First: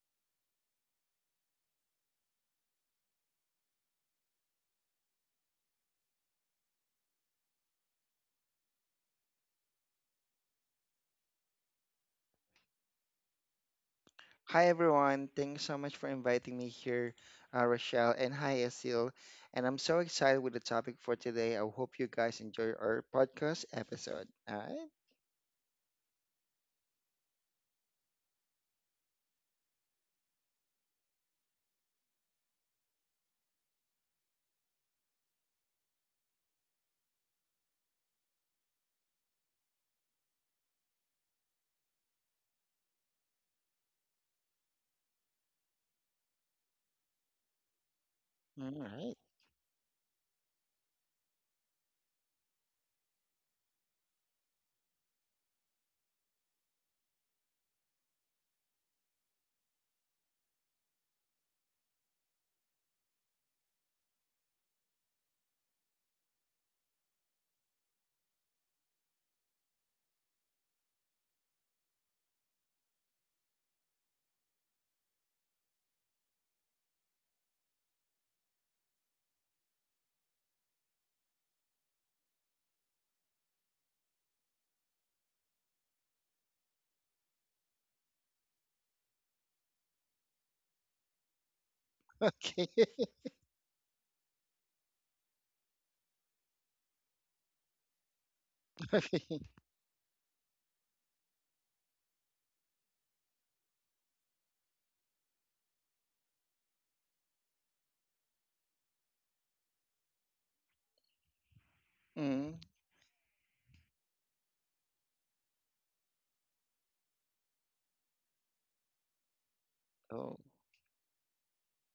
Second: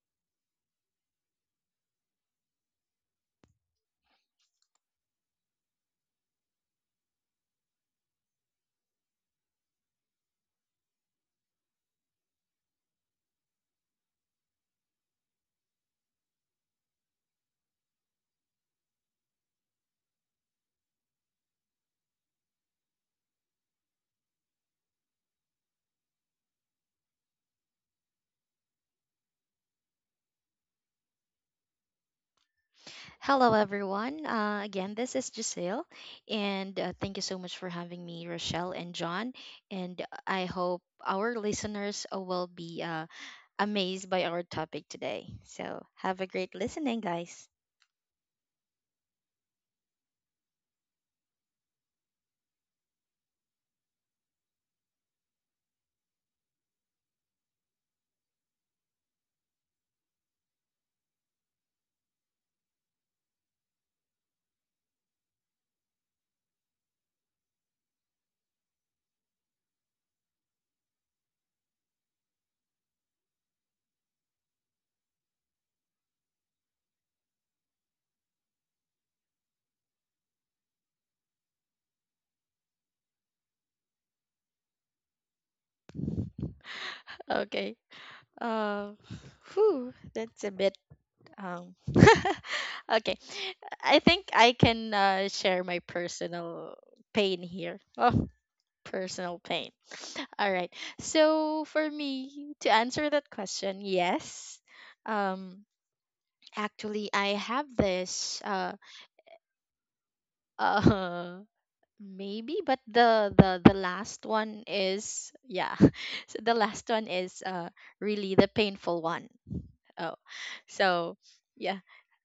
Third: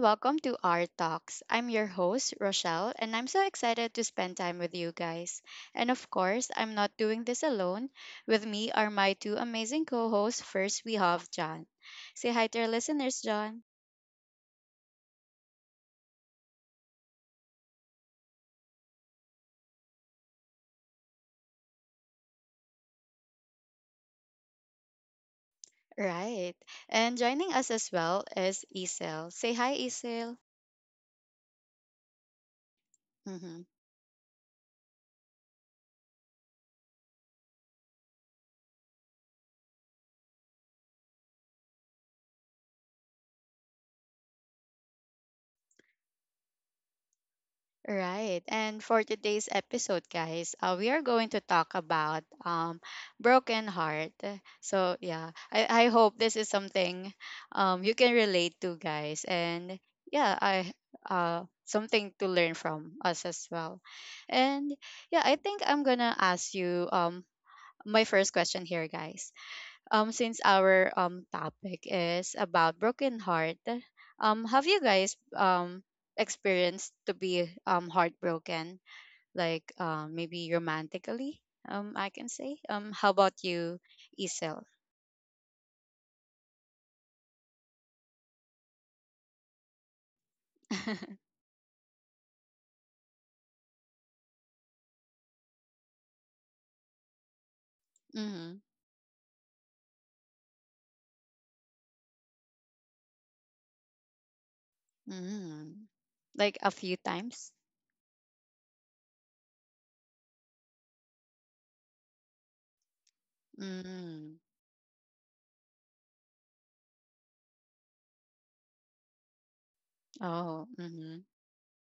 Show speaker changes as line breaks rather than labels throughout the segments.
welcome to our talks. I'm your host, Rochelle, and I'm so excited to spend time with you guys. And of course, I'm not doing this alone. With me are my two amazing co hosts. First, we have John. Say hi to our listeners, John.
Hi everyone, thanks so much for inviting me here, Rochelle, and hi Asil. And I'm so excited with the topic for today. I hope you guys enjoy our podcast episode.
Right. And joining us as well is Isel. Say hi, Isel.
Hello,
Mm-hmm.
everyone. Again, this is Giselle, and thank you so much for having me, Rochelle and John. And I hope our listeners will be amazed by our topic today. So, have a great listening, guys.
Right. And for
Right,
today's episode, guys, we are going to talk about broken heart. So, yeah, I hope this is something you can relate to, guys. And yeah, I something to learn from us as well. And yeah, I think I'm going to ask you my first question here, guys, since our topic is about broken heart. Have you guys experienced to be heartbroken, like maybe romantically? I can say. How about you, Isel?
Okay. Uh, whew, that's a bit. Um,
all right,
okay.
okay,
I think I can share my personal pain here.
Mm-hmm.
personal pain.
okay.
All right. So for me to answer that question, yes. Um
Mm-hmm. Like a
actually
few
I have
times.
this uh maybe, but
Mm.
the last
Mm-hmm.
one is, yeah. So the last one is really the painful one. Oh.
Oh,
Oh.
So
Mm-hmm.
yeah.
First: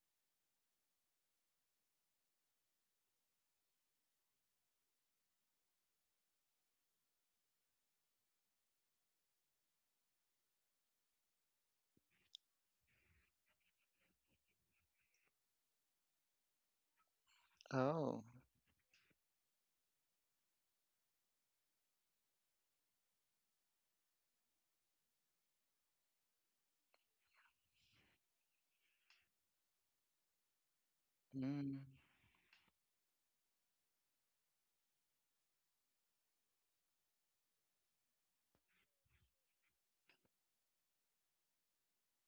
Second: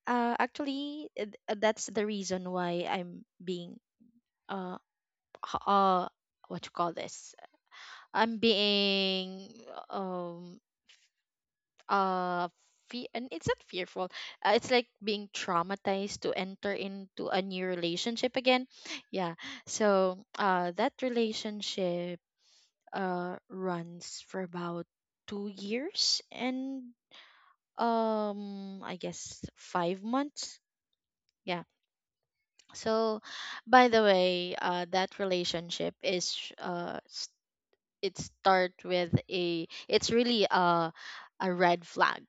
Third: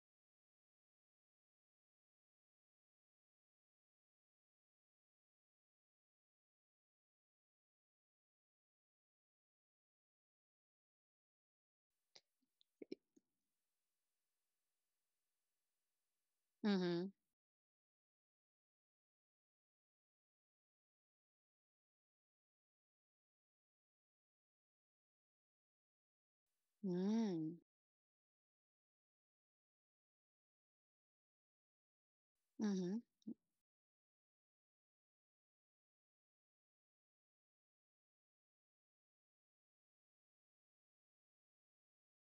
Actually, that's the reason why I'm being uh h- uh what you call this? I'm being um uh and it's not fearful. It's like being traumatized to enter
Mm-hmm.
into a new
oh,
relationship again. Yeah. So that relationship runs for about 2 years and
Mm-hmm.
I guess 5 months. Yeah.
mm.
Mm-hmm.
So, by the way, that relationship is, it start with a it's really a red flag.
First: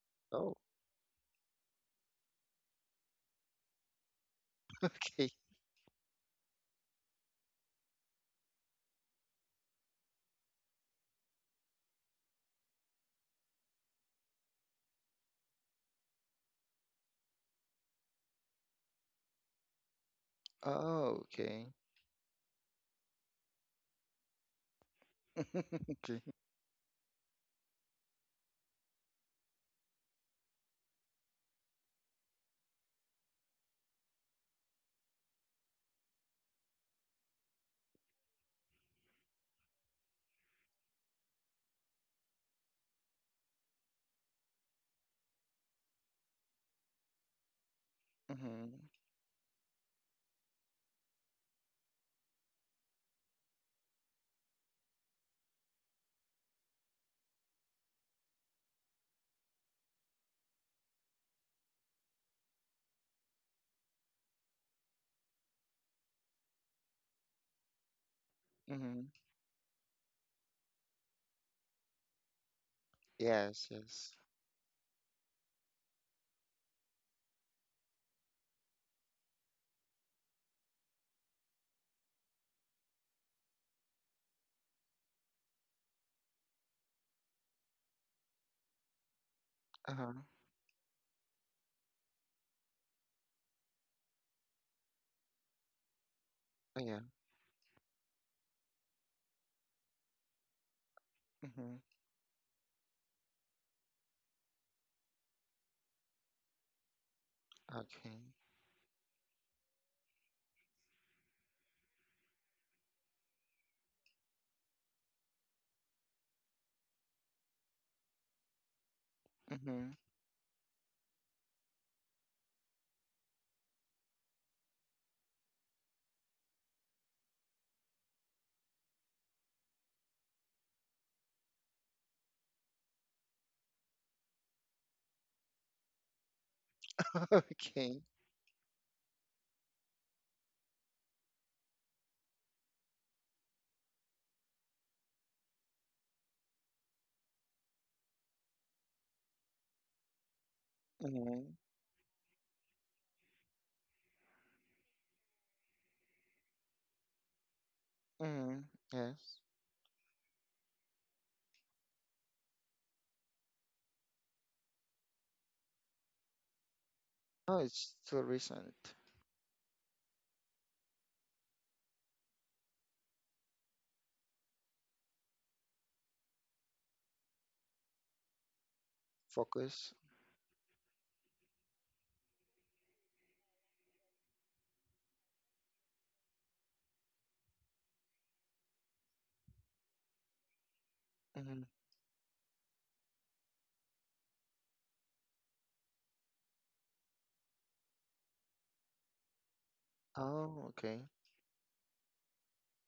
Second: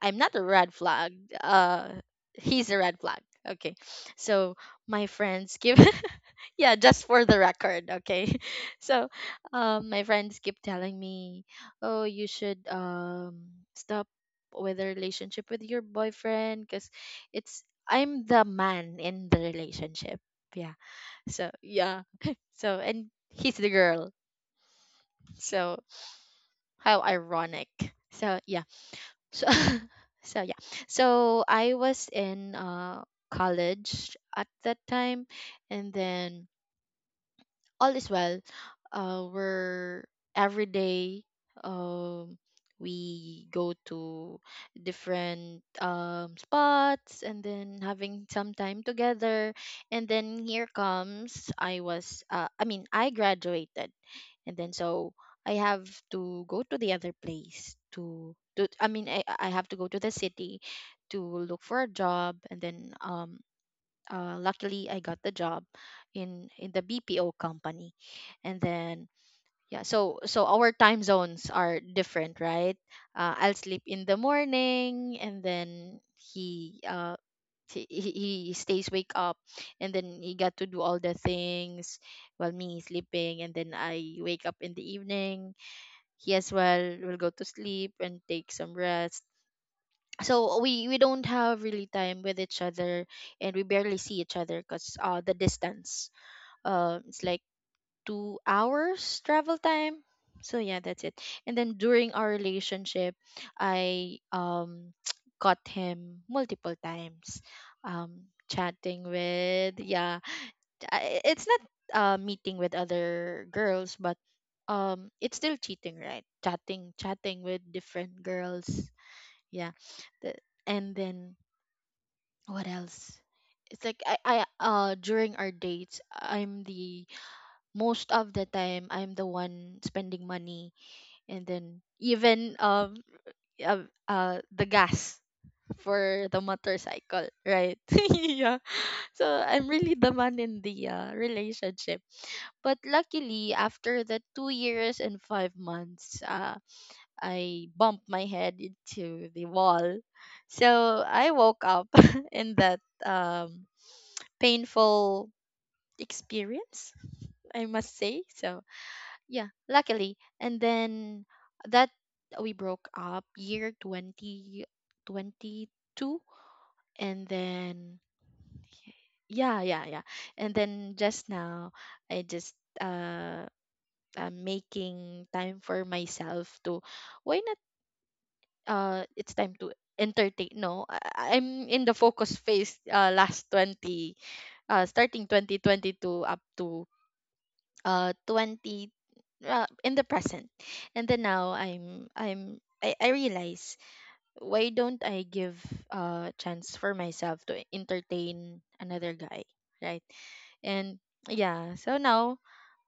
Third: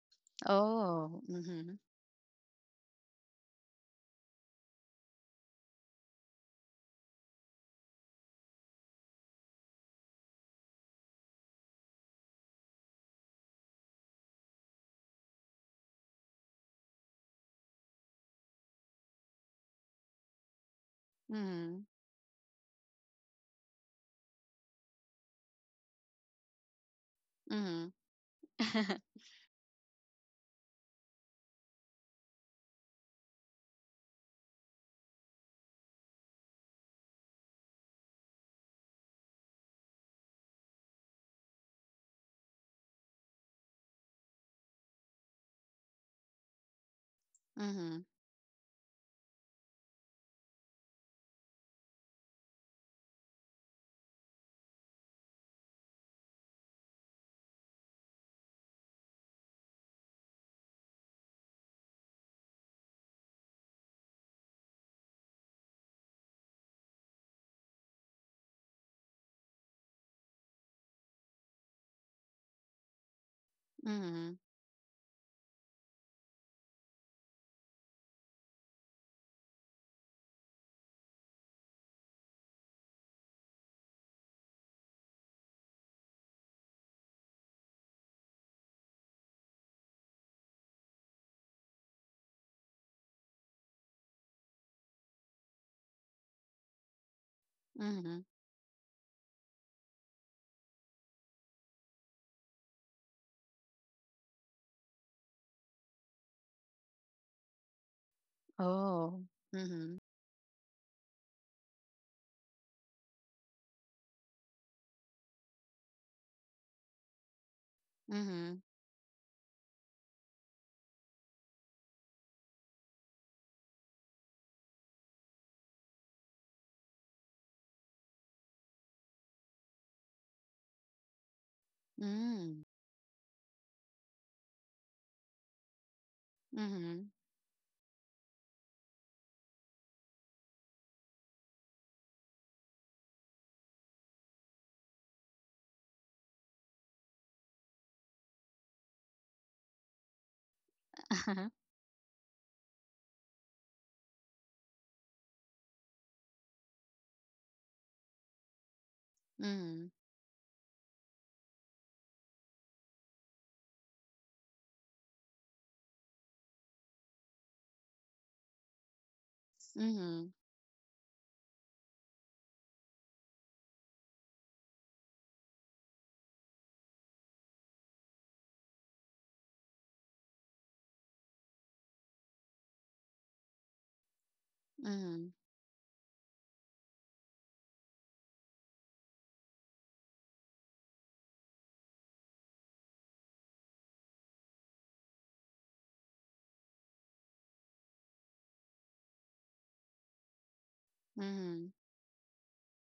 I'm not a
Oh,
red flag.
Oh. Mm-hmm.
Uh he's a red flag. Okay. So my
okay,
friends give, yeah, just for the record, okay. So my friends keep telling me, "Oh, you should stop with a relationship with your boyfriend, cuz it's I'm the man in the relationship." Yeah.
oh,
So,
okay,
Mm-hmm.
yeah. So, and he's the girl. So
okay.
how ironic.
Mm-hmm.
So yeah. So so yeah. So I was in college at that time, and then all is well. We're every day. Um, we go to different spots and then having some
Mm-hmm.
time together. And then here comes, I was. I mean, I graduated, and then so I have to go to the other place to. To, I mean, I have to go to the city to look for a job, and then luckily I got the job in the BPO company, and then
Mm-hmm.
yeah, so our time zones are different, right? I'll
Yes,
sleep in the
yes.
Mm-hmm.
morning, and then he, he he stays wake up, and then he got to do all the things while me sleeping. And then I wake up in the evening, he as well will go to sleep and take some rest.
Uh huh.
So we don't have really time with each other, and we barely see each other because the distance,
Oh yeah.
it's like
Mm-hmm.
2 hours travel time. So yeah, that's it. And then
Mm-hmm.
during our relationship, I caught him multiple times, um
Okay.
chatting
Oh.
with,
Mhm.
yeah. It's not meeting with other girls, but it's still cheating, right? Chatting with different
Mhm.
girls, yeah.
Mm-hmm.
The, and then, what else? It's like I during our dates, I'm the most of the time I'm the one spending money, and then even
Mm.
the gas for the
Mhm.
motorcycle, right?
okay.
yeah, so I'm really the man in the relationship. But luckily, after the 2 years and 5 months, I bumped my head into the wall. So I
Uh-huh.
Mm-hmm.
woke up in that um, painful experience, I must say. So,
Mm-hmm. Yes.
yeah,
Mhm.
luckily. And then that we broke up year 2022. And
Oh,
then,
it's too recent.
yeah, yeah, yeah.
Mhm.
And then just now, I just uh, I'm making time for myself to, why not, it's time to
Focus.
entertain. No, I'm in the focus phase, last 20,
Mhm.
starting 2022, up to 20, in the present. And then now
Hmm.
I realize, why don't I give a chance for myself to entertain another guy, right?
Oh,
And
okay.
Mhm.
yeah, so now,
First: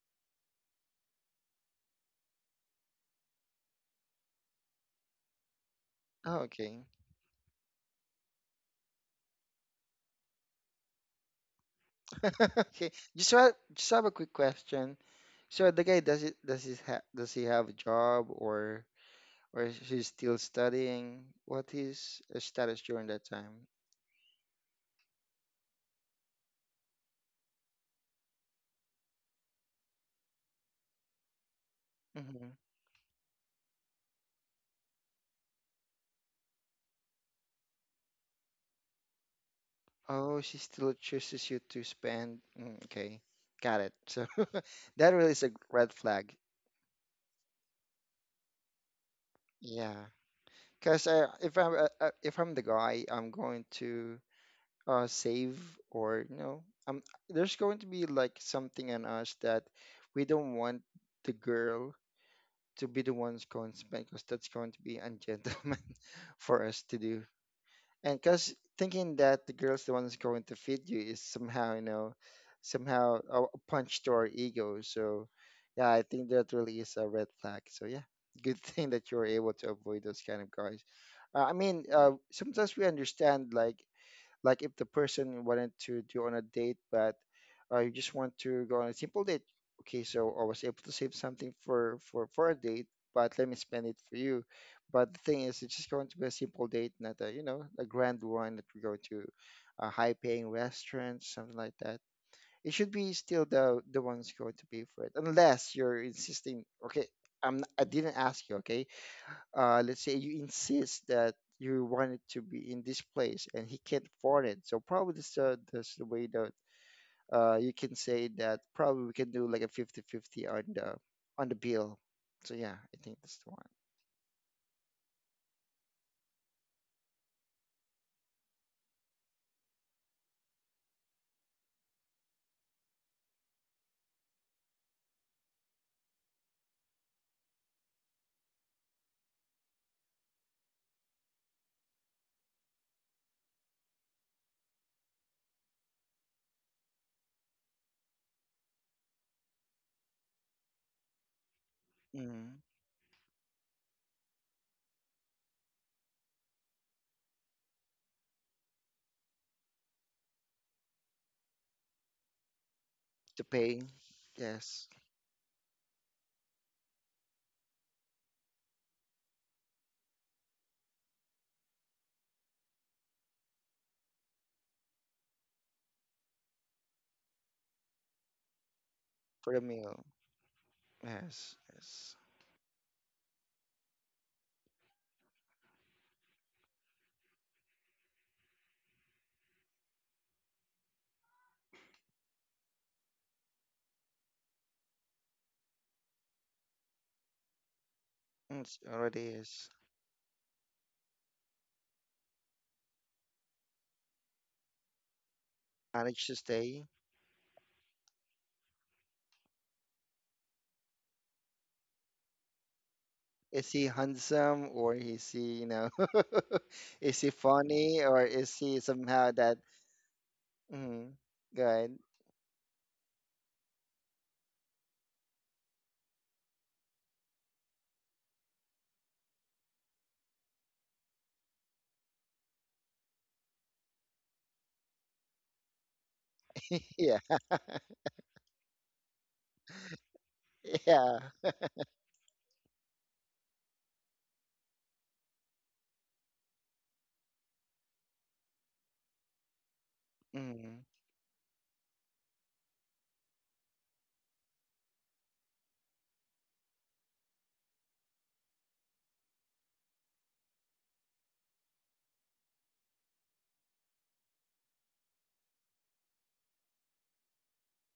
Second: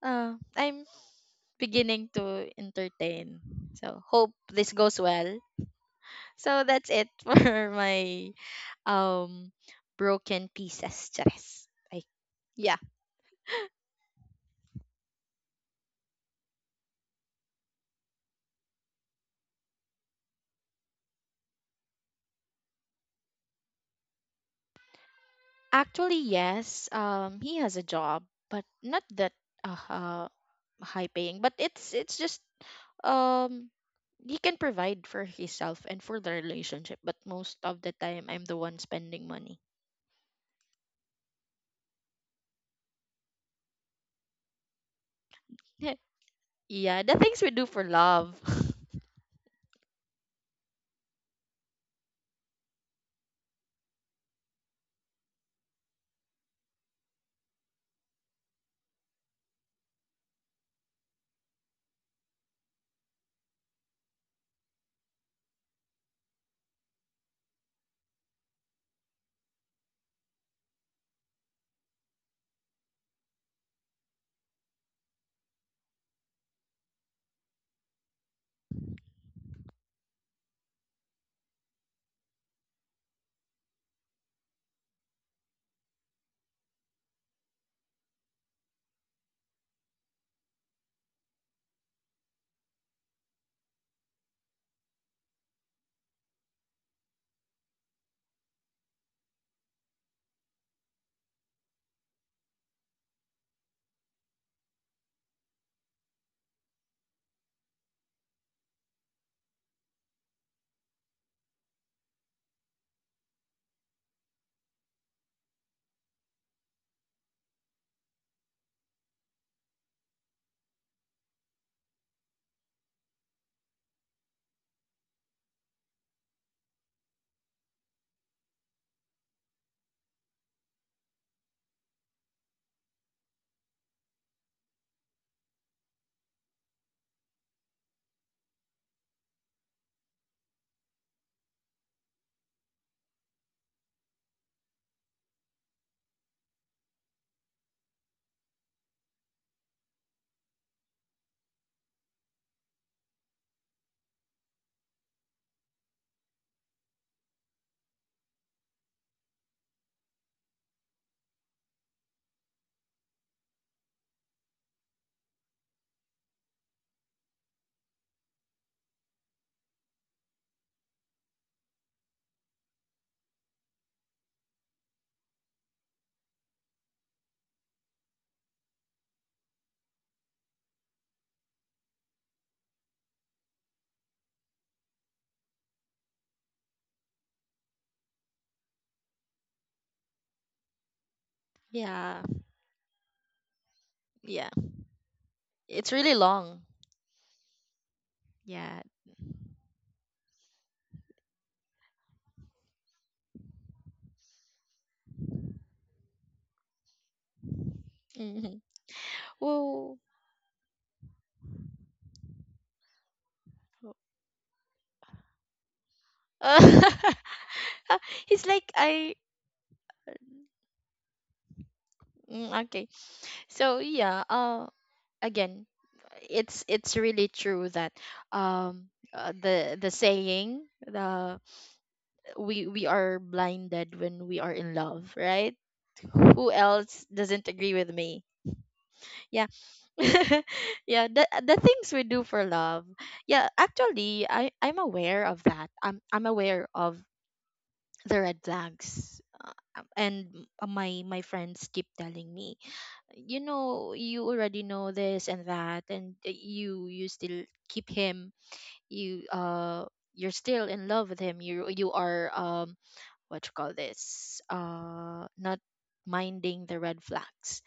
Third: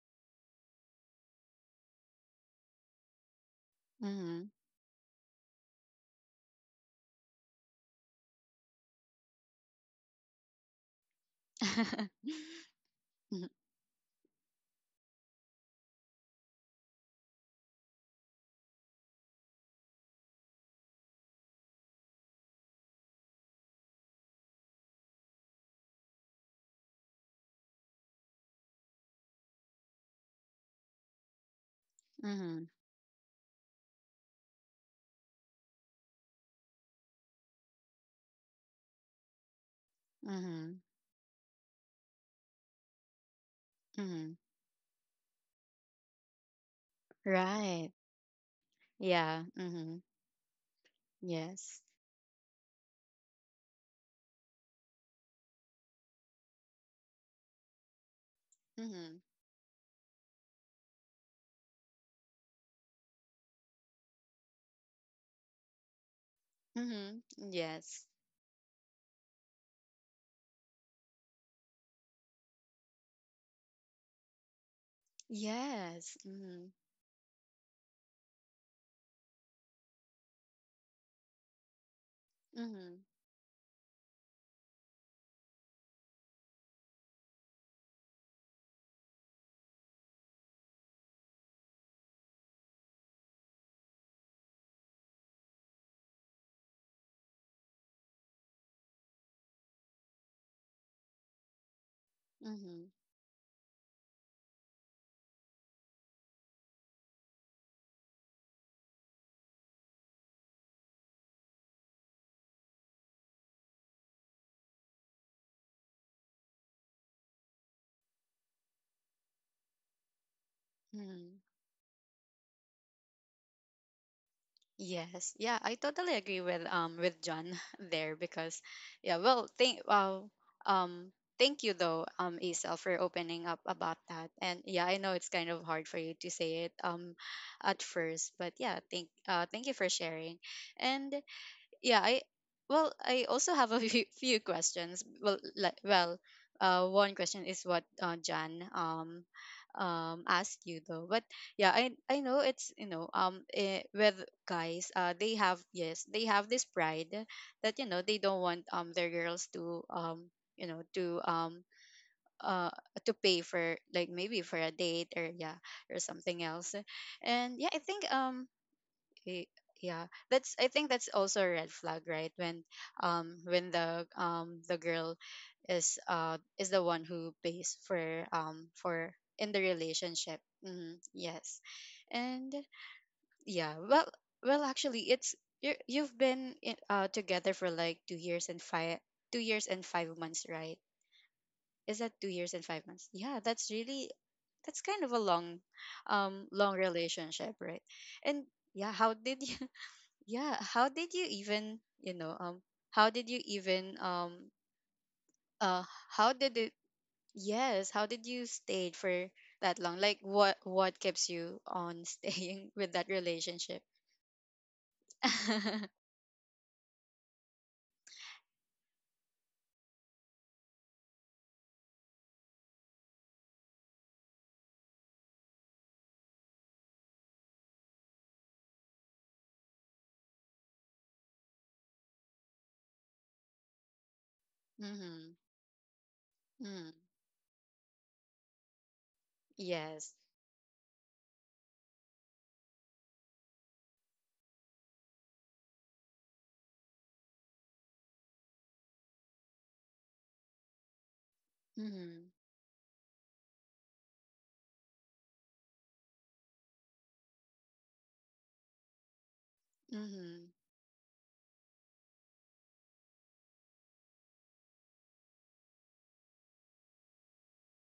I'm beginning to entertain, so hope
Mhm.
this goes well.
Oh,
So
okay.
that's it for my um broken pieces, Charis. I yeah.
Okay. Just
Mhm.
have, just have a quick question. So the guy does it does he ha does he have a job, or is he still studying? What is his status during that time?
Actually, yes. He has a job, but not that uh, uh high paying. But it's just,
Hmm.
Mhm.
um he can provide for himself and for the relationship. But most of the time, I'm the one spending money.
Oh, she
Mhm.
still chooses you to spend. Mm, okay, got it. So
Mhm.
that really is a red flag.
Yeah, the things we do for
Right.
love.
Yeah. Mhm.
Yeah, because
Yes.
if I'm the guy, I'm going to save, or um there's going to be like something in
Mhm.
us that we don't want the girl to be the ones going to spank, because that's going to be ungentleman for us to
Mhm.
do.
Yes.
And because thinking that the girl's the one that's going to feed you is somehow you know somehow a punch to our ego. So yeah, I
Yes.
think that
Mhm.
really is a red flag. So yeah, good thing that you're able to avoid those kind of guys. Sometimes we
Mhm.
understand, like if the person wanted to do on a date, but you just want to go on a simple date. Okay, so I was able to save something for a date, but let me spend it for you. But the thing is, it's just going to be a simple date, not a, you know, a grand one that we go to a high-paying restaurant, something like that. It should
Mhm.
be still the ones going to pay for it, unless you're insisting. Okay, I didn't ask you. Okay, let's say you insist that you want it to be in this place and he can't afford it. So probably that's the way that you can say that probably we can do like a fifty-fifty on
Mhm.
the bill. So yeah, I think that's the one.
Yes. Yeah, I totally agree with John there, because yeah, um thank you though, Isel, for opening up about that. And yeah, I know it's kind of hard for you to say it at first, but yeah, thank you for sharing. And yeah, I well, I also have a few questions. One question is what, jan asked you though. But yeah, I know
Mm.
it's, you know, with guys, they have, yes, they have this pride that, you know, they don't want their girls to, you know, to, uh to
To
pay for,
pay,
like, maybe for a
yes,
date, or yeah, or something else. And yeah, I think, Y- yeah, that's, I think that's also a red flag, right, when, when the, the girl is, is the one who pays for, for
for
in
the
the
meal.
relationship. Hmm,
Yes,
yes.
yes.
And yeah, well, well, actually, it's, you've been together for like two years and 5 months, right? Is that two
Yeah,
years and 5 months? Yeah, that's really, that's
yeah.
kind of a long,
It's really
long
long.
relationship, right? And
Mm, it's
yeah, how
Yeah.
already
did you,
is.
yeah, how did you even, you know, how did you even uh
Managed
how
to
did it
stay.
yes, how did you stay
Mhm.
for that long? Like,
Whoa.
what keeps you on staying with that
Is
relationship?
he handsome, or is he, you
Mm-hmm.
know, is he funny, or is he
He's
somehow
like,
that,
I
mm, good.
mm, okay. So yeah, again, it's really true that, um the saying, the we are blinded when we are in love, right? Who
Mm.
Yeah.
else doesn't agree with me? Yeah.
Yes.
Yeah.
yeah, the things we do for love. Yeah, actually I'm aware of that. I'm aware of the red flags. And
Mm-hmm.
m- my my friends
Mm-hmm.
keep telling me, you know, you already know this and that, and you still keep him, you uh
Mm-hmm.
you're still in love with him, you are, what you call this, not minding the red flags.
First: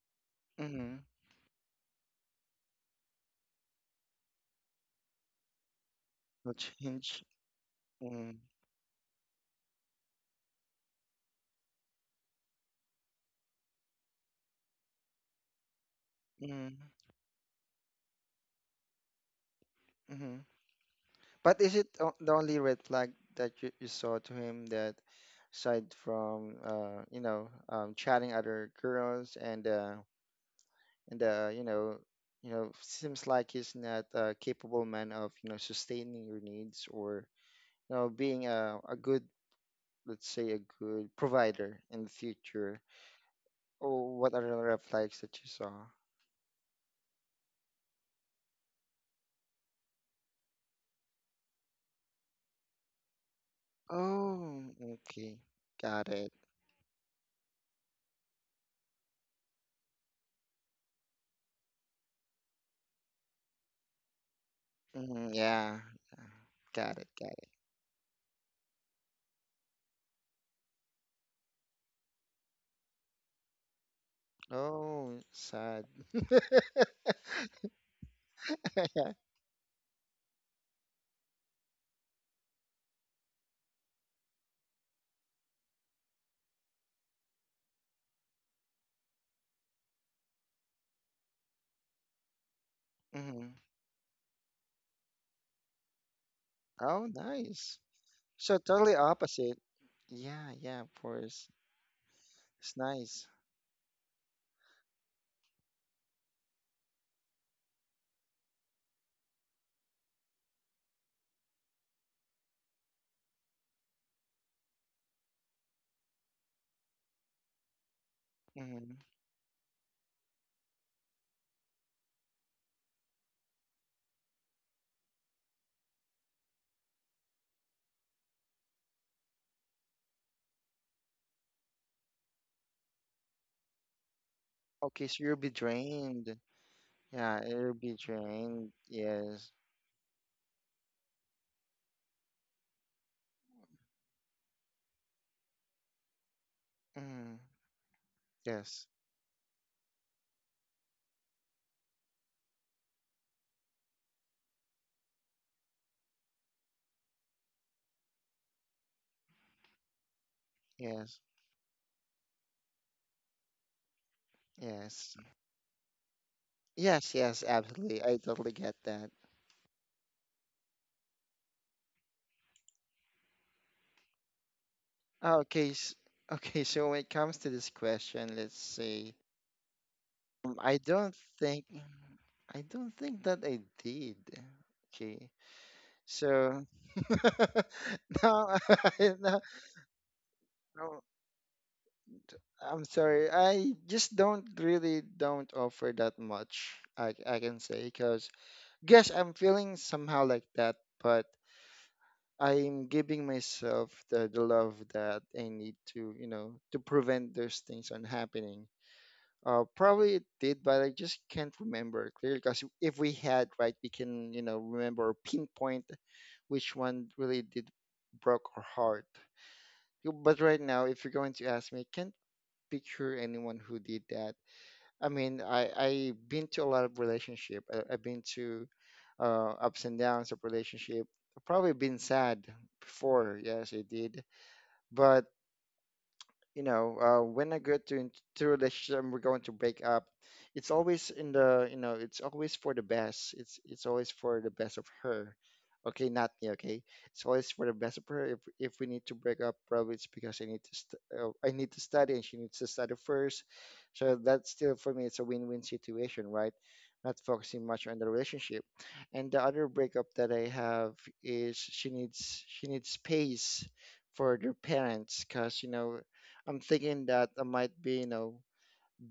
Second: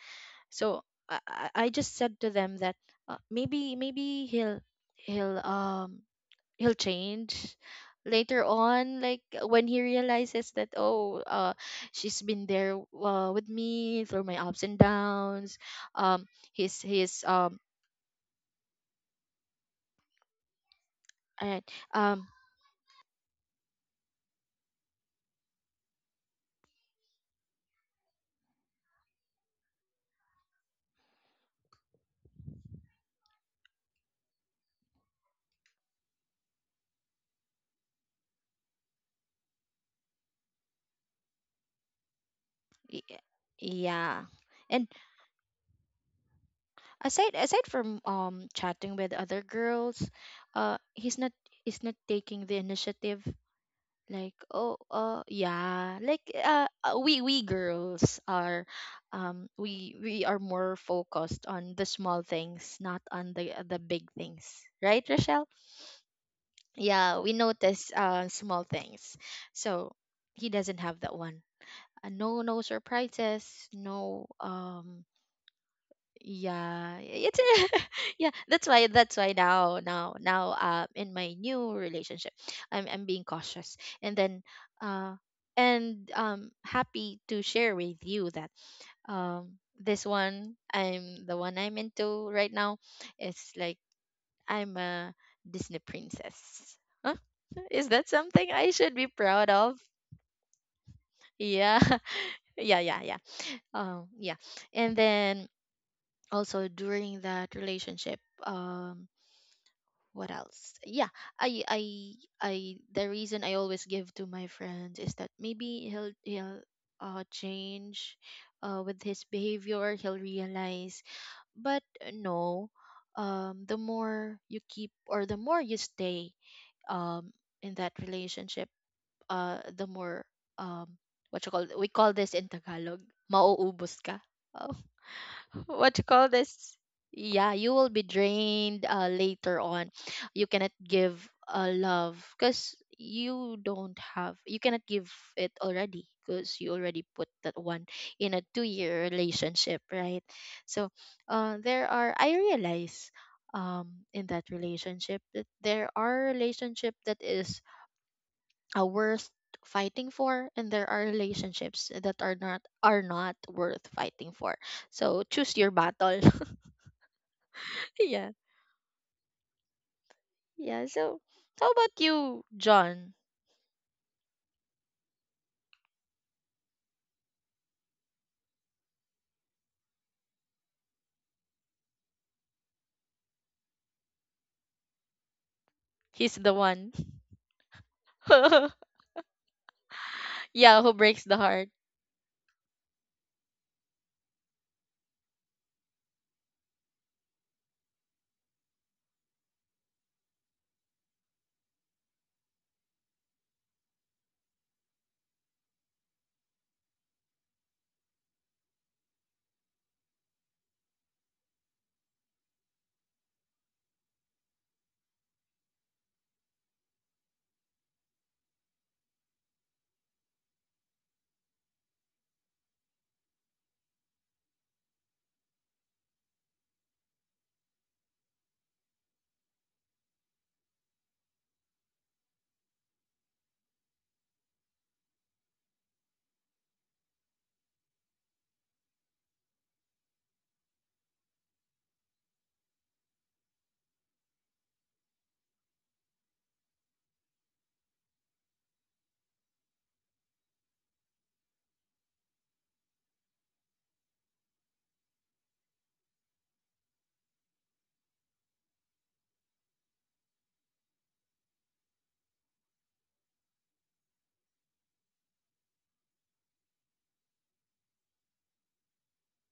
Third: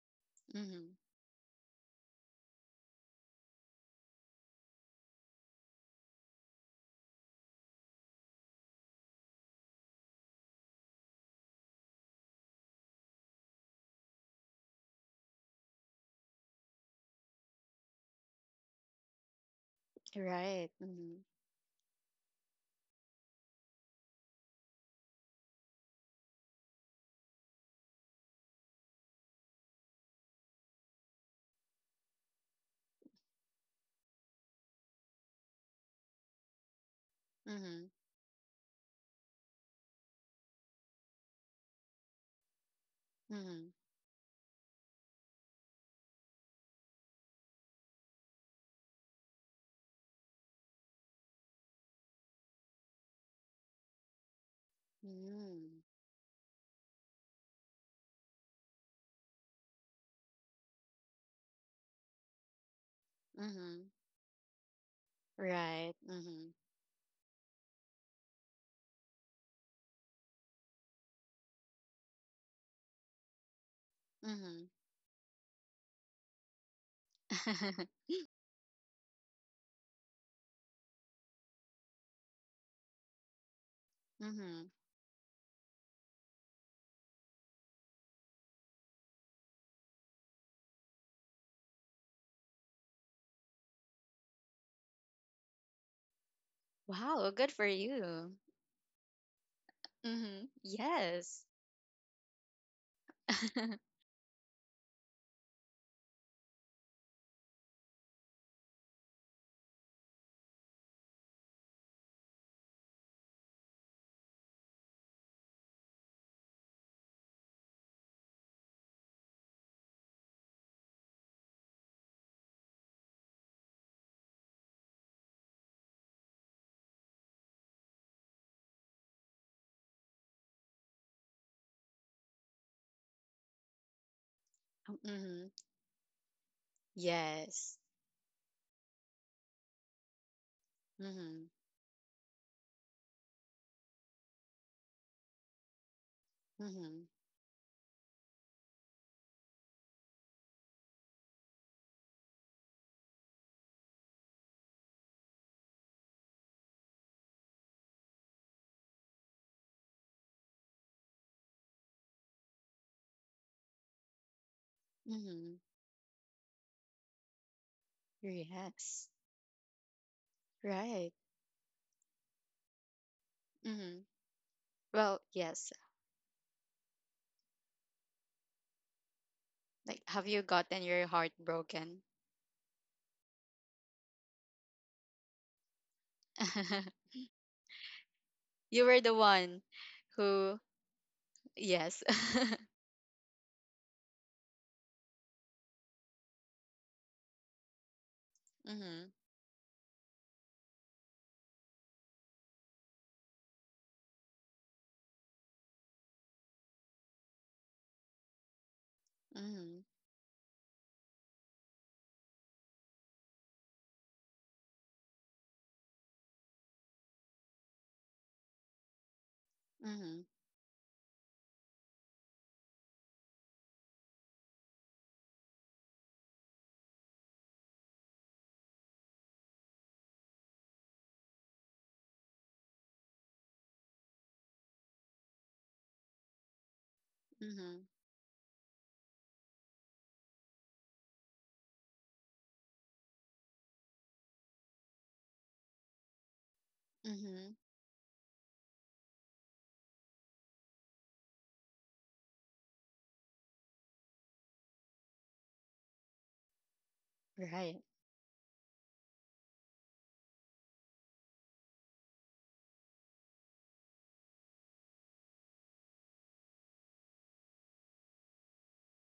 So
Mm-hmm.
Mm-hmm.
I just said to them that, maybe, he'll um
No
he'll
change.
change
Mm-hmm.
later on, like when he realizes that, oh, she's been there, with me through my ups and downs, um his
Mm-hmm.
his um
Mm-hmm.
Right. Mm-hmm.
and
But is it
um
the only red flag that you saw to him? That aside from, you know, chatting other girls, and you know, seems like he's not a capable man of, you know, sustaining your needs, or
Mm-hmm.
you know being a, good, let's say a good provider in the future,
y-
Mm-hmm.
yeah.
or what are the
And
red flags that you saw?
aside from chatting with other girls, uh he's not he's not taking the initiative. Like, oh,
Oh, okay.
yeah,
Mm-hmm.
like,
Got it.
we girls are, we are more focused on the small things, not on the big
Mm-hmm.
things, right, Rochelle?
Mhm, yeah,
Right. Mm-hmm.
Yeah,
got
we
it, got it.
notice small things. So he doesn't have that one. No, no surprises, no,
Mm-hmm.
Oh, sad.
yeah, it's yeah, that's why,
Yeah.
now in my new relationship I'm being cautious. And then,
Mm-hmm.
uh and happy to share with you that, um this one, I'm the one I'm into right now, it's like
Mhm.
I'm a Disney princess, huh?
Oh,
Wow, good
Is
for
that
nice.
something
you.
I
So
should be
totally
proud of?
opposite.
Mm-hmm.
Yeah, yeah, of
Yeah.
Yes.
course.
Yeah, yeah,
It's
yeah.
nice.
Yeah. And then also during that relationship, um what else? Yeah, I I I the reason I always give to my friends is that maybe he'll change, with his
Hmm.
behavior he'll realize. But no, the more you keep, or the more you stay um in that relationship, the more, um what you call, we call this in Tagalog, mauubos ka. Oh,
Oh,
Okay, so you'll be
mhm.
what you call
drained.
this? Yeah, you
Yeah,
will be
you'll
Yes.
be
drained,
drained.
later on.
Yes.
You cannot give,
Mhm.
love, because you don't have, you cannot give it already because you already put
Mhm.
that
Hmm.
one in a 2 year
Yes,
relationship, right? So there are, I realize, in that relationship, that there are relationship that is are worth fighting for, and there are
yes,
relationships that are not worth fighting for. So
yes.
choose your
Mhm.
battle.
Yes, yes,
yeah,
absolutely. I totally get
Yes.
that.
yeah, so
Right.
how about you, John?
Mhm. Well,
Okay,
yes.
s- okay, so when it comes to this question, let's see.
Like, have you
I
gotten your
don't
heart
think,
broken?
that I did. Okay.
He's the one
So no,
You were the
no,
one
yeah, who
who,
breaks the
no,
heart.
yes.
I'm sorry. I just don't really don't offer that much, I can say, because yes,
Mhm.
I'm feeling somehow like that, but I'm giving myself the love that I need to, you know, to prevent those things from happening.
Mhm.
Probably it did, but I just can't remember clearly because if we had, right, we can, you know, remember or pinpoint which one really did broke our heart.
Mhm.
But right now, if you're going to ask me, I can't picture anyone who did that. I mean, I I've been to a lot of relationship. I've been to ups and downs of relationship. I've probably been sad before, yes, I did. But you know, when I
Mhm.
get to into a relationship and we're going to break up, it's always in the, you know, it's always for the best. It's always for the best of her. Okay, not me. Okay, it's always
Mhm.
for the best of her. If we need to break up, probably it's because I need to I need to study, and she needs to study first. So that's still, for me, it's a win-win situation, right? Not focusing
Right.
much on the relationship. And the other breakup that I have is she needs space for their parents, because you know I'm thinking that I might be, you know,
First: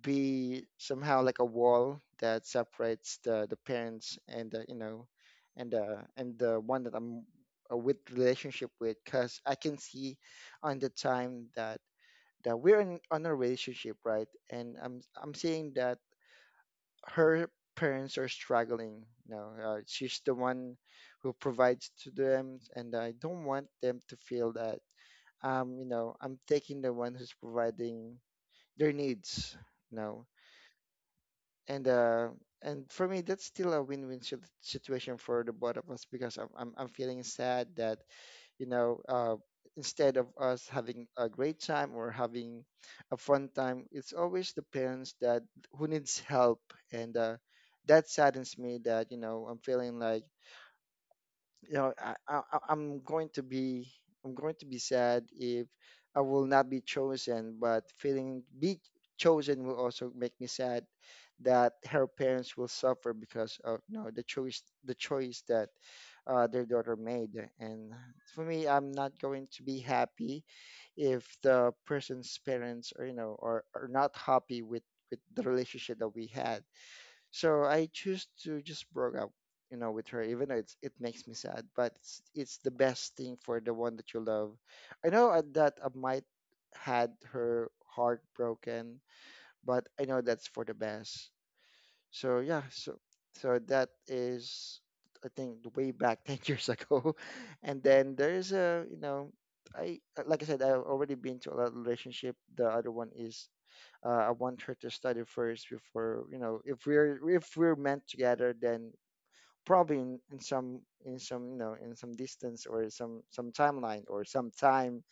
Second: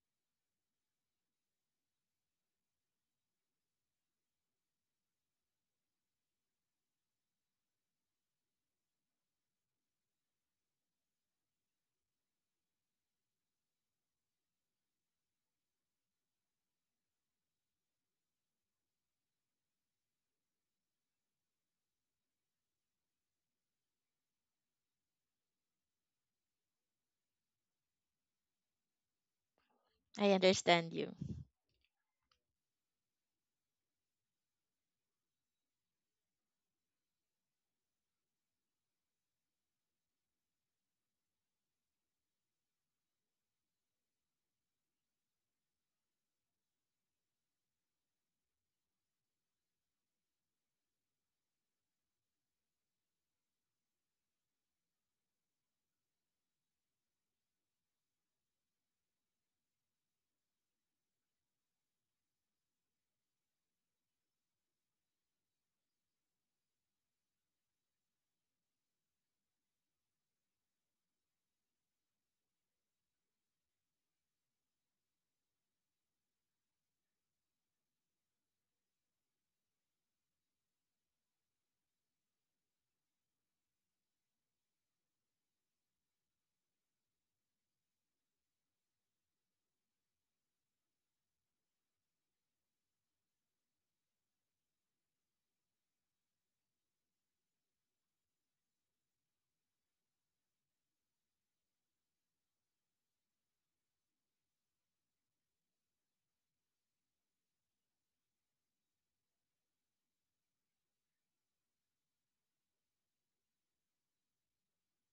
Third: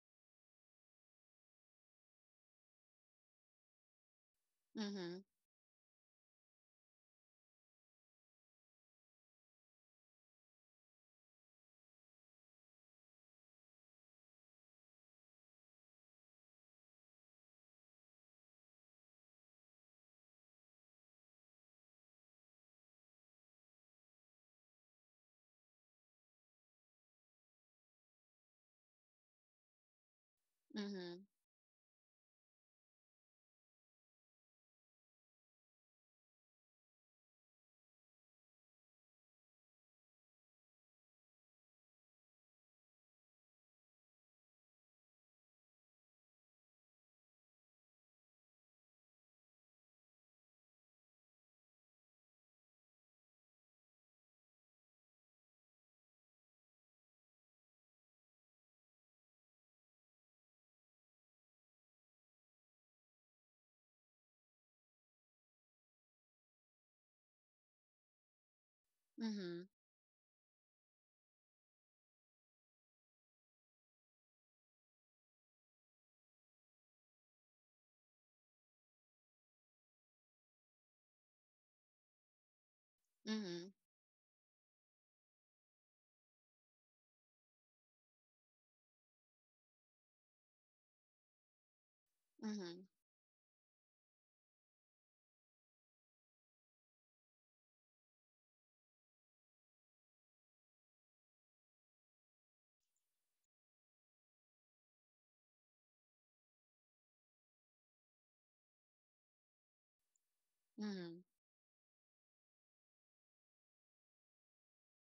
be somehow like a wall that separates the parents and the, you know,
Mhm.
and the one that I'm with relationship with, because I can see on the time that we're in on a relationship, right? And I'm seeing that her parents are struggling. You know, she's the one who provides to them, and I don't want them to feel that, you know, I'm taking the one who's providing their needs now.
I understand you.
Mhm.
And and for me that's still a situation for the both of us, because I'm feeling sad that, you know uh instead of us having a great time or having a fun time, it's always the parents that who needs help. And that saddens me, that you know I'm feeling like, you know, I'm going to be, sad if I will not be chosen, but feeling be chosen will also make me sad, that her parents will suffer because of, you know, the choice that their daughter made. And for me I'm not going to
Mhm.
be happy if the person's parents are, you know, are not happy with the relationship that we had. So I choose to just broke up, you know, with her, even though it makes me sad, but it's the best thing for
Mhm.
the one that you love. I know that I might had her heart broken, but I know that's for the best. So yeah,
Mhm.
so so that is, I think, way back 10 years ago. And then there is a, you know, I, like I said, I've already been to a lot of relationship. The other one is, I want her to study first before, you know, if we're meant together, then probably in some,
Mhm.
you know, in some distance, or some timeline, or some time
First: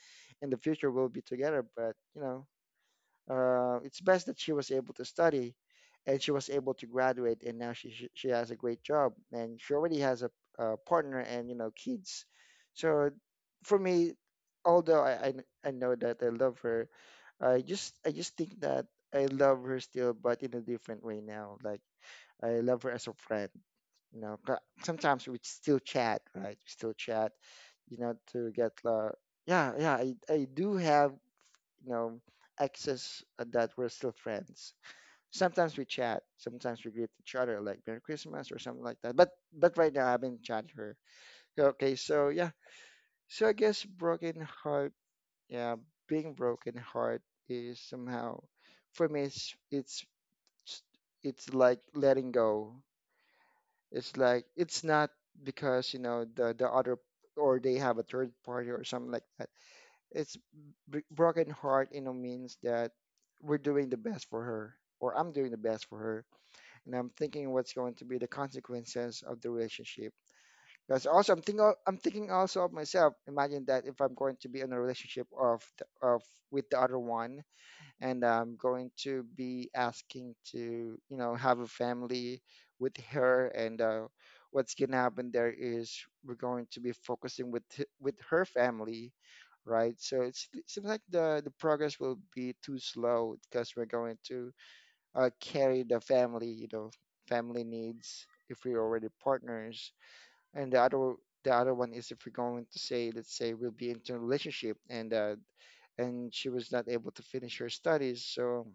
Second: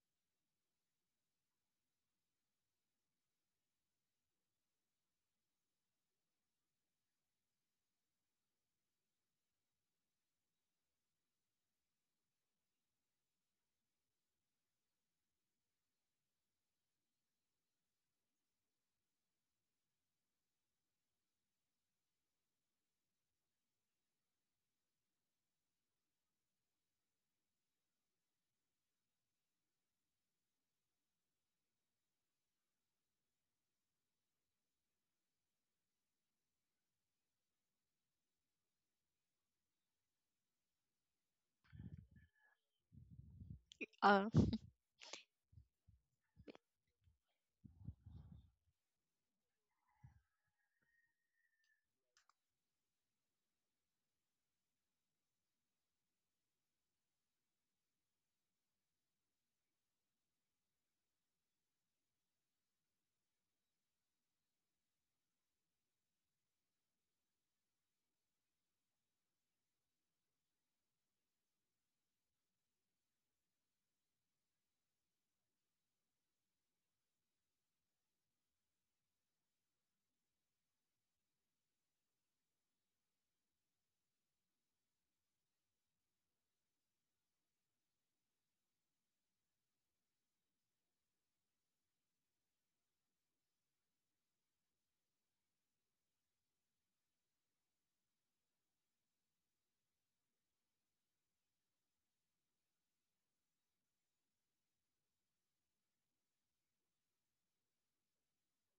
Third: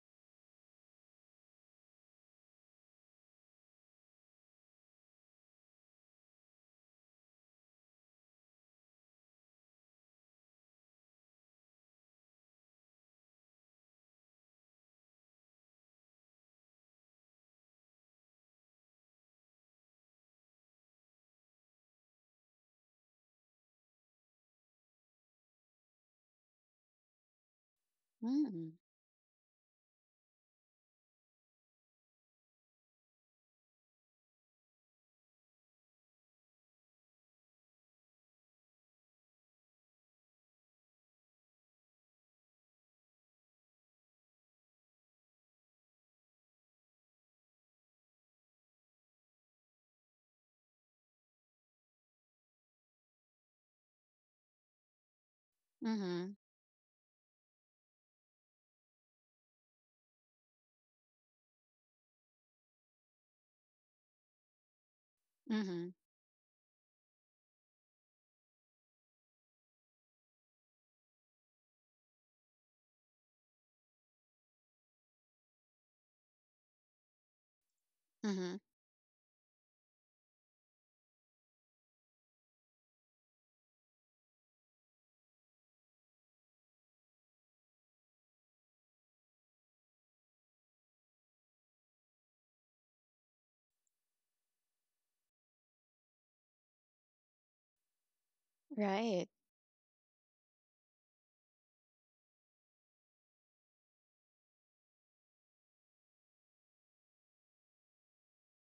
in the future we'll be together. But you know, it's best that she was able to study, and she was able to graduate, and now she has a great job, and she already has a, partner, and you know, kids. So for me, although I know that I love her, I just think that I love her still, but in a different way now. Like I love her as a friend. You know, sometimes we still chat, right? We still chat, you know, to
Mhm.
get yeah, yeah, I do have, you know, excess that we're still friends. Sometimes we chat, sometimes we greet each other like Merry Christmas or something like that. But right now I haven't chatted her. Okay, so yeah, so I guess
uh,
broken heart, yeah, being broken heart is somehow, for me it's it's like letting go. It's like it's not because you know
Mhm.
the other, or they have a third party or something like that. It's broken heart, you know, means that we're doing the best for her, or I'm doing the best
Mhm.
for her. And I'm thinking what's going to be the consequences of the relationship, because also I'm thinking also of myself. Imagine that if I'm going to be in a relationship of with the other one, and I'm
Mhm.
going to be asking to, you know, have a family with her. And what's gonna happen there is we're going to be focusing with with her family, right? So it seems like the progress will be too slow, because we're going to carry the family, you know, family needs if we're already
Right.
partners. And the other, the other one is if we're going to say, let's say, we'll be into a relationship, and she was not able to finish her studies. So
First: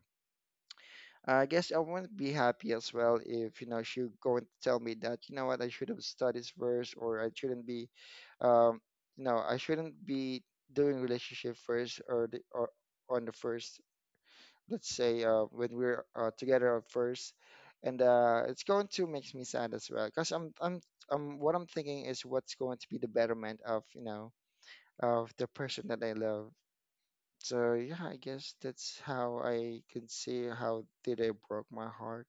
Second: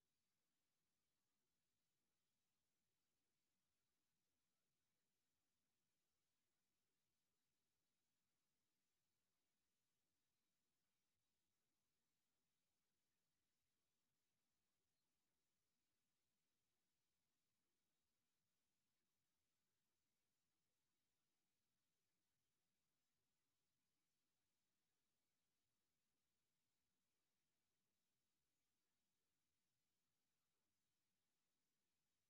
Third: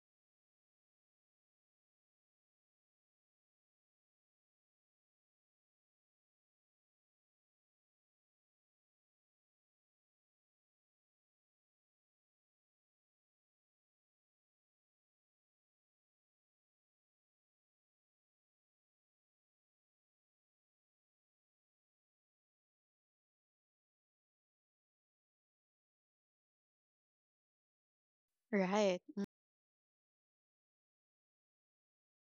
uh, I guess I wouldn't be happy as well if she going to tell me that you know what I should have studied first, or I shouldn't be, um, I shouldn't be doing relationship first, or on the first, let's say, when we're together at first. And it's going to makes me sad as well because I'm what I'm thinking is what's going to be the betterment of of the person that I love. So yeah, I guess that's
Right.
how I can see how did I broke my heart,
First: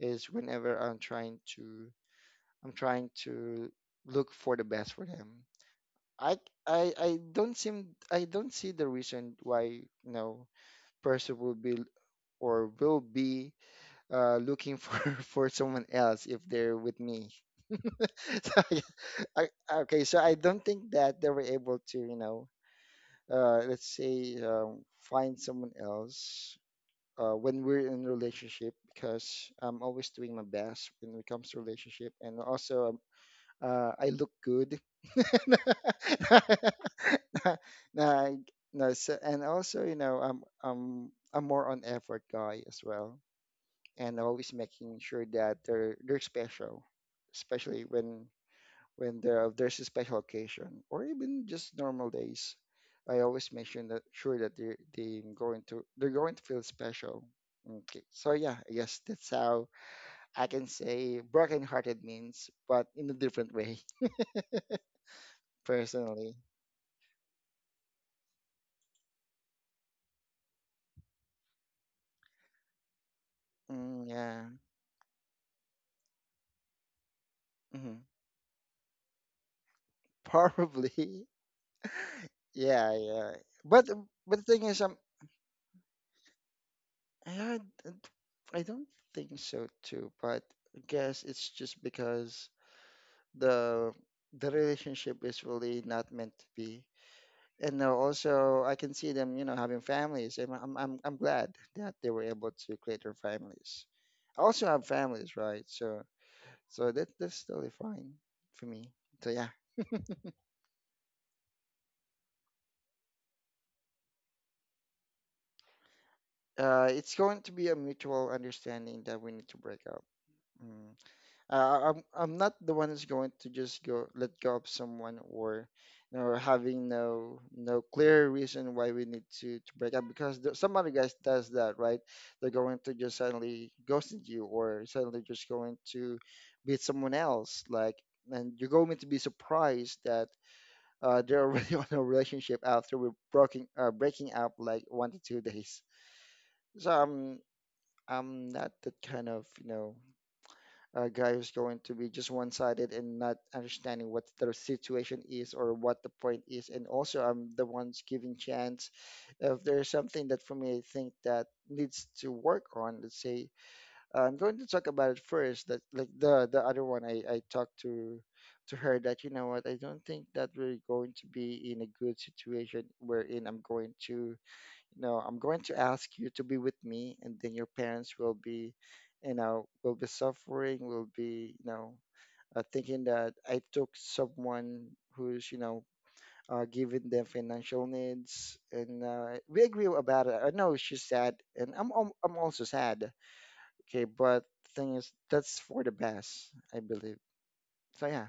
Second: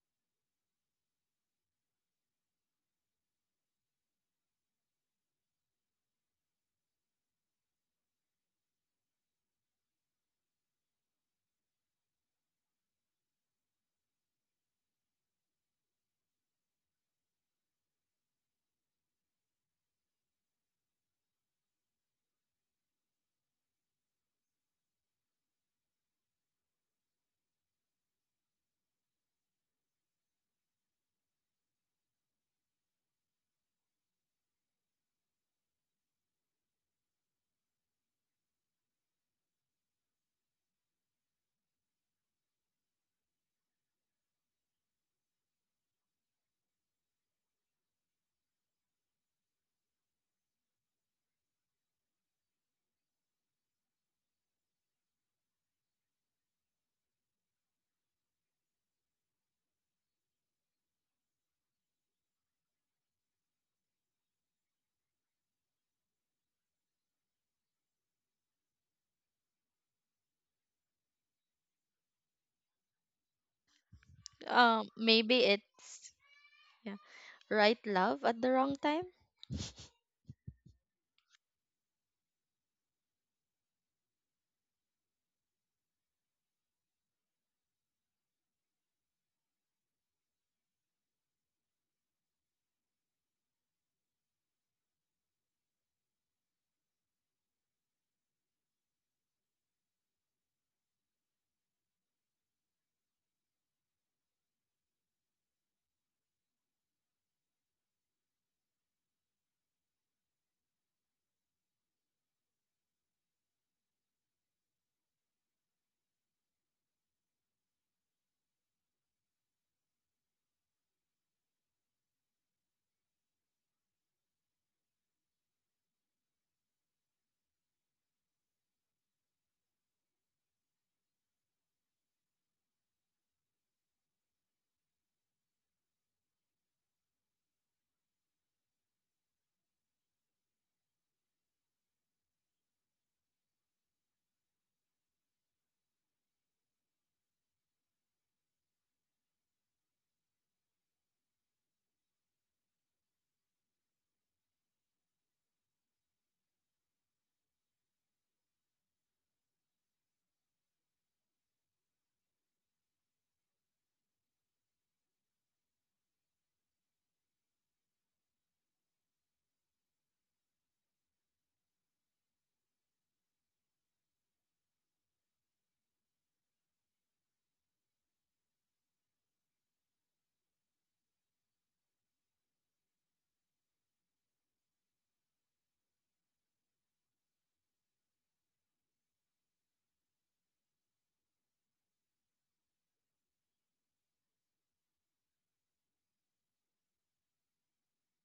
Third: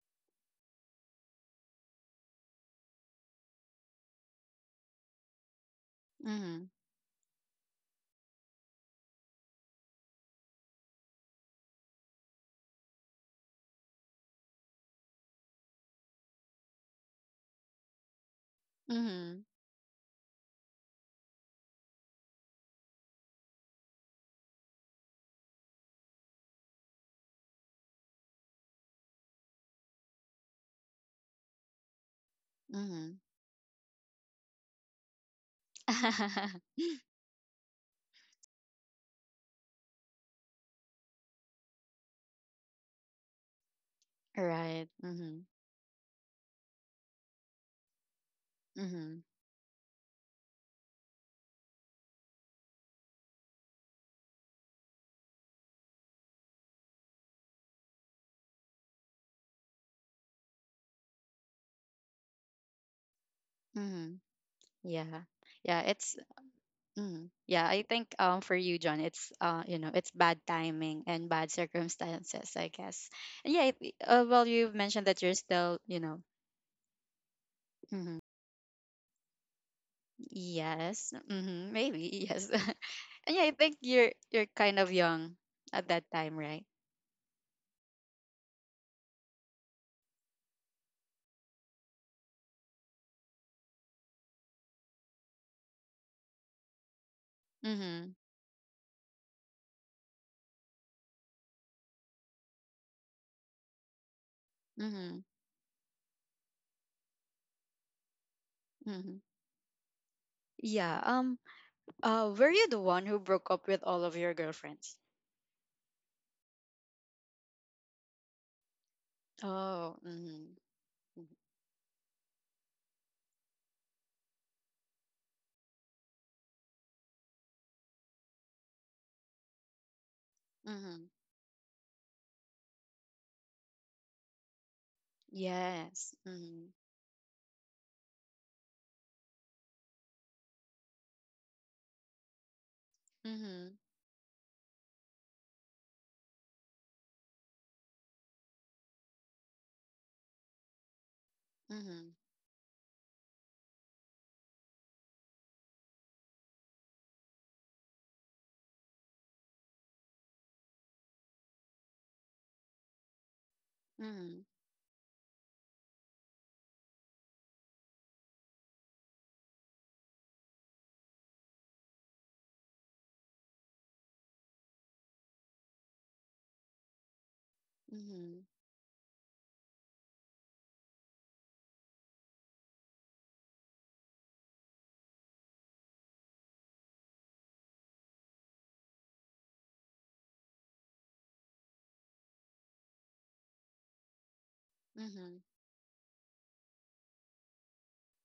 is whenever I'm trying to look for the best for them. I
Mhm.
I don't seem, I don't see the reason why person will be, or will be, looking for for someone else if they're with me. So, yeah, I,
Mhm.
okay, so I don't think that they were able to let's say find someone else when we're in a relationship, because I'm always doing my best when it comes to relationship. And also,
Mhm.
I look good. Nah, no. So, and also I'm more on effort guy as well, and always
Right.
making sure
Mhm.
that they're special, especially when
Mhm.
there's a special occasion or even just normal days. I always make sure that they're going to feel special. Okay, so yeah, I guess that's how I can say brokenhearted means, but in a different way,
Mhm. Yeah. Yeah, it's
personally.
mhm. Yeah, I think, for you, John, it's, you know, it's bad timing and bad circumstances, I guess. And yeah, it,
Mm, yeah.
well, you've mentioned that you're
Maybe
still, you
it's,
know,
yeah, right,
Hmm,
mhm.
love at the wrong time.
Yes.
probably.
Mhm. Maybe. Yes.
Yeah, yeah.
And yeah, I think
But
you're
but the
you're
thing is,
kind of young at that time, right?
I I don't think so too. But I guess it's just because the the relationship is really not meant to be. And now
Mhm.
also I can see them, you know, having families. And I'm glad that they were able to create their families. I also have
Mhm.
families, right? So that's totally fine for me.
Mhm.
So yeah.
Yeah. Were you the one who broke up with all of your girlfriends?
It's going to be a mutual understanding that we need to break
Oh.
up.
Mhm.
Mm. I'm not the one who's going to just go let go of someone, or having no clear reason why we need to break up, because there, some other guys
Mhm.
does that, right. They're going to just suddenly ghosting you, or suddenly just going to
Yes. Mhm.
meet someone else, like, and you're going to be surprised that they're already on a relationship after we're broken
Mhm.
breaking up like 1 to 2 days. So I'm not that kind of a guy who's going to be
Mhm.
just one-sided and not understanding what the situation is or what the point is. And also, I'm the ones giving chance. If there's something that for me I think that needs to work on, let's say, I'm
Mhm.
going to talk about it first. That, like, the other one, I talked to her that, you know what, I don't think that we're going to be in a good situation wherein I'm going to, no, I'm going to ask you to be with me, and then your parents will
Mhm.
be, you know, will be suffering, will be, you know, thinking that I took someone who's, you know, giving them financial needs, and we agree about it. I know she's sad, and I'm also sad. Okay, but thing is,
Mhm.
that's for the best, I believe. So yeah,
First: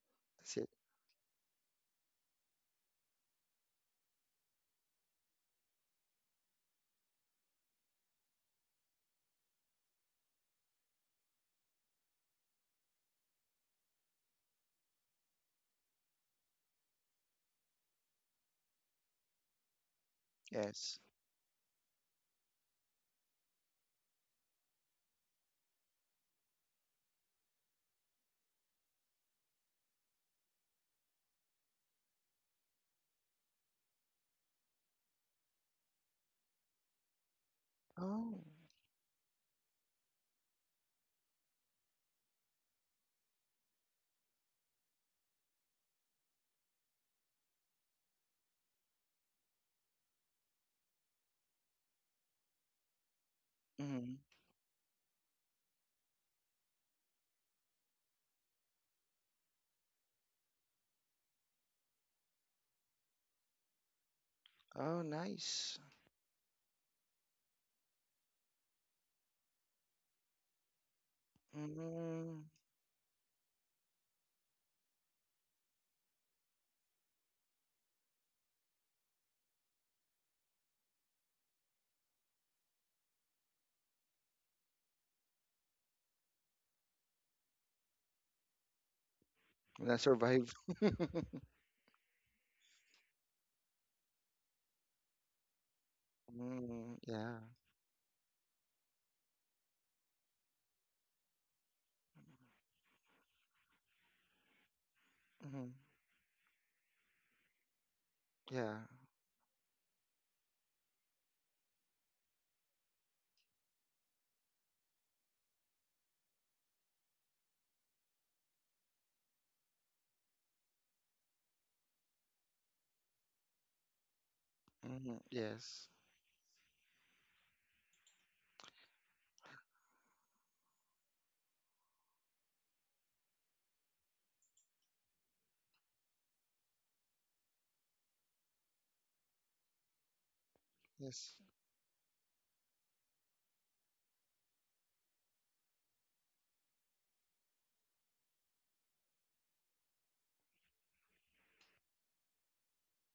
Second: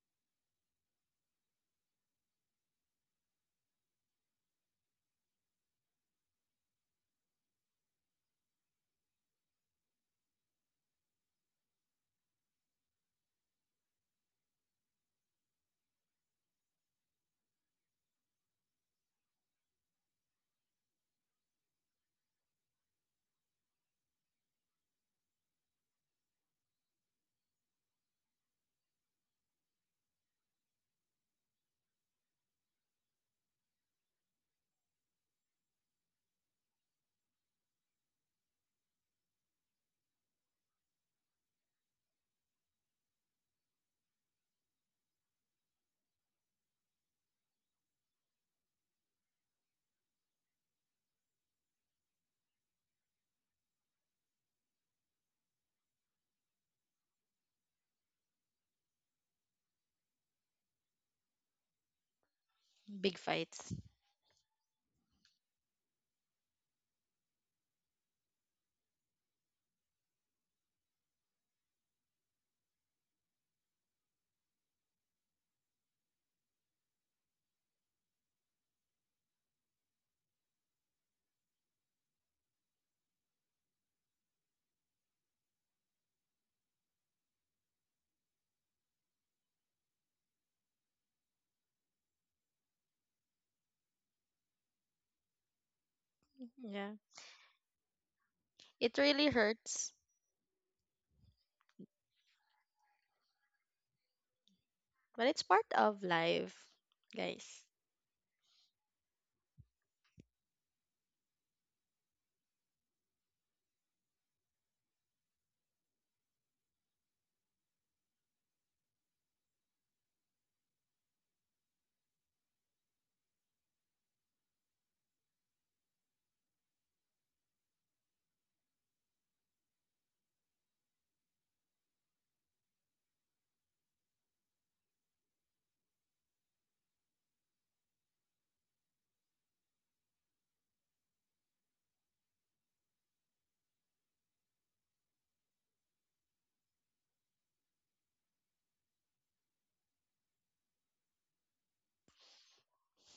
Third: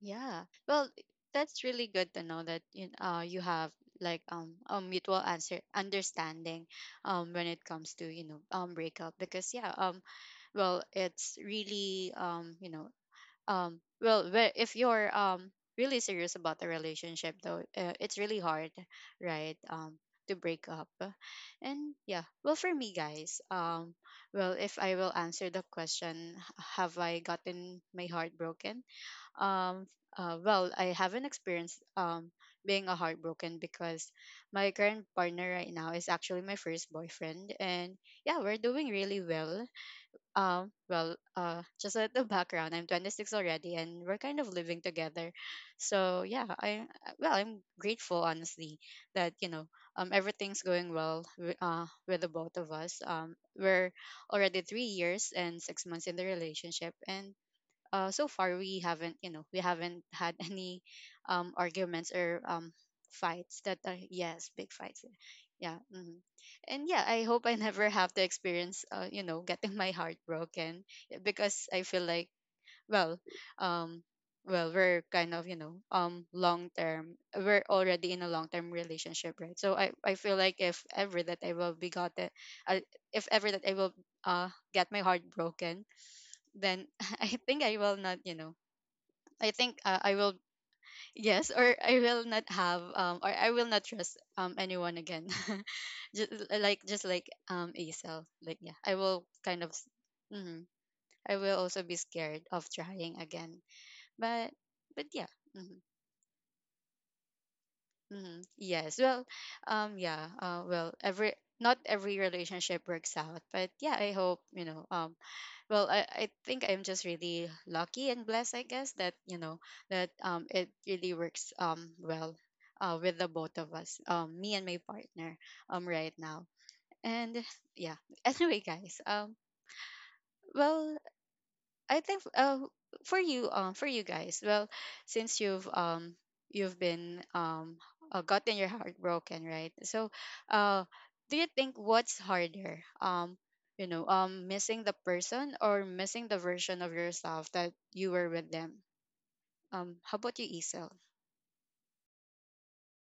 Yeah.
that's it.
Well, that's really good to know that you, you have, like, a mutual answer understanding, when it comes to, you know, breakup, because yeah, well, it's really, you know, well, where if you're really serious about the relationship though, it's really hard, right, to break up.
Yes.
And yeah, well, for me, guys, well, if I will answer the question, have I gotten my heart broken, um well, I haven't experienced being a heartbroken, because my current partner right now is actually my first boyfriend, and yeah,
Oh.
we're doing really well. Well, just at the background, I'm 26 already, and we're kind of living together. So yeah, well, I'm grateful, honestly, that, you know, everything's going well with the both of us. We're
Mhm.
already 3 years and 6 months in the relationship, and so far we haven't, you know, we haven't had any arguments or
Big
fights
fights.
that are yes big
Oh,
fights.
nice.
Yeah, hmm. And yeah, I hope I never have to experience, you know, getting my heart broken, because I feel like,
Mm.
well, um well, we're kind of, you know, long term, we're already in a long term relationship, right? So I feel like, if ever that I will be got it, uh, if ever that I will, get my heart broken, then I think I will not, you know, I think,
When I
I will,
survive.
yes, or I will not have, or I will not trust anyone again. Just, like,
Yeah.
Mm,
just like,
yeah.
Asel, like, yeah, I
It
will
really
kind of,
hurts,
mm, I will also be scared of trying again. But but
but
yeah,
it's part
Mm-hmm.
mm-hmm,
of life, guys.
mm-hmm,
Yeah.
yes. Well, yeah. Well, every, not every relationship works out, but yeah, I hope, you know, well, I think I'm just really lucky and blessed, I guess, that, you know, that, it really works well with the both of us, me and my
Mm-hmm.
partner,
Yes.
right now. And yeah, anyway, guys, well, I think, for you, for you guys, well, since you've, you've been, gotten your heart broken, right? So, uh,
Yes.
do you think what's harder? You know, missing the person or missing the version of yourself that you were with them. How about you, Isel?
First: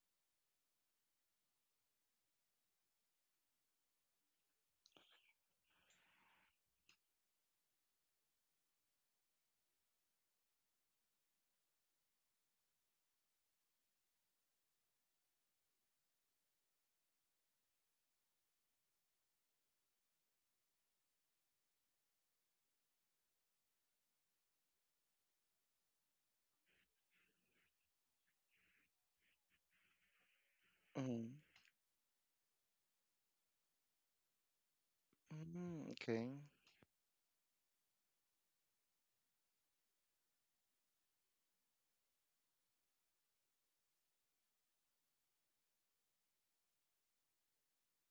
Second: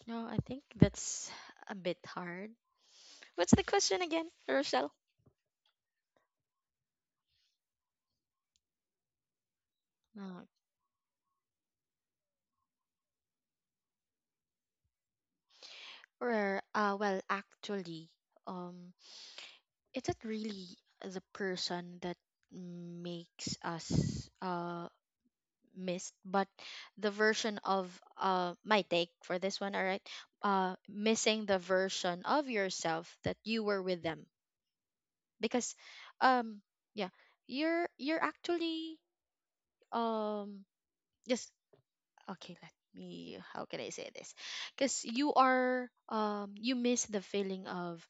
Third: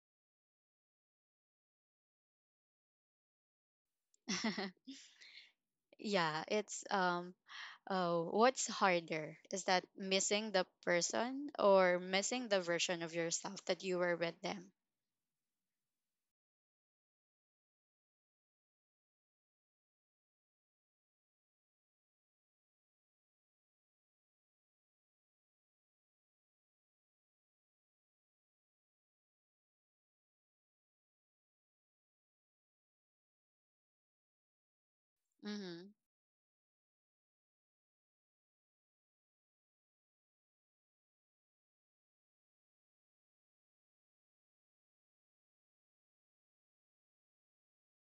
No, I think that's a bit hard. What's the question again, Rochelle?
Yeah, it's, what's harder? Is that
Uh,
missing the person or missing the version of yourself that you were with them?
or Well, actually, um it's not really the person that makes us missed, but the version of, my take for this one, all right?
Mm-hmm.
Missing the version of yourself that you were with them, because
Mm-hmm.
Mm-hmm. Okay.
um yeah, you're actually, um just, okay, let me, how can I say this? Because you are, you miss the feeling of,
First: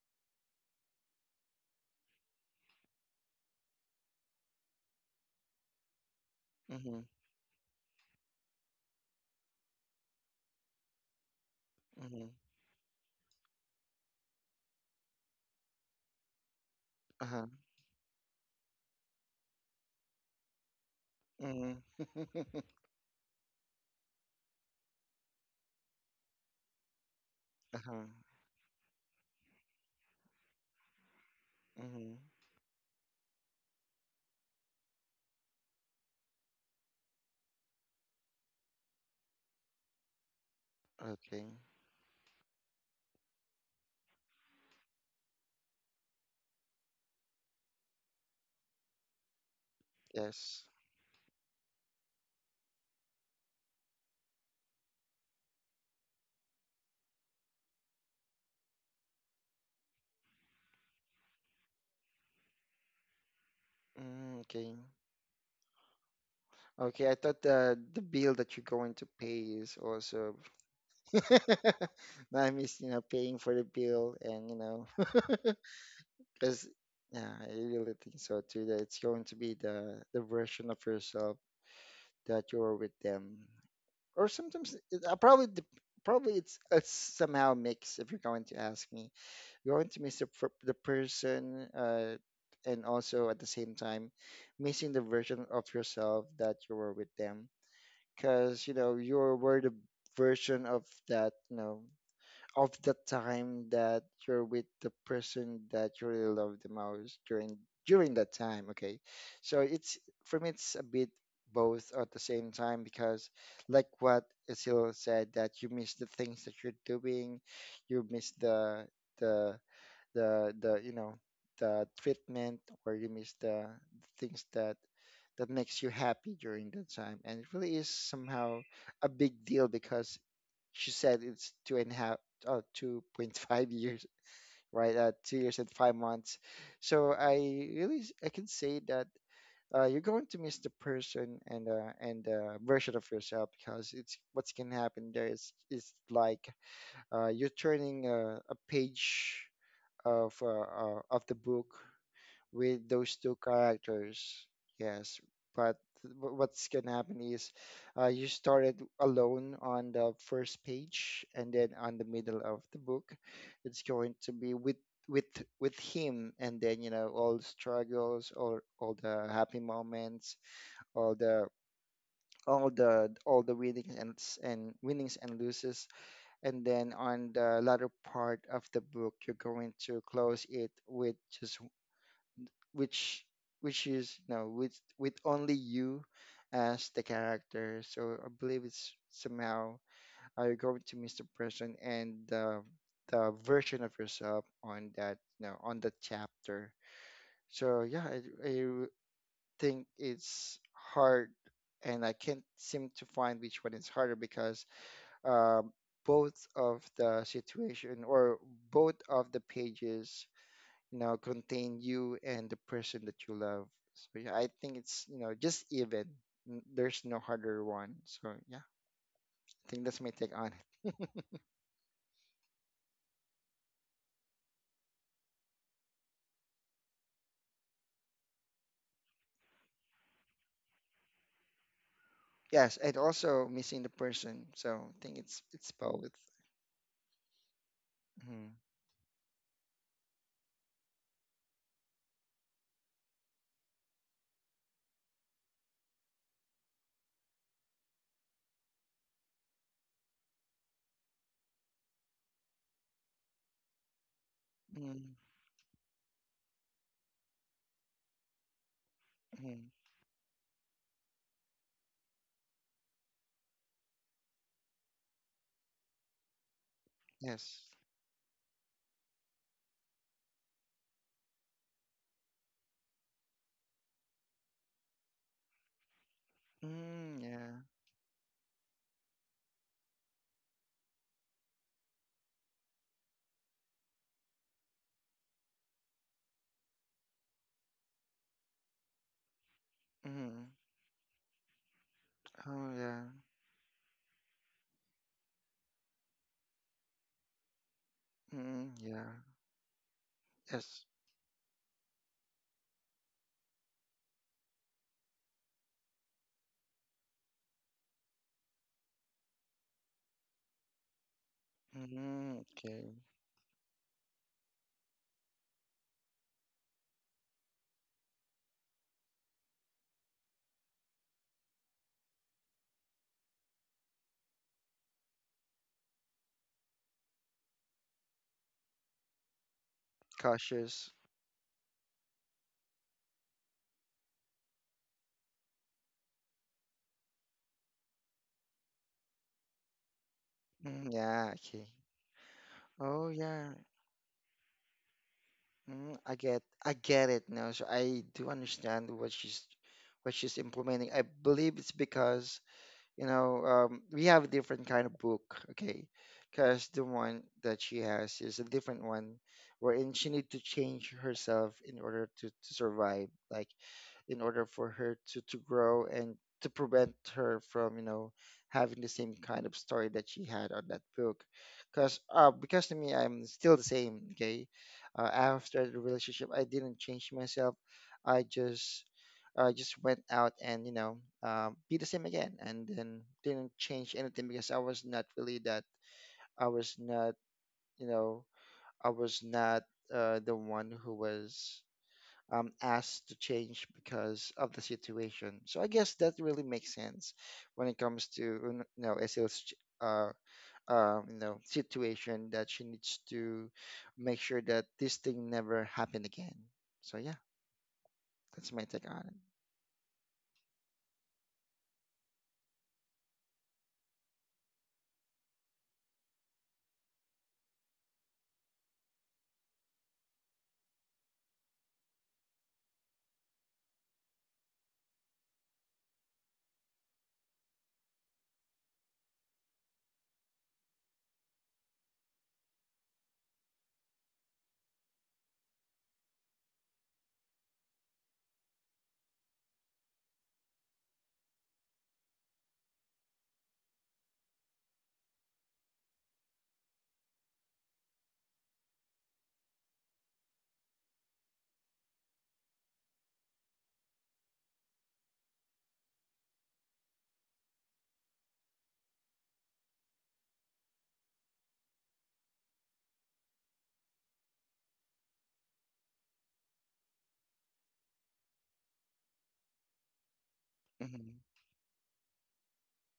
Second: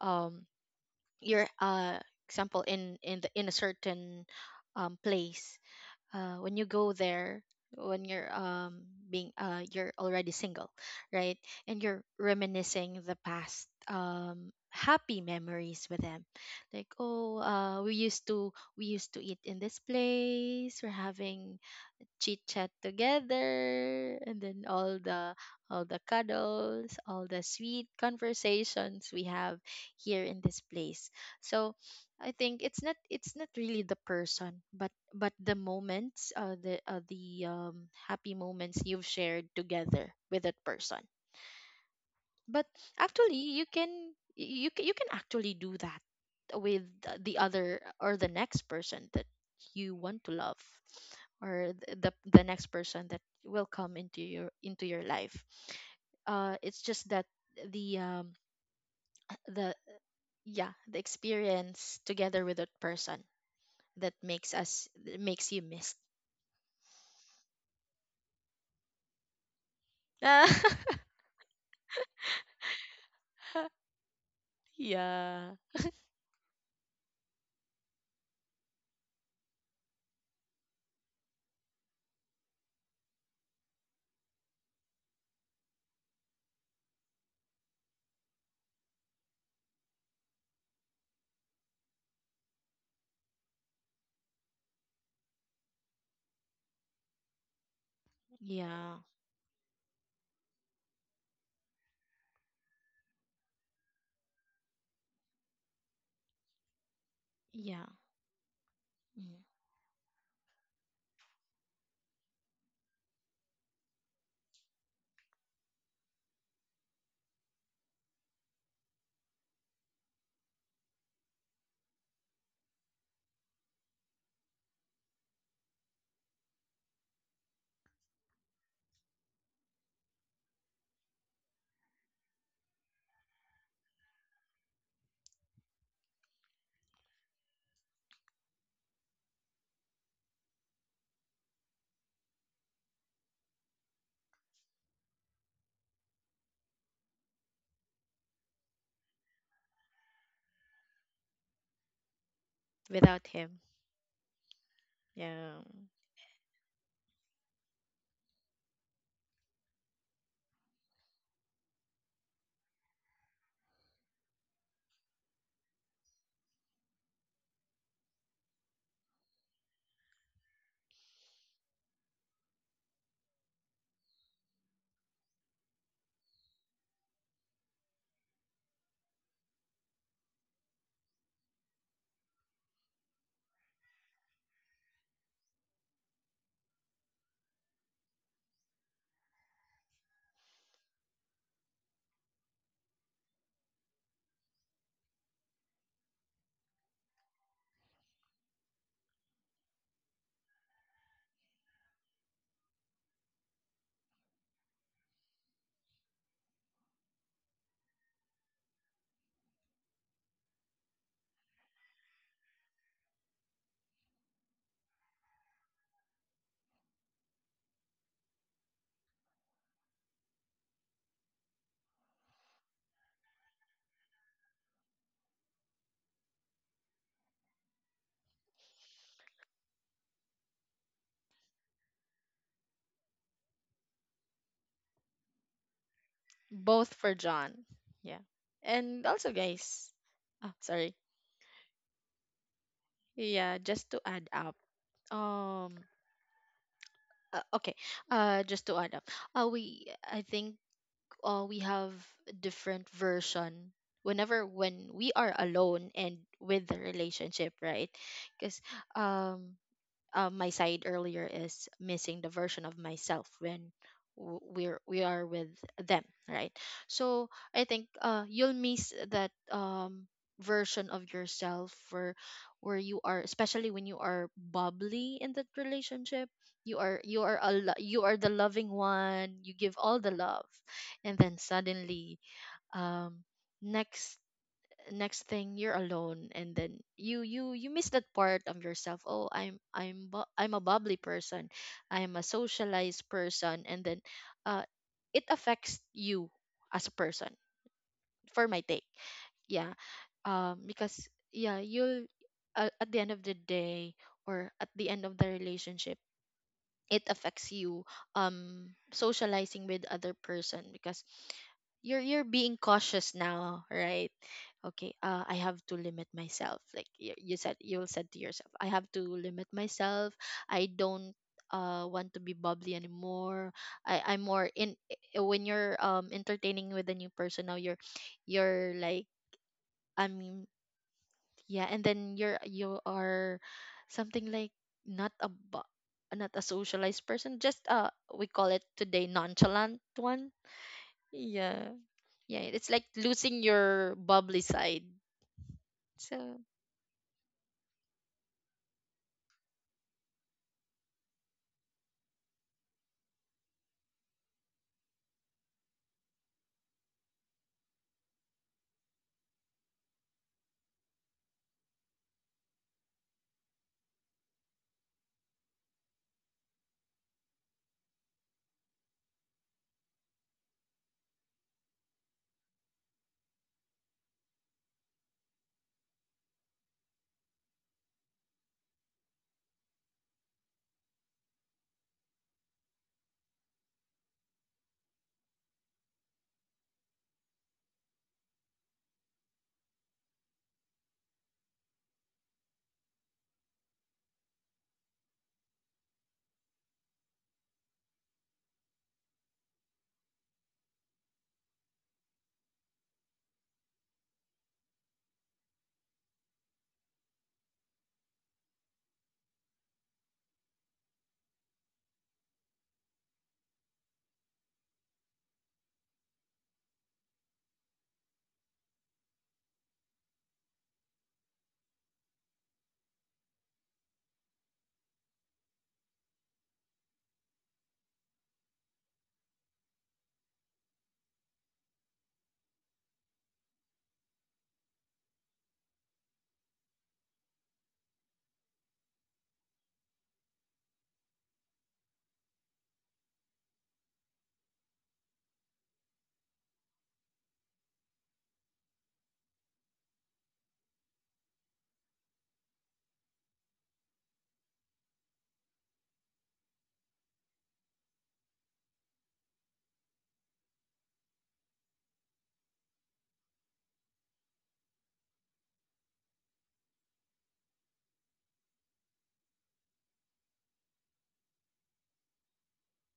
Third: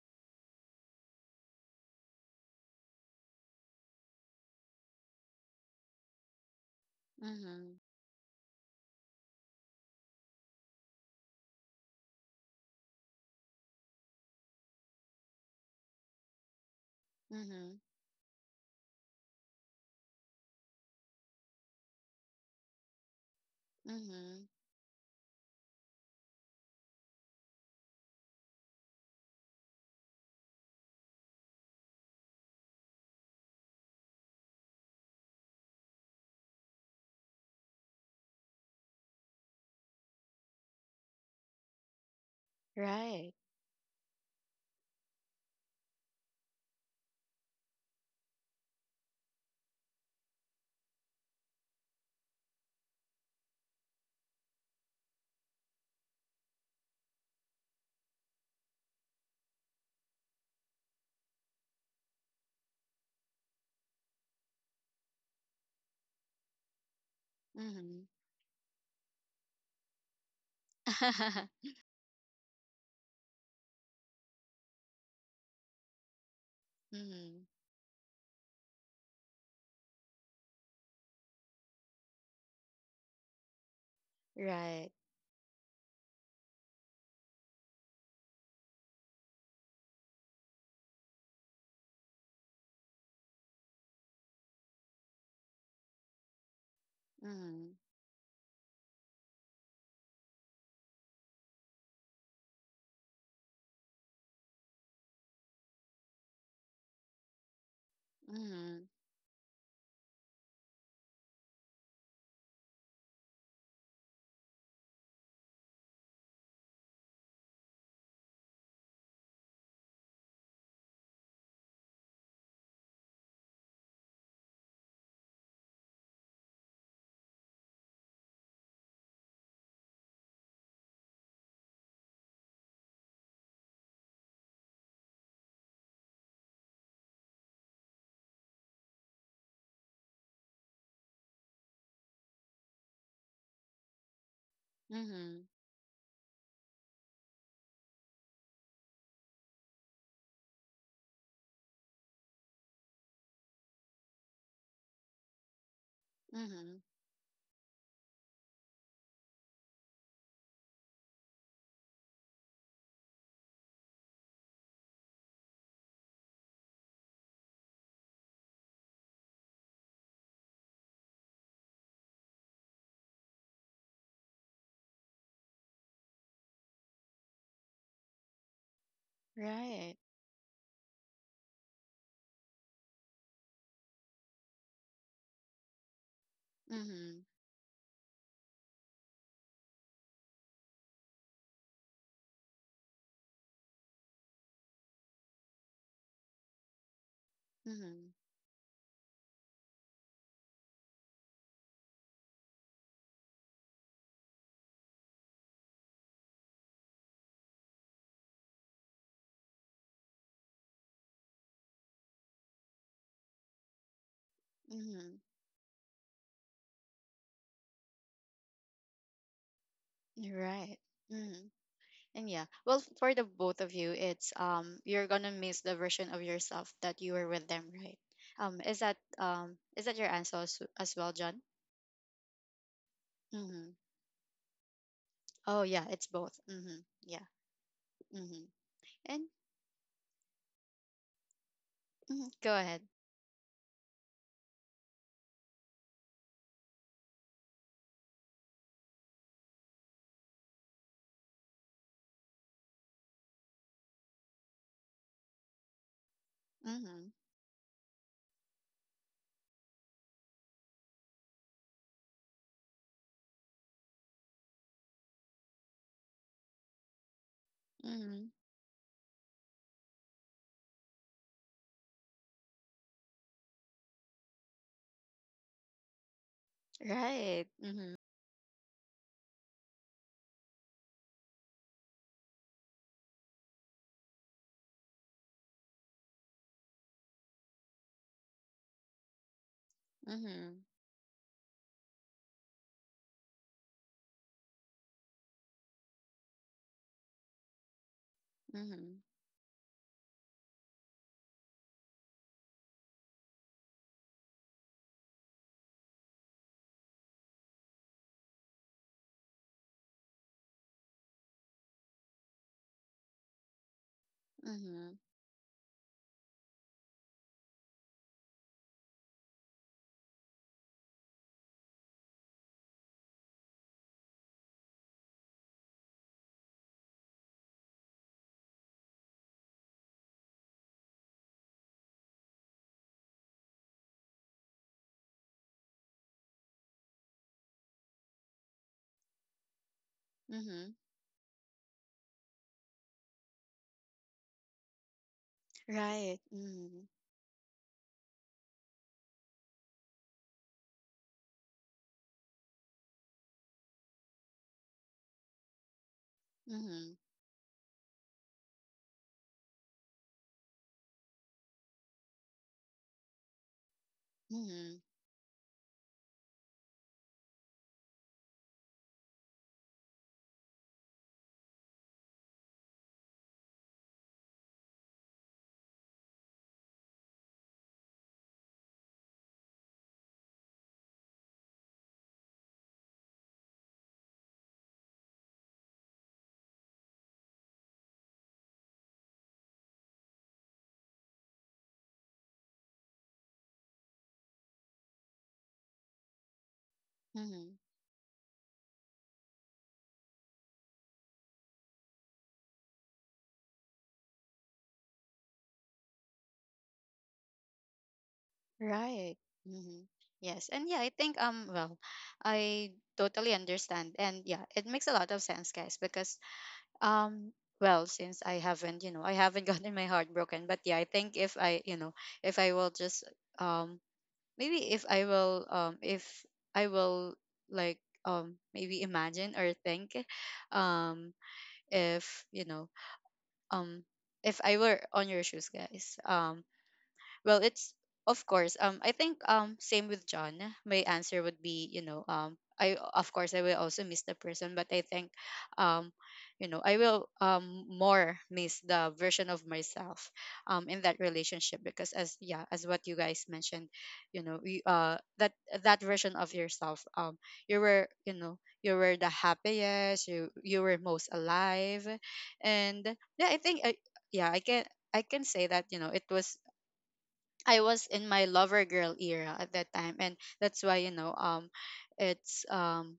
um your, example, in the in a certain, place, when you go
Mm-hmm.
there,
Mm-hmm.
when you're, being, you're already single, right? And you're
Mm-hmm.
reminiscing the past, happy memories with them. Like, oh,
Uh-huh.
Mhm,
we used to eat in this place, we're having
Mm-hmm.
chit chat together, and
mhm.
then all the, cuddles, all the sweet
Uh-huh.
conversations we have here in this place. So
Mm-hmm.
I think it's not really the person, but the moments, the happy moments you've shared together with that person.
Okay.
But
Right.
actually, you can actually do that with the other, or the next person that you want to love,
Yes.
or the next person that will come into your, life. It's just that the um the, yeah, the experience together with that person, that
Mm,
makes
okay.
us that makes you missed.
Okay, I thought the
Mhm.
bill that you're going to pay is also
Mhm.
I miss, you know, paying for the bill and you know,
yeah,
because yeah, I really think so too that it's going to be the version of yourself that you're with them. Or sometimes
Right.
it, probably it's somehow mixed if you're going to ask me. You're going to miss the person, and also at the same time missing the version of yourself that you were with them,
Mhm,
because you know
yeah,
you were the version of, that you know, of the time that you're with the person that you really love the most during
yeah.
during that time.
mhm,
Okay,
Mm.
so it's, for me it's a bit both at the same time, because like what Isil said, that you miss the things that you're doing, you miss the the the you know the treatment, or you miss the things that makes you happy during that time. And it really is somehow a big deal, because she said it's two and a half, 2.5 years, right? 2 years and 5 months. So I really, I can say that you're going to miss the person and version of yourself, because it's what's can happen there
mhm,
is like, you're turning a page of the book with those
Without
two
him,
characters. Yes,
yeah.
but what's
mhm.
gonna happen is, you started alone on the first page, and then on the middle of the book, it's going to be with with him, and then you know all the struggles, all the happy moments, all the all the winnings and winnings and losses, and then on the latter part of the book you're going
Right.
to close it with just, which, is no, with only you as the
Mhm,
character. So I believe it's somehow, you're going to miss the person and the version of yourself on, that you know, on the chapter. So yeah,
mhm,
I think it's hard, and I can't seem to find which one is harder, because um both of the situation, or both of the pages, you know, contain you and the person that you love. So yeah, I think it's, you
mhm.
know, just even. N- There's no harder one. So yeah, I think that's my take on it.
Right. Mhm. And yeah, well, for the both of you, it's, you're gonna miss the version of yourself that you were with them, right? Is that, is that your answer as well, John?
Yes, and also
Mm-hmm.
missing the person. So I think
Oh
it's
yeah, it's
both.
both. Mm-hmm.
Both for
Yeah.
John. Yeah.
Mm-hmm.
Mm-hmm.
And
And
also, guys, oh, sorry.
mhm, go ahead.
Yeah, just to add up. Um okay. Just to add up. We I think we have different version whenever, when
Mm-hmm.
we are alone and with the relationship, right? Cuz um my side earlier is missing the version of myself when we are with them, right? So I
Yes.
think
Mm-hmm.
you'll miss that version of yourself where you are, especially when you are bubbly in that relationship. You are
Mm,
Right.
a
yeah.
Mhm.
you are the loving one, you give all the love. And then suddenly, um next next thing you're alone, and then you miss that part of yourself. Oh, I'm
Mm.
I'm a
Mhm.
bubbly person, I'm a
Oh yeah.
socialized person. And then uh it affects you as a person, for my
Mm,
take.
Mhm.
yeah.
Yeah,
Yes.
because yeah, you'll, at the end of the day or at the end of the relationship, it affects you, socializing with other person, because you're
Mm,
being
okay.
cautious now, right? Okay,
Mhm.
I have to limit myself. Like you, you said to yourself, I have to limit myself. I don't want to be bubbly anymore. I'm more in when you're entertaining with a new person, now you're like I'm
Cautious.
yeah, and then you're you are something like, not a not a socialized person, just we call it today, nonchalant one.
Mhm.
Mm, yeah. Okay.
Yeah. Yeah, it's like
Oh
losing
yeah.
your bubbly side.
Mm, I
Right.
So,
get,
Mhm.
it now. So I do understand what she's implementing. I believe it's because, you know, we have a different kind of book, okay? Because the
Mhm.
one that she has is a different one wherein she need to change herself in order to survive. Like, in order for
Mhm.
her to grow and to prevent her from, you know, having the same kind of story that she had on that book. Because, to me I'm still the same, okay. After the relationship I didn't change myself, i just I just went out and, you know, be the same again, and then didn't change anything, because I was not really that I was not you know I was not the one who was asked to change because of the situation. So I guess that really makes sense
Mhm.
when it comes to, you know, SL's uh, you know, situation, that she needs to make sure that this thing never happen again. So yeah, that's my take on
Right. Mhm. Yes. And yeah, I think, well, I totally understand. And yeah, it makes a lot of sense, guys, because, um well, since I haven't, you know, I haven't gotten my heart broken, but yeah, I think if I, you know, if I will just, um maybe if I will like maybe imagine or think, um if, you know, um if I were on your shoes, guys, well, it's, of course. I think, same with John. My answer would be, you know, I, of course, I will also miss the person, but I think, um you know, I will, more miss the version of myself, in that relationship, because, as yeah, as what you guys mentioned, you know, we that, that version of yourself, you were, you know, you were the happiest, you were most alive, and yeah, I think I, yeah, I can, I can say that, you know, it was, I was in my lover girl era at that time, and that's why,
it.
you
Hmm.
know, it's, um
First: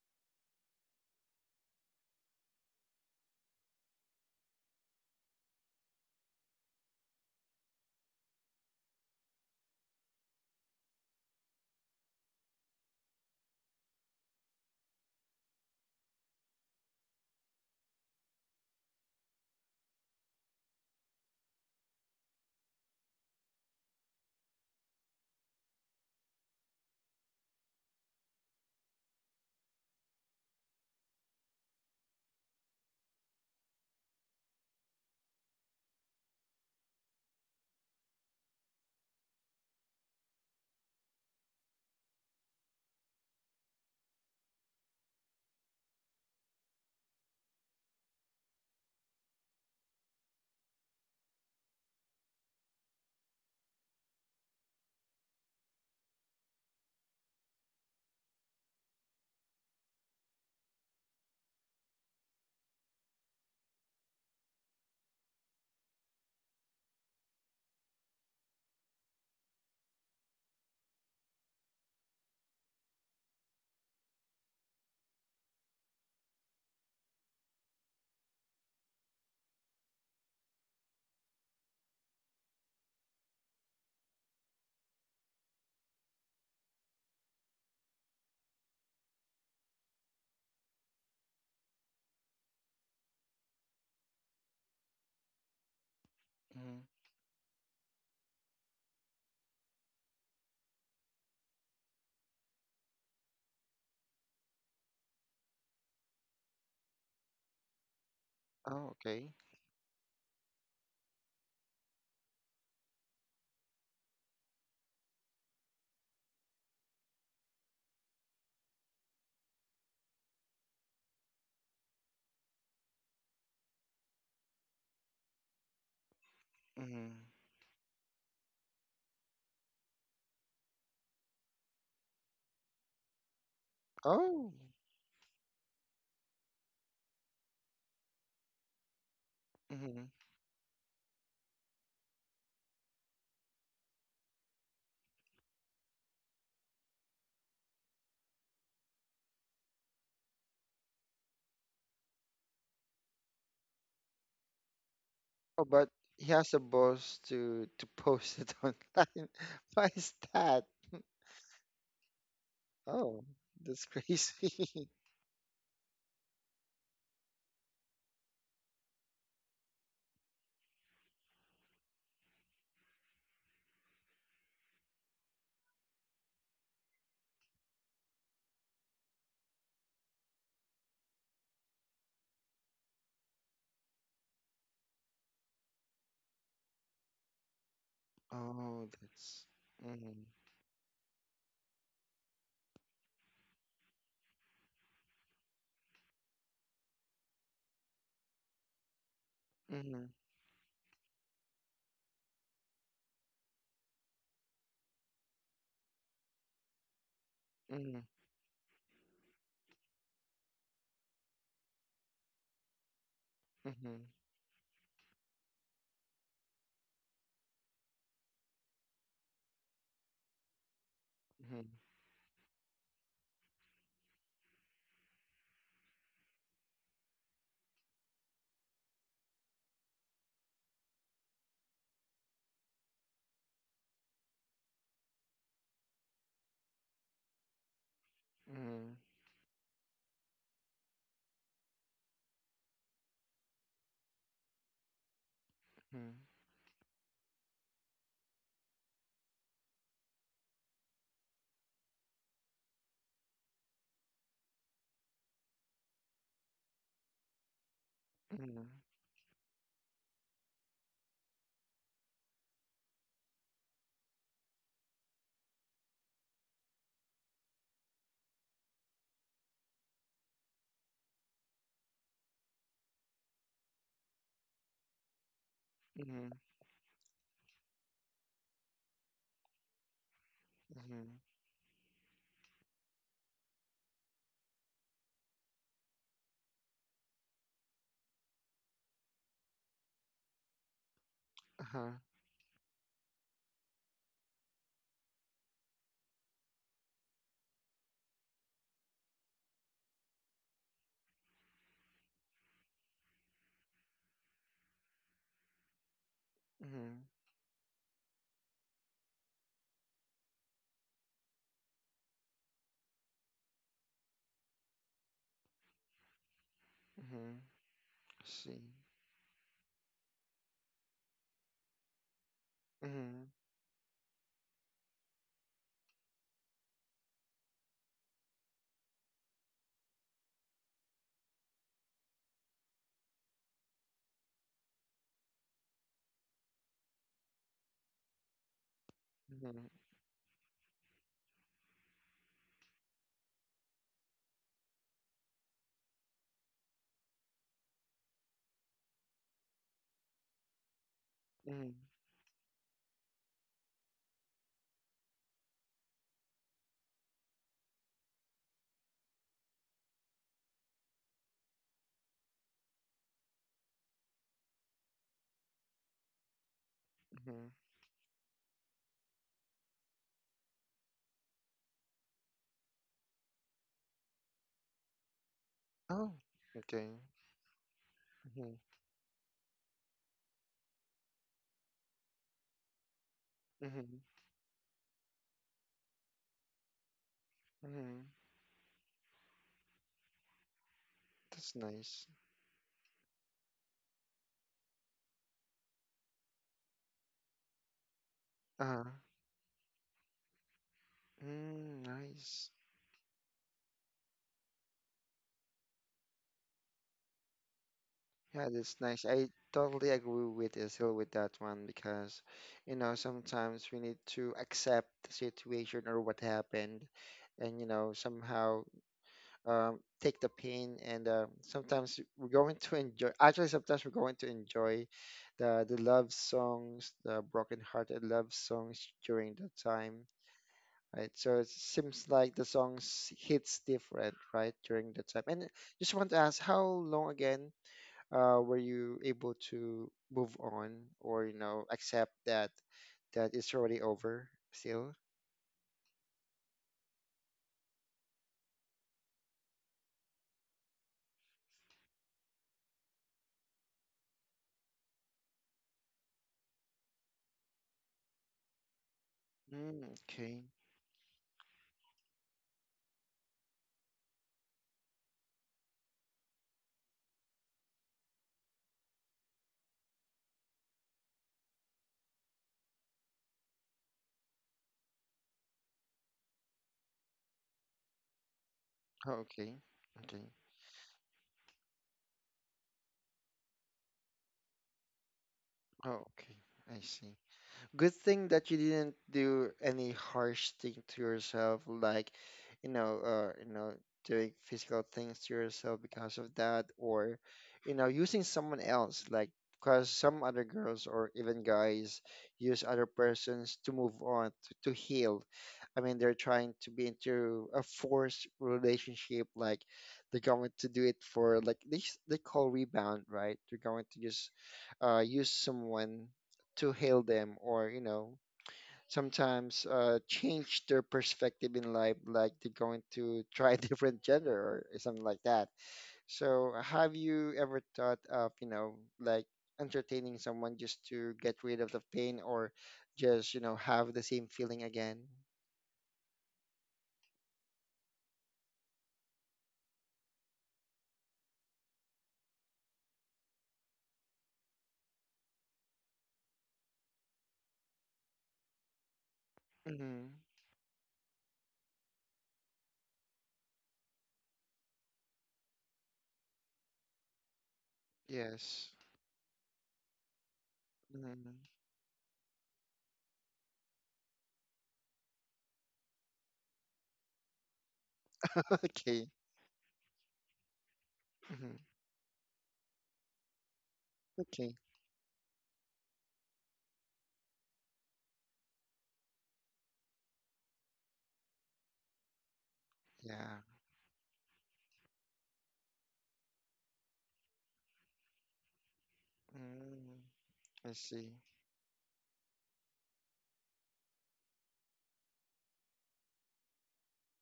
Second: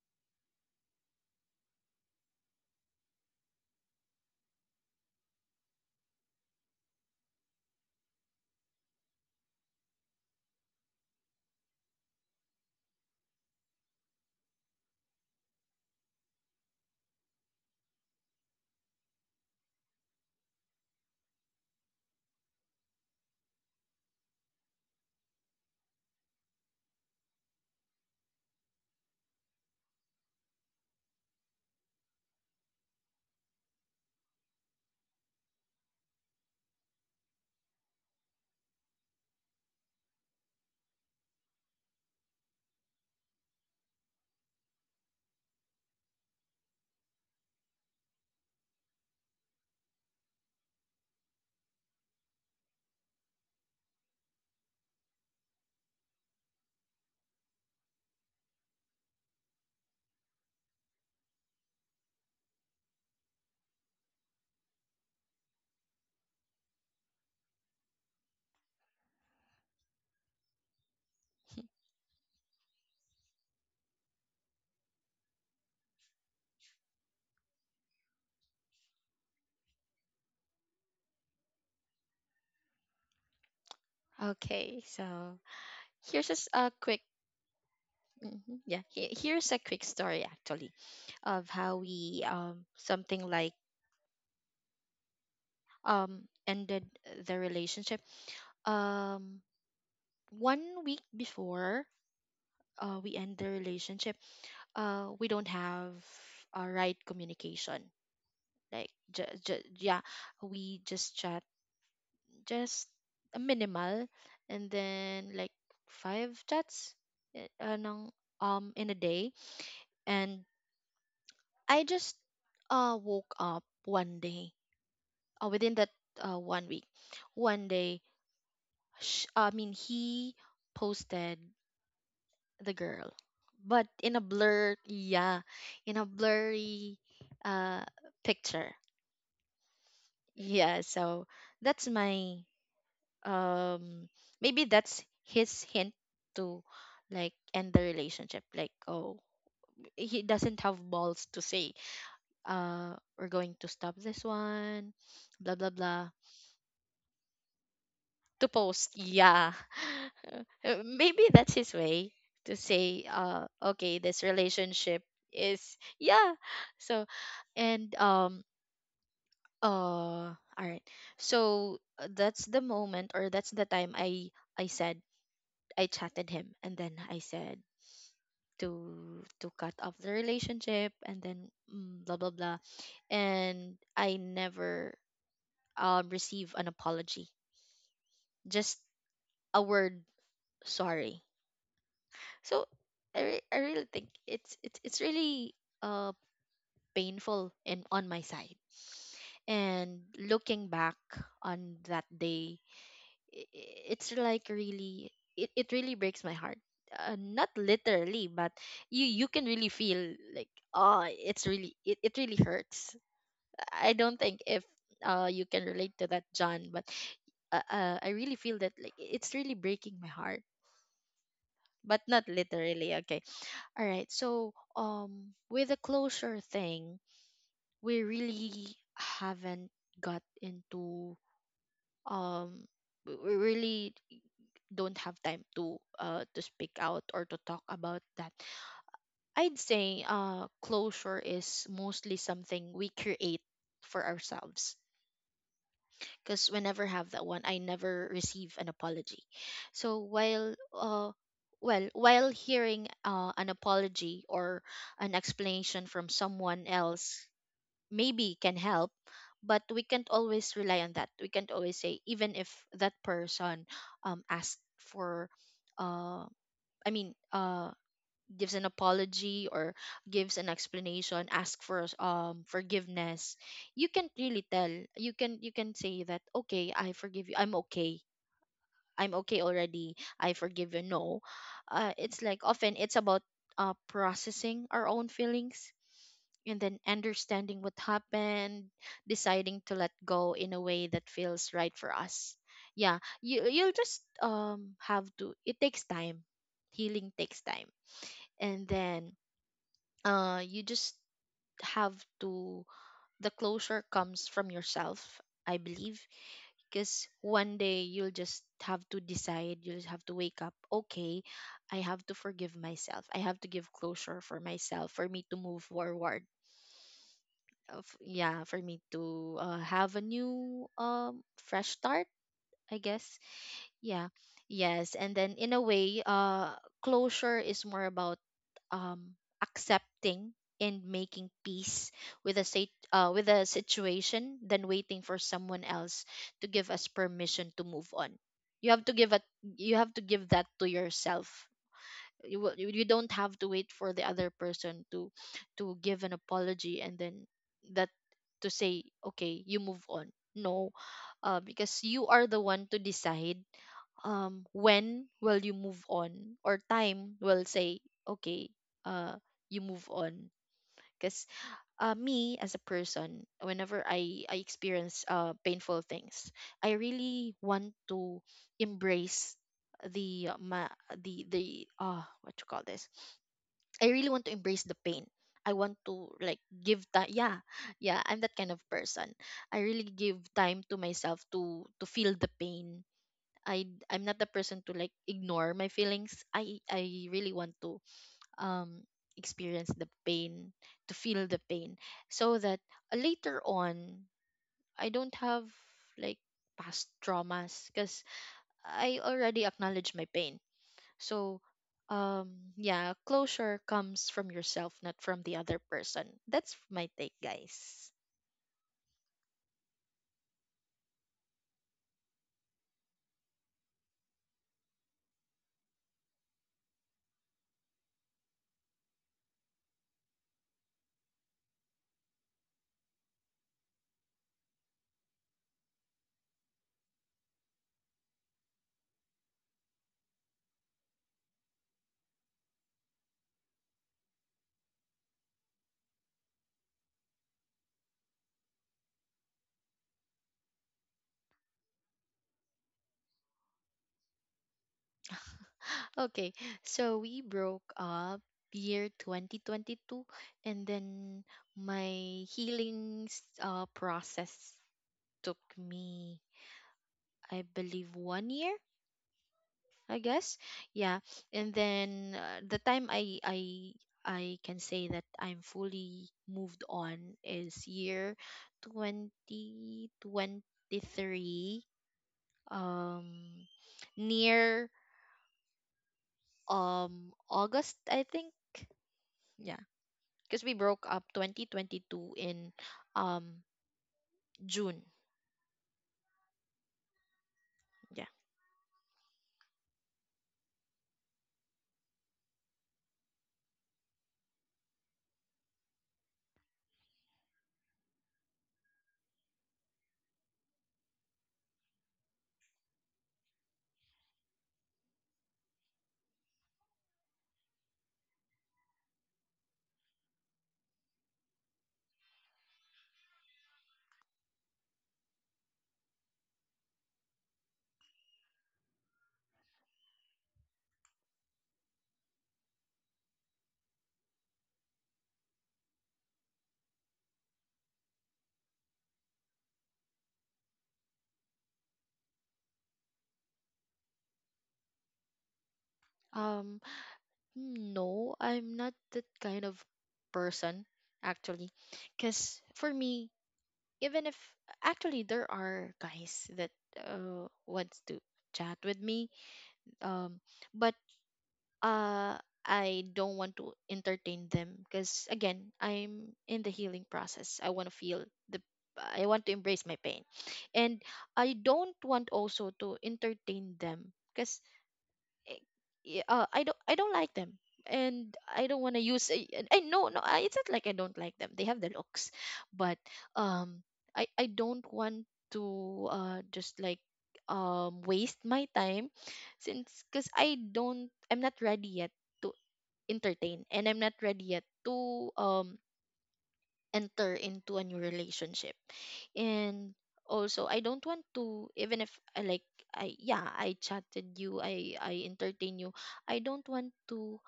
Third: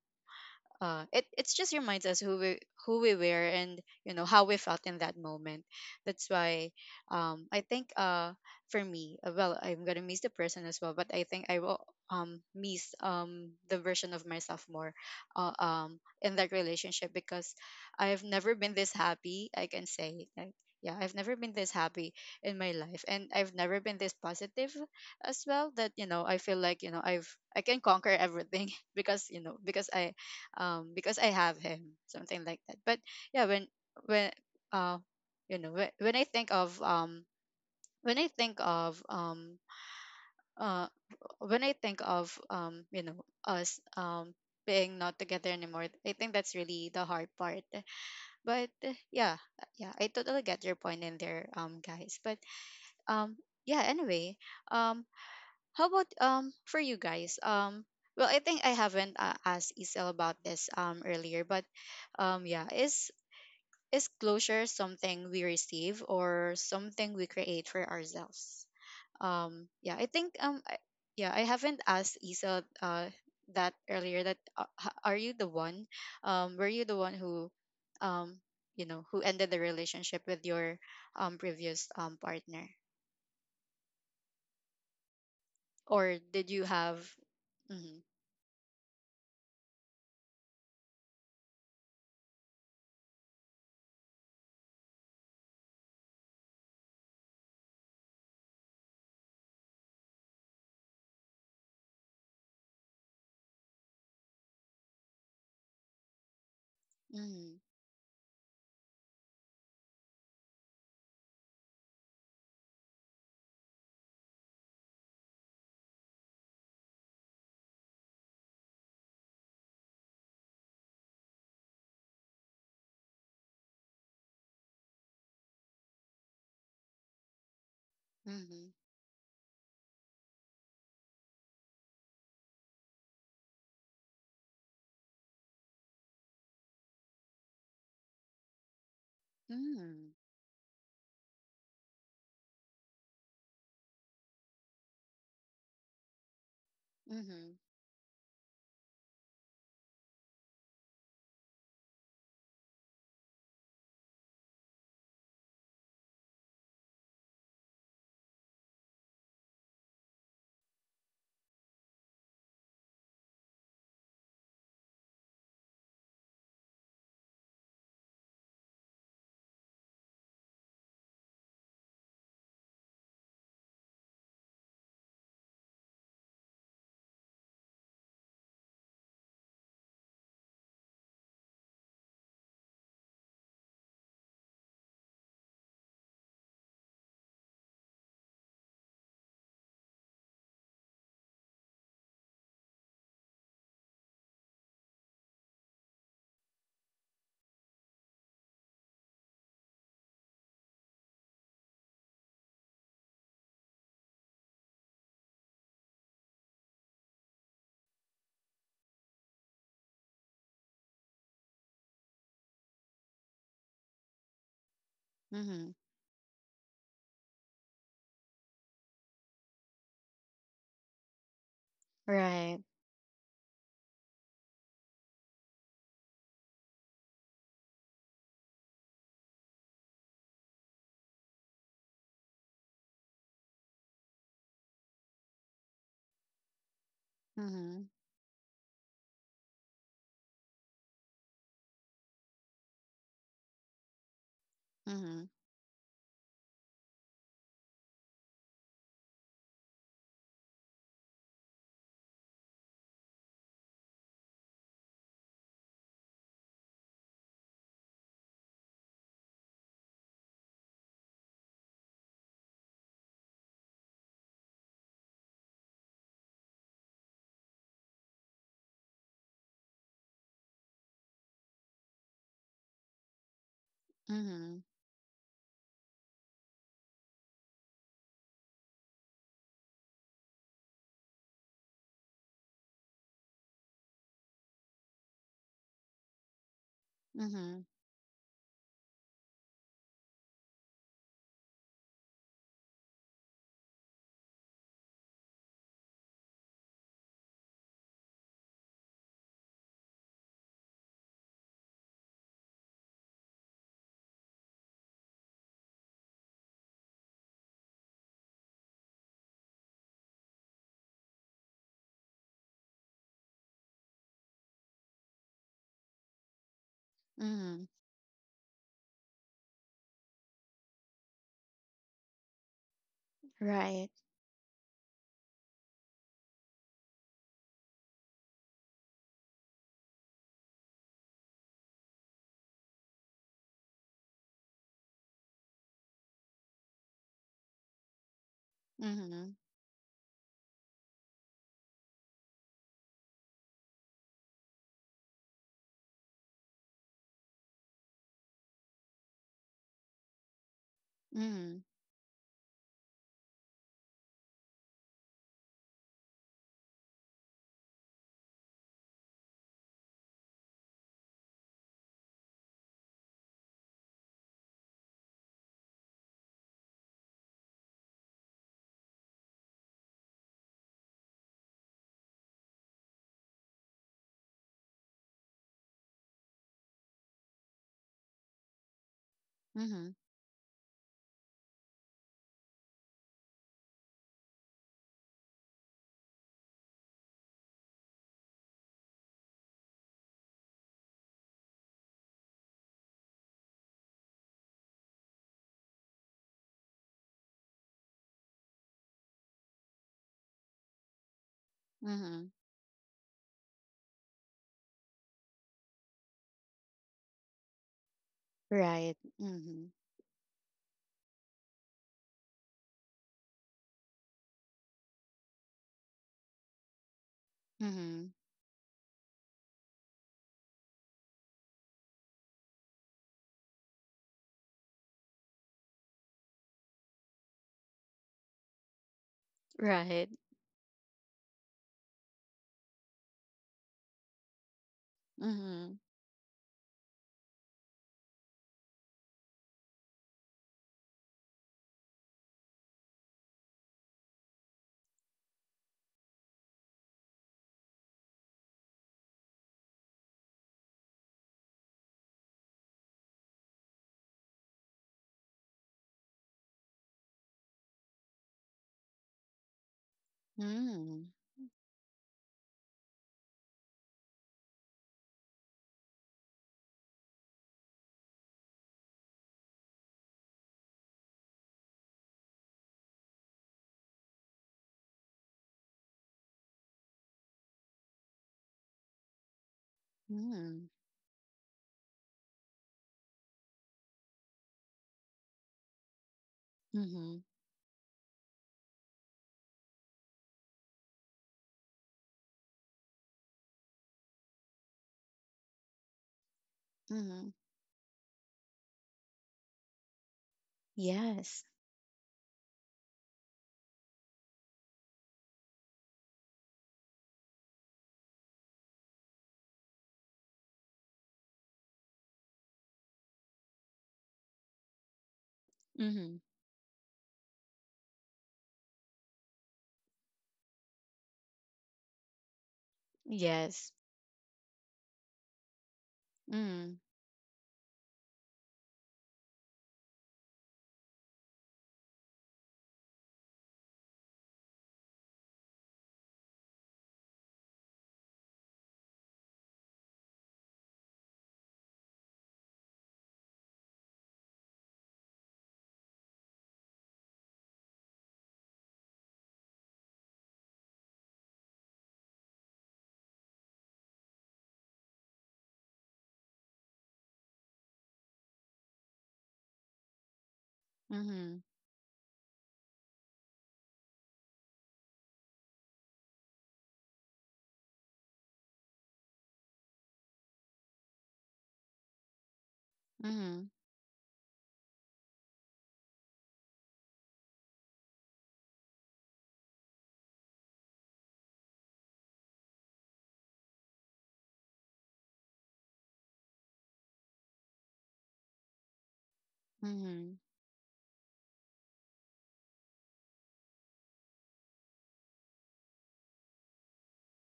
uh, it, it's just reminds us who we, who we were and, you know, how we felt in that moment. That's why, I think, for me, well, I'm gonna miss the person as well, but I think I will, miss, the version of myself more, in that relationship, because I've never been this happy. I can say, like. Yeah, I've never been this happy in my life, and I've never been this positive as well. That, I feel like, I can conquer everything because, because I have him, something like that. But yeah, when uh when I think of when I think of um uh when I think of um you know us, being not together anymore, I think that's really the hard part. But yeah, I totally get your point in there, guys. But um yeah anyway. um how about for you guys? Well, I think I haven't asked Isel about this earlier, but yeah, is closure something we receive or something we create for ourselves? Yeah, I think, yeah, I haven't asked Isa that earlier. That are you the one? Were you the one um, who ended the relationship with your previous partner,
okay. So,
or
here's a
did you
a
have?
quick
Mm-hmm,
mhm, yeah, here's a quick story actually of how we something like
Hmm.
ended the relationship. Um One week before we end the relationship, we don't have a right
mm-hmm,
communication.
Oh,
Like,
okay.
yeah, we just chat, just a minimal, and then like five chats, eh, uh, ng, in a day. And I just woke up one day, within that one week,
Hmm.
one day.
mm-hmm,
I mean, he posted the girl, but in a
Oh.
blur, yeah, in a blurry uh picture.
Hmm.
mm-hmm,
Yeah, so that's my um maybe that's his hint to, like,
mm-hmm,
end the relationship. Like, oh, he doesn't have balls to say, we're going to stop this one, blah
Oh,
blah
but
blah.
he has a boss to post
To
it
post,
online.
yeah.
Why is that?
Maybe that's his way to say,
Oh, that's
okay, this
crazy.
relationship is yeah. So, and all right. So that's the moment, or that's the time I said, I chatted him and then I said to cut off the relationship and then blah blah blah, and I never receive an apology. Just
Oh, that's.
a word
Mm-hmm.
sorry. So I really think it's it's really uh painful in on my side. And
Mm-hmm.
looking back on that day, it's like really, it really breaks my heart, not
Mm-hmm.
literally, but you can really feel like, oh, it's really, it really hurts. I
Mm-hmm.
don't think if you can
mm-hmm,
relate to that, John, but I really feel that, like, it's really breaking my heart, but not
right.
literally, okay. All right, so with the closure thing, we really haven't got into um we really don't have time to speak out or to talk
Mm-hmm,
about that.
Mm-hmm.
I'd say closure is mostly something we create for ourselves.
mm-hmm,
Mm-hmm.
Because whenever have that one, I never receive an apology. So while well, while hearing an apology or an explanation from someone else, maybe can
Mm-hmm.
help. But we can't always rely on that. We can't always say, even if that person asked for uh, I mean, gives an apology or gives an explanation, ask for forgiveness, you can't really
mm-hmm,
tell. You can say that,
Mm-hmm.
okay, I forgive you. I'm okay. I'm okay already. I forgive you. No,
Mm-hmm.
it's like, often it's about processing our own feelings and then
mm-hmm,
understanding what happened, deciding to let go in a way that feels right for
Uh-huh.
us. Yeah, you you'll just have to. It takes time. Healing takes time, and then you just have to, the closure comes from yourself, I believe.
Mm-hmm.
Because one day you'll just have to decide, you'll just have to wake up, okay, I have to forgive myself, I have to give closure for myself for me to move forward,
Mm-hmm.
mm-hmm.
I
of, yeah, for
see.
me to have a new fresh start, I guess.
Mm-hmm.
Right.
Yeah. Yes. And then in a way, closure is more about um accepting and making peace with a with a situation, than waiting for someone else to give us permission to move on. You have to give it,
Mhm.
Mm-hmm.
you have to give that to yourself. You you don't have to wait for the other person to give an apology and then that to say, okay, you move on. No,
Mhm.
Mm-hmm.
because you are the one to decide when will you move on, or time will say, okay, uh you move on. Because me as a person, whenever I experience painful things, I really
Mm-hmm.
want to embrace the the what you call this, I really want to embrace the pain. I want to,
Oh,
like, give
okay.
time. Yeah, yeah, I'm that kind
Mm-hmm.
of person. I really
Mhm.
give time to myself to feel the pain. I'm
Mm-hmm.
not the person to, like, ignore my feelings. I really want to
Mm-hmm.
um experience the pain, to feel the
That's
pain,
nice.
so that later on I don't have like past traumas, cuz
Uh-huh.
I already acknowledge my pain. So
Mm,
Mhm.
nice.
yeah, closure comes from yourself, not from the other person. That's my take, guys.
Yeah, that's
Right.
nice. I
Mhm.
totally agree with Isil with that one, because, you know, sometimes we need to accept the situation or what happened, and, you know,
Mhm.
somehow take the pain. And sometimes we're going to enjoy, actually, sometimes we're going to enjoy the love songs, the broken-hearted love songs during that
Right.
time. Right, so it seems like the songs hits different, right, during the time. And
Mhm.
just want to ask, how long again, were you able to move on, or you know accept that that it's already over still?
Okay, so we broke up year 2022, and then my healing process took me, I believe, 1 year,
Mm,
I guess.
okay.
Yeah.
Mhm.
And then the time I can say that I'm fully moved on is year 2023, um near August, I think.
Oh,
Yeah,
okay. Okay.
because we
Mhm.
broke up 2022 in um June.
Oh, okay. I see.
Mhm.
Good
Yeah.
thing that you didn't do any harsh thing to yourself, like, you know, doing physical things to yourself because of that, or,
Mhm.
you know, using someone else, like, because some other girls or
Yes.
even guys use other persons to move on, to heal. I mean, they're trying to be into a forced relationship. Like, they're going to do it for, like, they call rebound, right? They're going to just use someone
Mhm.
to hail them, or, you know, sometimes change their perspective in life. Like, they're going to try a
Yes.
different gender or something like that. So,
Mhm.
have you ever thought of, you know, like, entertaining someone just to get rid of the pain, or just, you know, have the same feeling again?
Um no, I'm not that kind of person actually, because for me, even if, actually there are guys that wants to chat with me,
Hmm.
um but uh I don't want to entertain them because, again, I'm in the healing process. I want to feel the,
Yes.
I want to embrace my pain. And I
Mm.
Mhm.
don't want also to entertain them because eh, yeah, I don't, I don't like them, and I don't want to use
Okay.
I, no, no, I, it's not like I don't like them, they have
Hmm.
the looks, but
Mhm.
um I
Okay.
don't want to just like waste my time, since cuz I don't, I'm not ready yet to entertain,
Yeah.
and I'm not ready yet to um enter into a new relationship. And
Mm.
Mhm.
also, I
I
don't want
see.
to, even if I like, I yeah, I chatted you, I entertain you, I don't want to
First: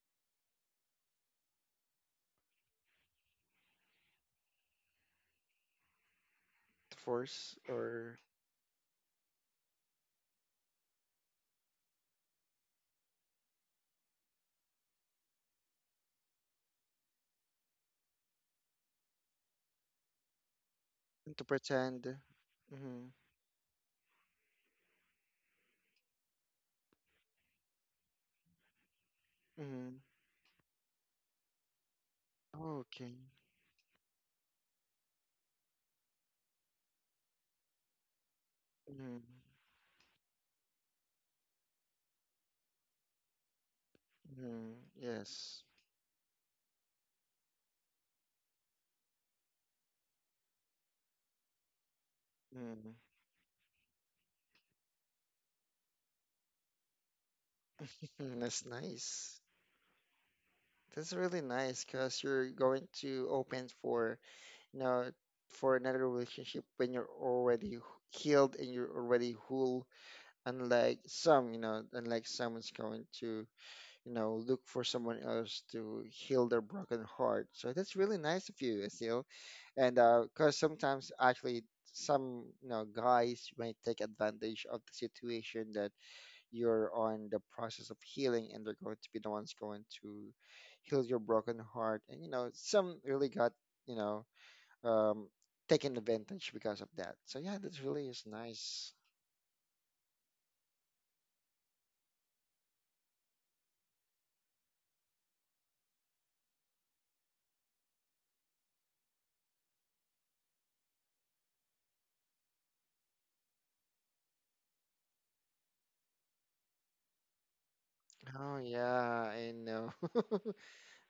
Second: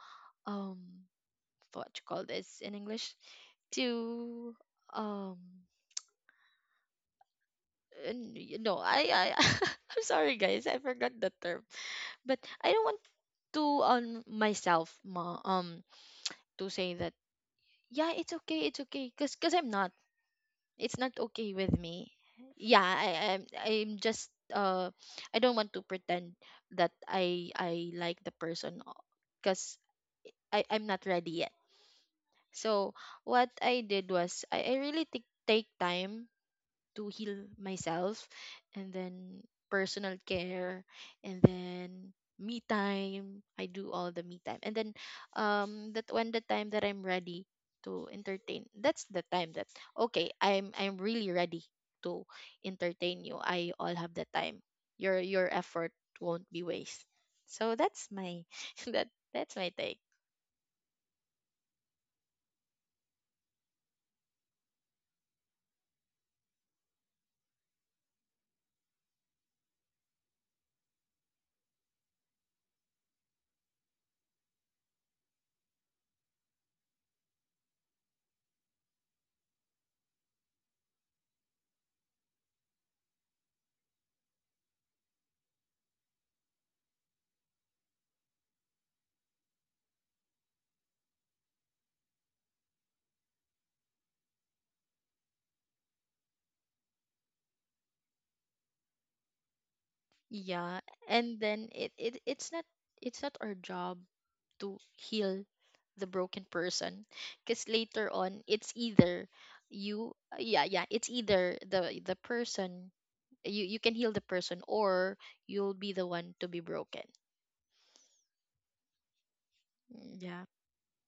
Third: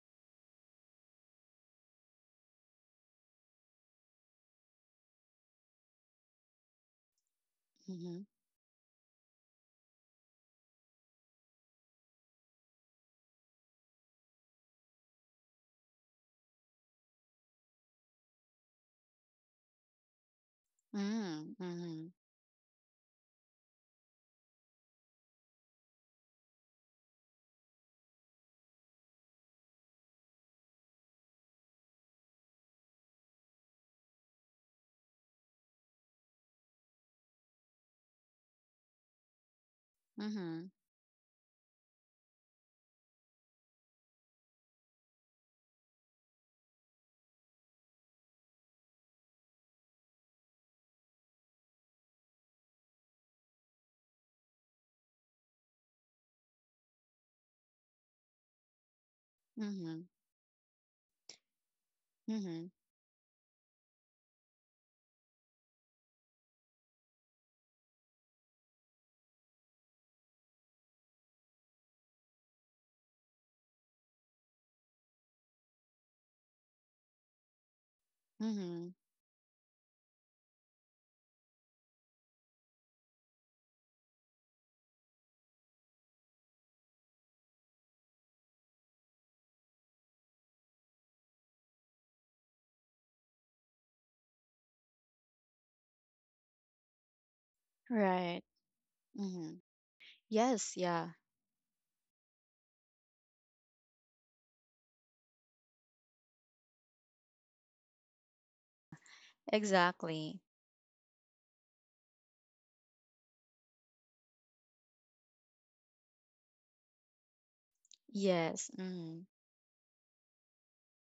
um what you call this in English, to um
To force or
Mhm.
and you know, I I'm sorry guys, I forgot the term, but I don't want to on myself ma to say that yeah, it's okay, it's okay, because 'cause I'm not, it's not
to
okay with
pretend.
Mhm.
me.
Mm-hmm.
Yeah, I'm just I don't want to pretend that I like the person, because
Mm-hmm.
I'm not ready yet.
Oh,
So
okay.
what I did was I really take time to heal myself, and
Mm.
then personal
Mhm.
care, and then me time, I do all the me time, and
Mm.
then
Yes.
that, when the time that I'm ready to entertain, that's the time that, okay, I'm really ready to
Mm.
entertain you I all have the time, your effort won't be waste. So that's my
That's
that
nice.
that's my
Mhm.
take.
Mhm.
That's really nice because you're
Mhm.
going to open for, you know, for another relationship when you're already healed and you're already whole, unlike some, unlike someone's going to look for someone else to heal their broken heart. So that's really nice of you,
Mhm.
Asil. And because sometimes actually some guys might take advantage of the situation that you're on the process of healing, and they're going to be the ones going to heal your broken heart. And some really got you know um taken advantage because of that. So yeah, that really is
Right.
nice.
Mhm. Yes.
Yeah,
Yeah.
and then it's not, it's not our job to heal the broken person, because later on, it's either you,
Exactly.
yeah, yeah, it's either the person, you can heal the person, or you'll be the one to be broken.
Oh
Yes. Mhm.
yeah, I know.
Mm, yeah,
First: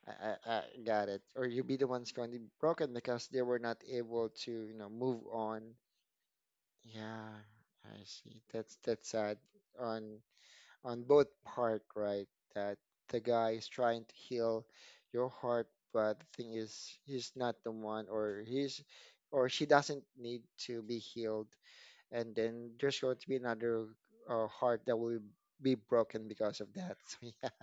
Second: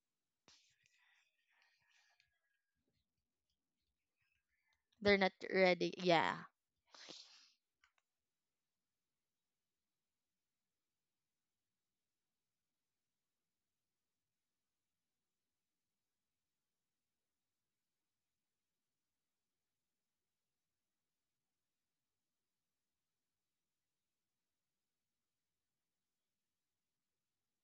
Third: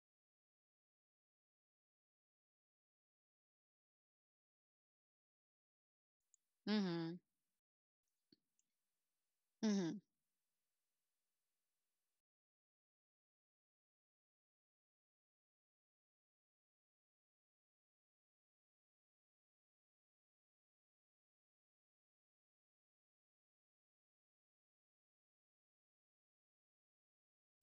I, I got it. Or you'll be the ones currently broken because they were not able to,
they're
move
not
on.
ready, yeah.
Mhm.
Yeah, I see. That's sad
Mhm.
on on both part, right? That the guy is trying to heal your heart, but the thing is, he's not the one, or she doesn't need to be healed, and then there's going to be another heart that will be broken because of that. So yeah,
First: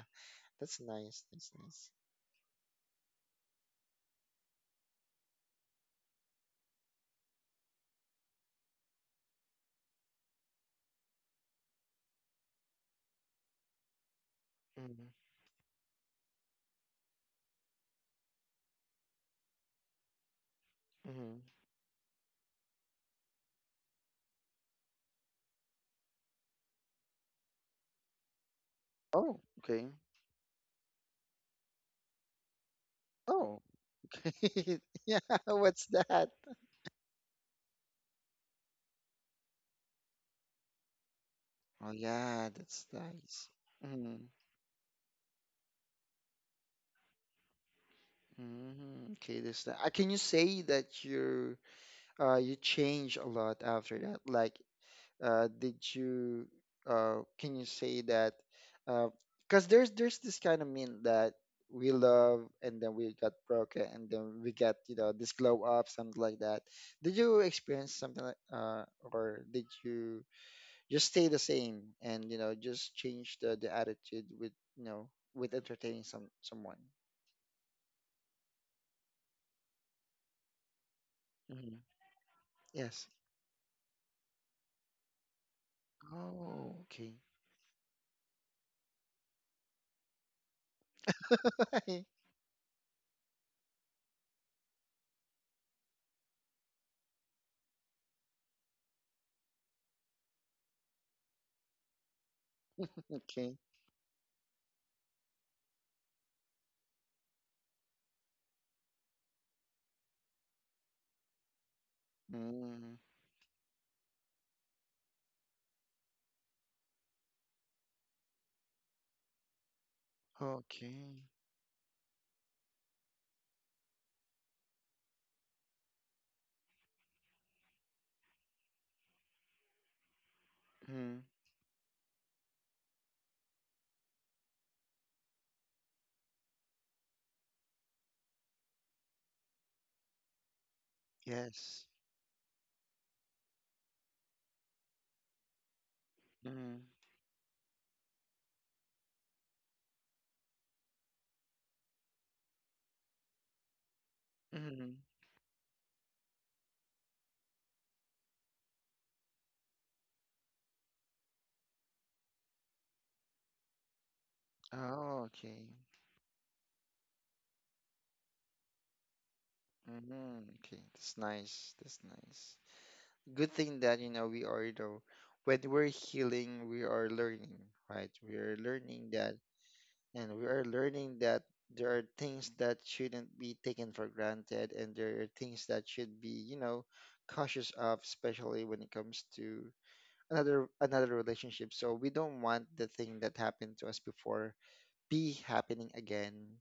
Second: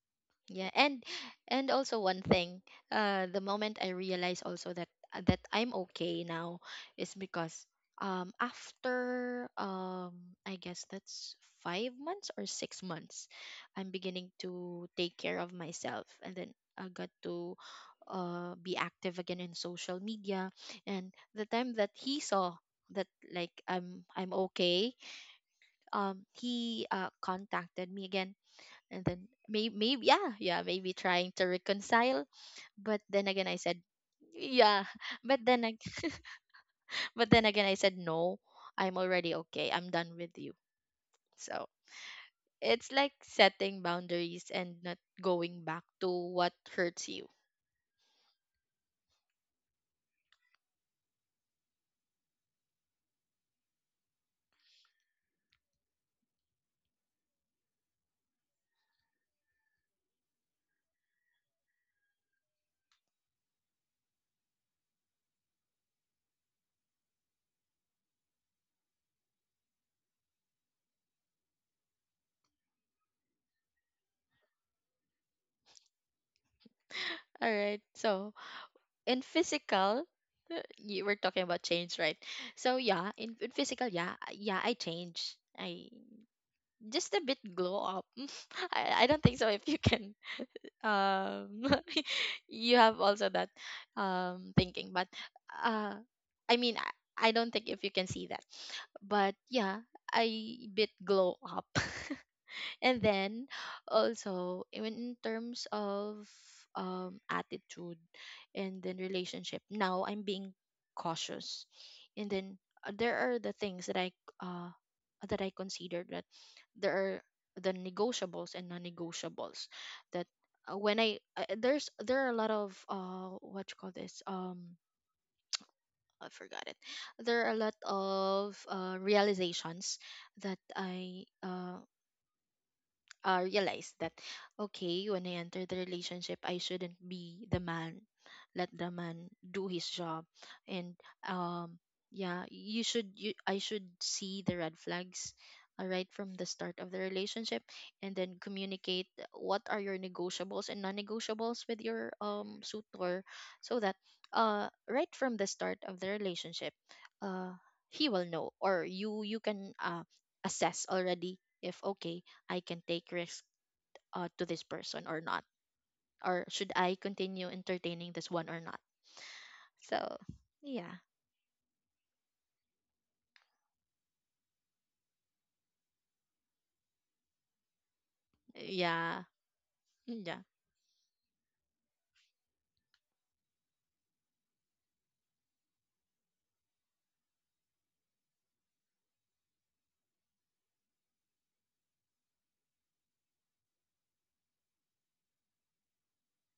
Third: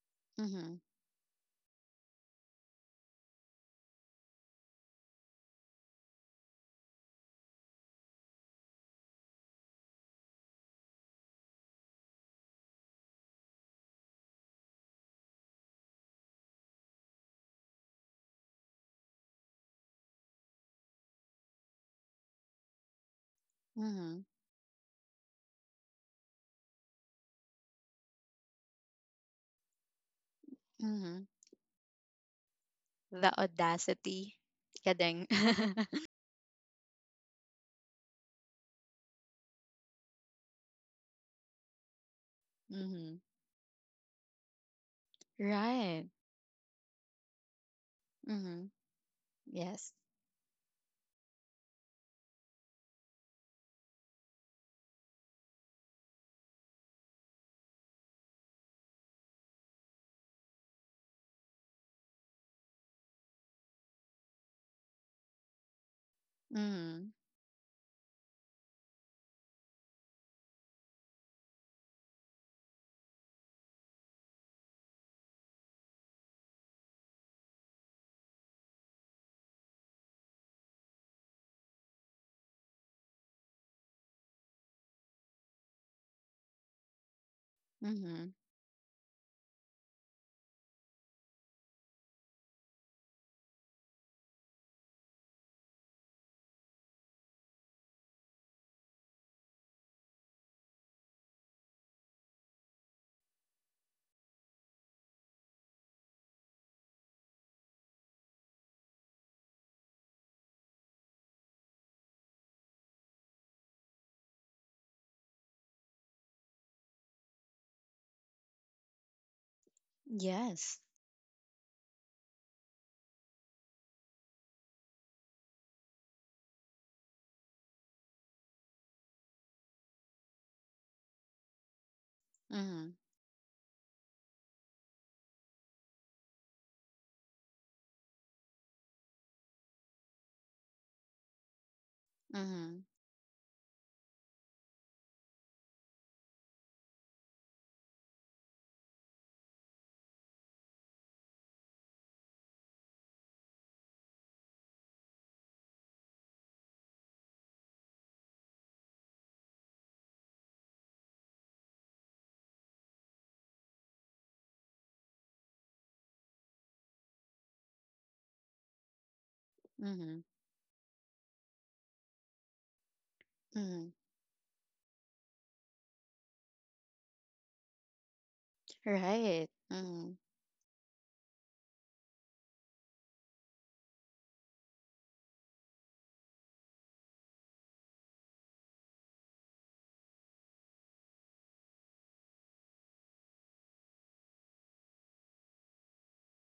Yeah,
Mhm.
that's
and
nice. That's nice.
also one thing, the moment I realize also that that I'm okay now is because after I guess that's 5 months or 6 months, I'm beginning to
Mm-hmm.
take care of myself, and then I got to be active again in social media, and the time that he saw that, like,
Mhm.
I'm okay, he contacted me again, and then
Oh,
maybe,
okay.
maybe, yeah, yeah, maybe
Mhm.
trying to reconcile, but then
The
again, I
Oh,
said,
audacity.
okay.
yeah,
Yeah,
Kidding.
but then I,
what's that?
but then again I said no, I'm already okay, I'm done with you. So
Oh, yeah, that's
it's like
Mhm.
nice.
setting
Mm-hmm.
boundaries and not going back
Right.
to what hurts you.
Mhm.
Mm-hmm. Okay, this that.
Yes.
Can you say that you change a lot after that? Like, did you can you say that uh because there's this kind of meme that we love and then we got broken and then we get this glow up, something like that.
Mhm.
Did you experience something like or did you? Just stay the same and just change the attitude with with entertaining someone.
All right, so in physical, you were talking about
Hmm.
change, right? So
Yes.
yeah, in physical, yeah, yeah, I changed, I
Oh, okay.
just a bit glow up.
Mhm.
I don't think so if you can um you have also that thinking, but uh I mean, I don't think if you can see that, but yeah, I bit glow up. And then
Okay.
also, even in terms of attitude and then relationship, now I'm being cautious. And then
Mm.
there are the things uh that I consider, that there are the negotiables and non-negotiables, that
Yes.
when I
Okay.
there's, there are a lot of what you call this I forgot it. There are a lot of realizations that
Mm.
I
Mhm.
realized that, okay, when I entered the relationship, I shouldn't be the man, let the man do his job, and um
Yes.
yeah,
Mhm.
you should you I should see the red flags right from the start
Mm.
of the relationship, and then communicate what are your negotiables and non-negotiables with your suitor, so that
Mm.
right from the start of the relationship, uh he will know, or you can assess already if, okay, I can take risk, to this person or
Oh,
not,
okay.
or should I continue entertaining this one or not? So
Mhm.
Mm. Okay.
yeah,
That's nice. That's nice. Good thing
Mhm.
that we are, though. When we're healing we are learning, right? We are learning
yeah,
that,
Right. Mhm.
and
yeah,
we are learning that there are things that shouldn't be taken for granted, and there are things that should be, cautious of, especially when it comes to another relationship, so we don't want the thing that happened to us before be happening again.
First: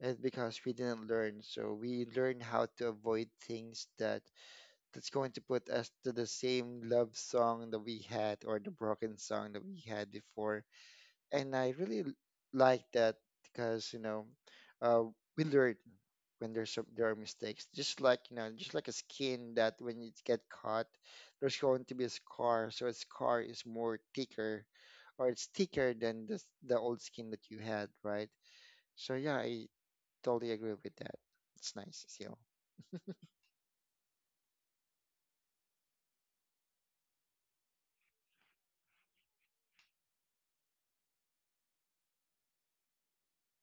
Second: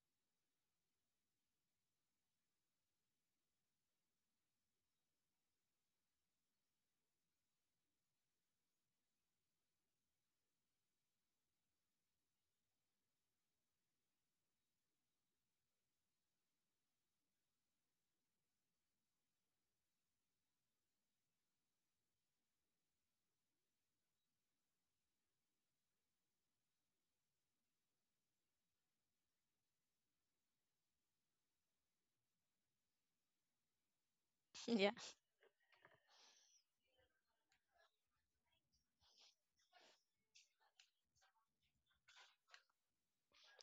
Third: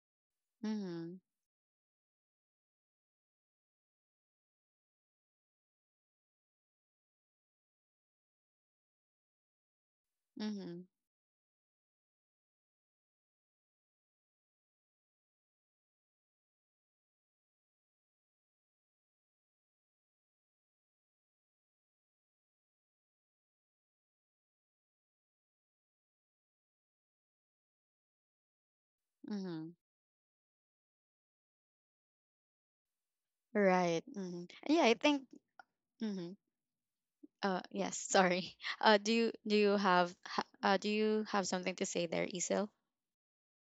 And because we didn't
Mhm.
learn, so we learn how to avoid things that's going to put us to the same love song that we had or the broken song that we had before.
Mhm.
And I really like that, because uh, we learn when there are mistakes. Just like, just like a skin that when it get caught, there's going to be a scar. So a scar is more thicker, or it's thicker than the old skin that you had, right? So yeah, I
Mhm.
totally agree with that. It's nice, Seal.
Right. Mhm. Yeah,
yeah.
I think. Mhm. Yes, sorry. Do you have something to say there, Isil?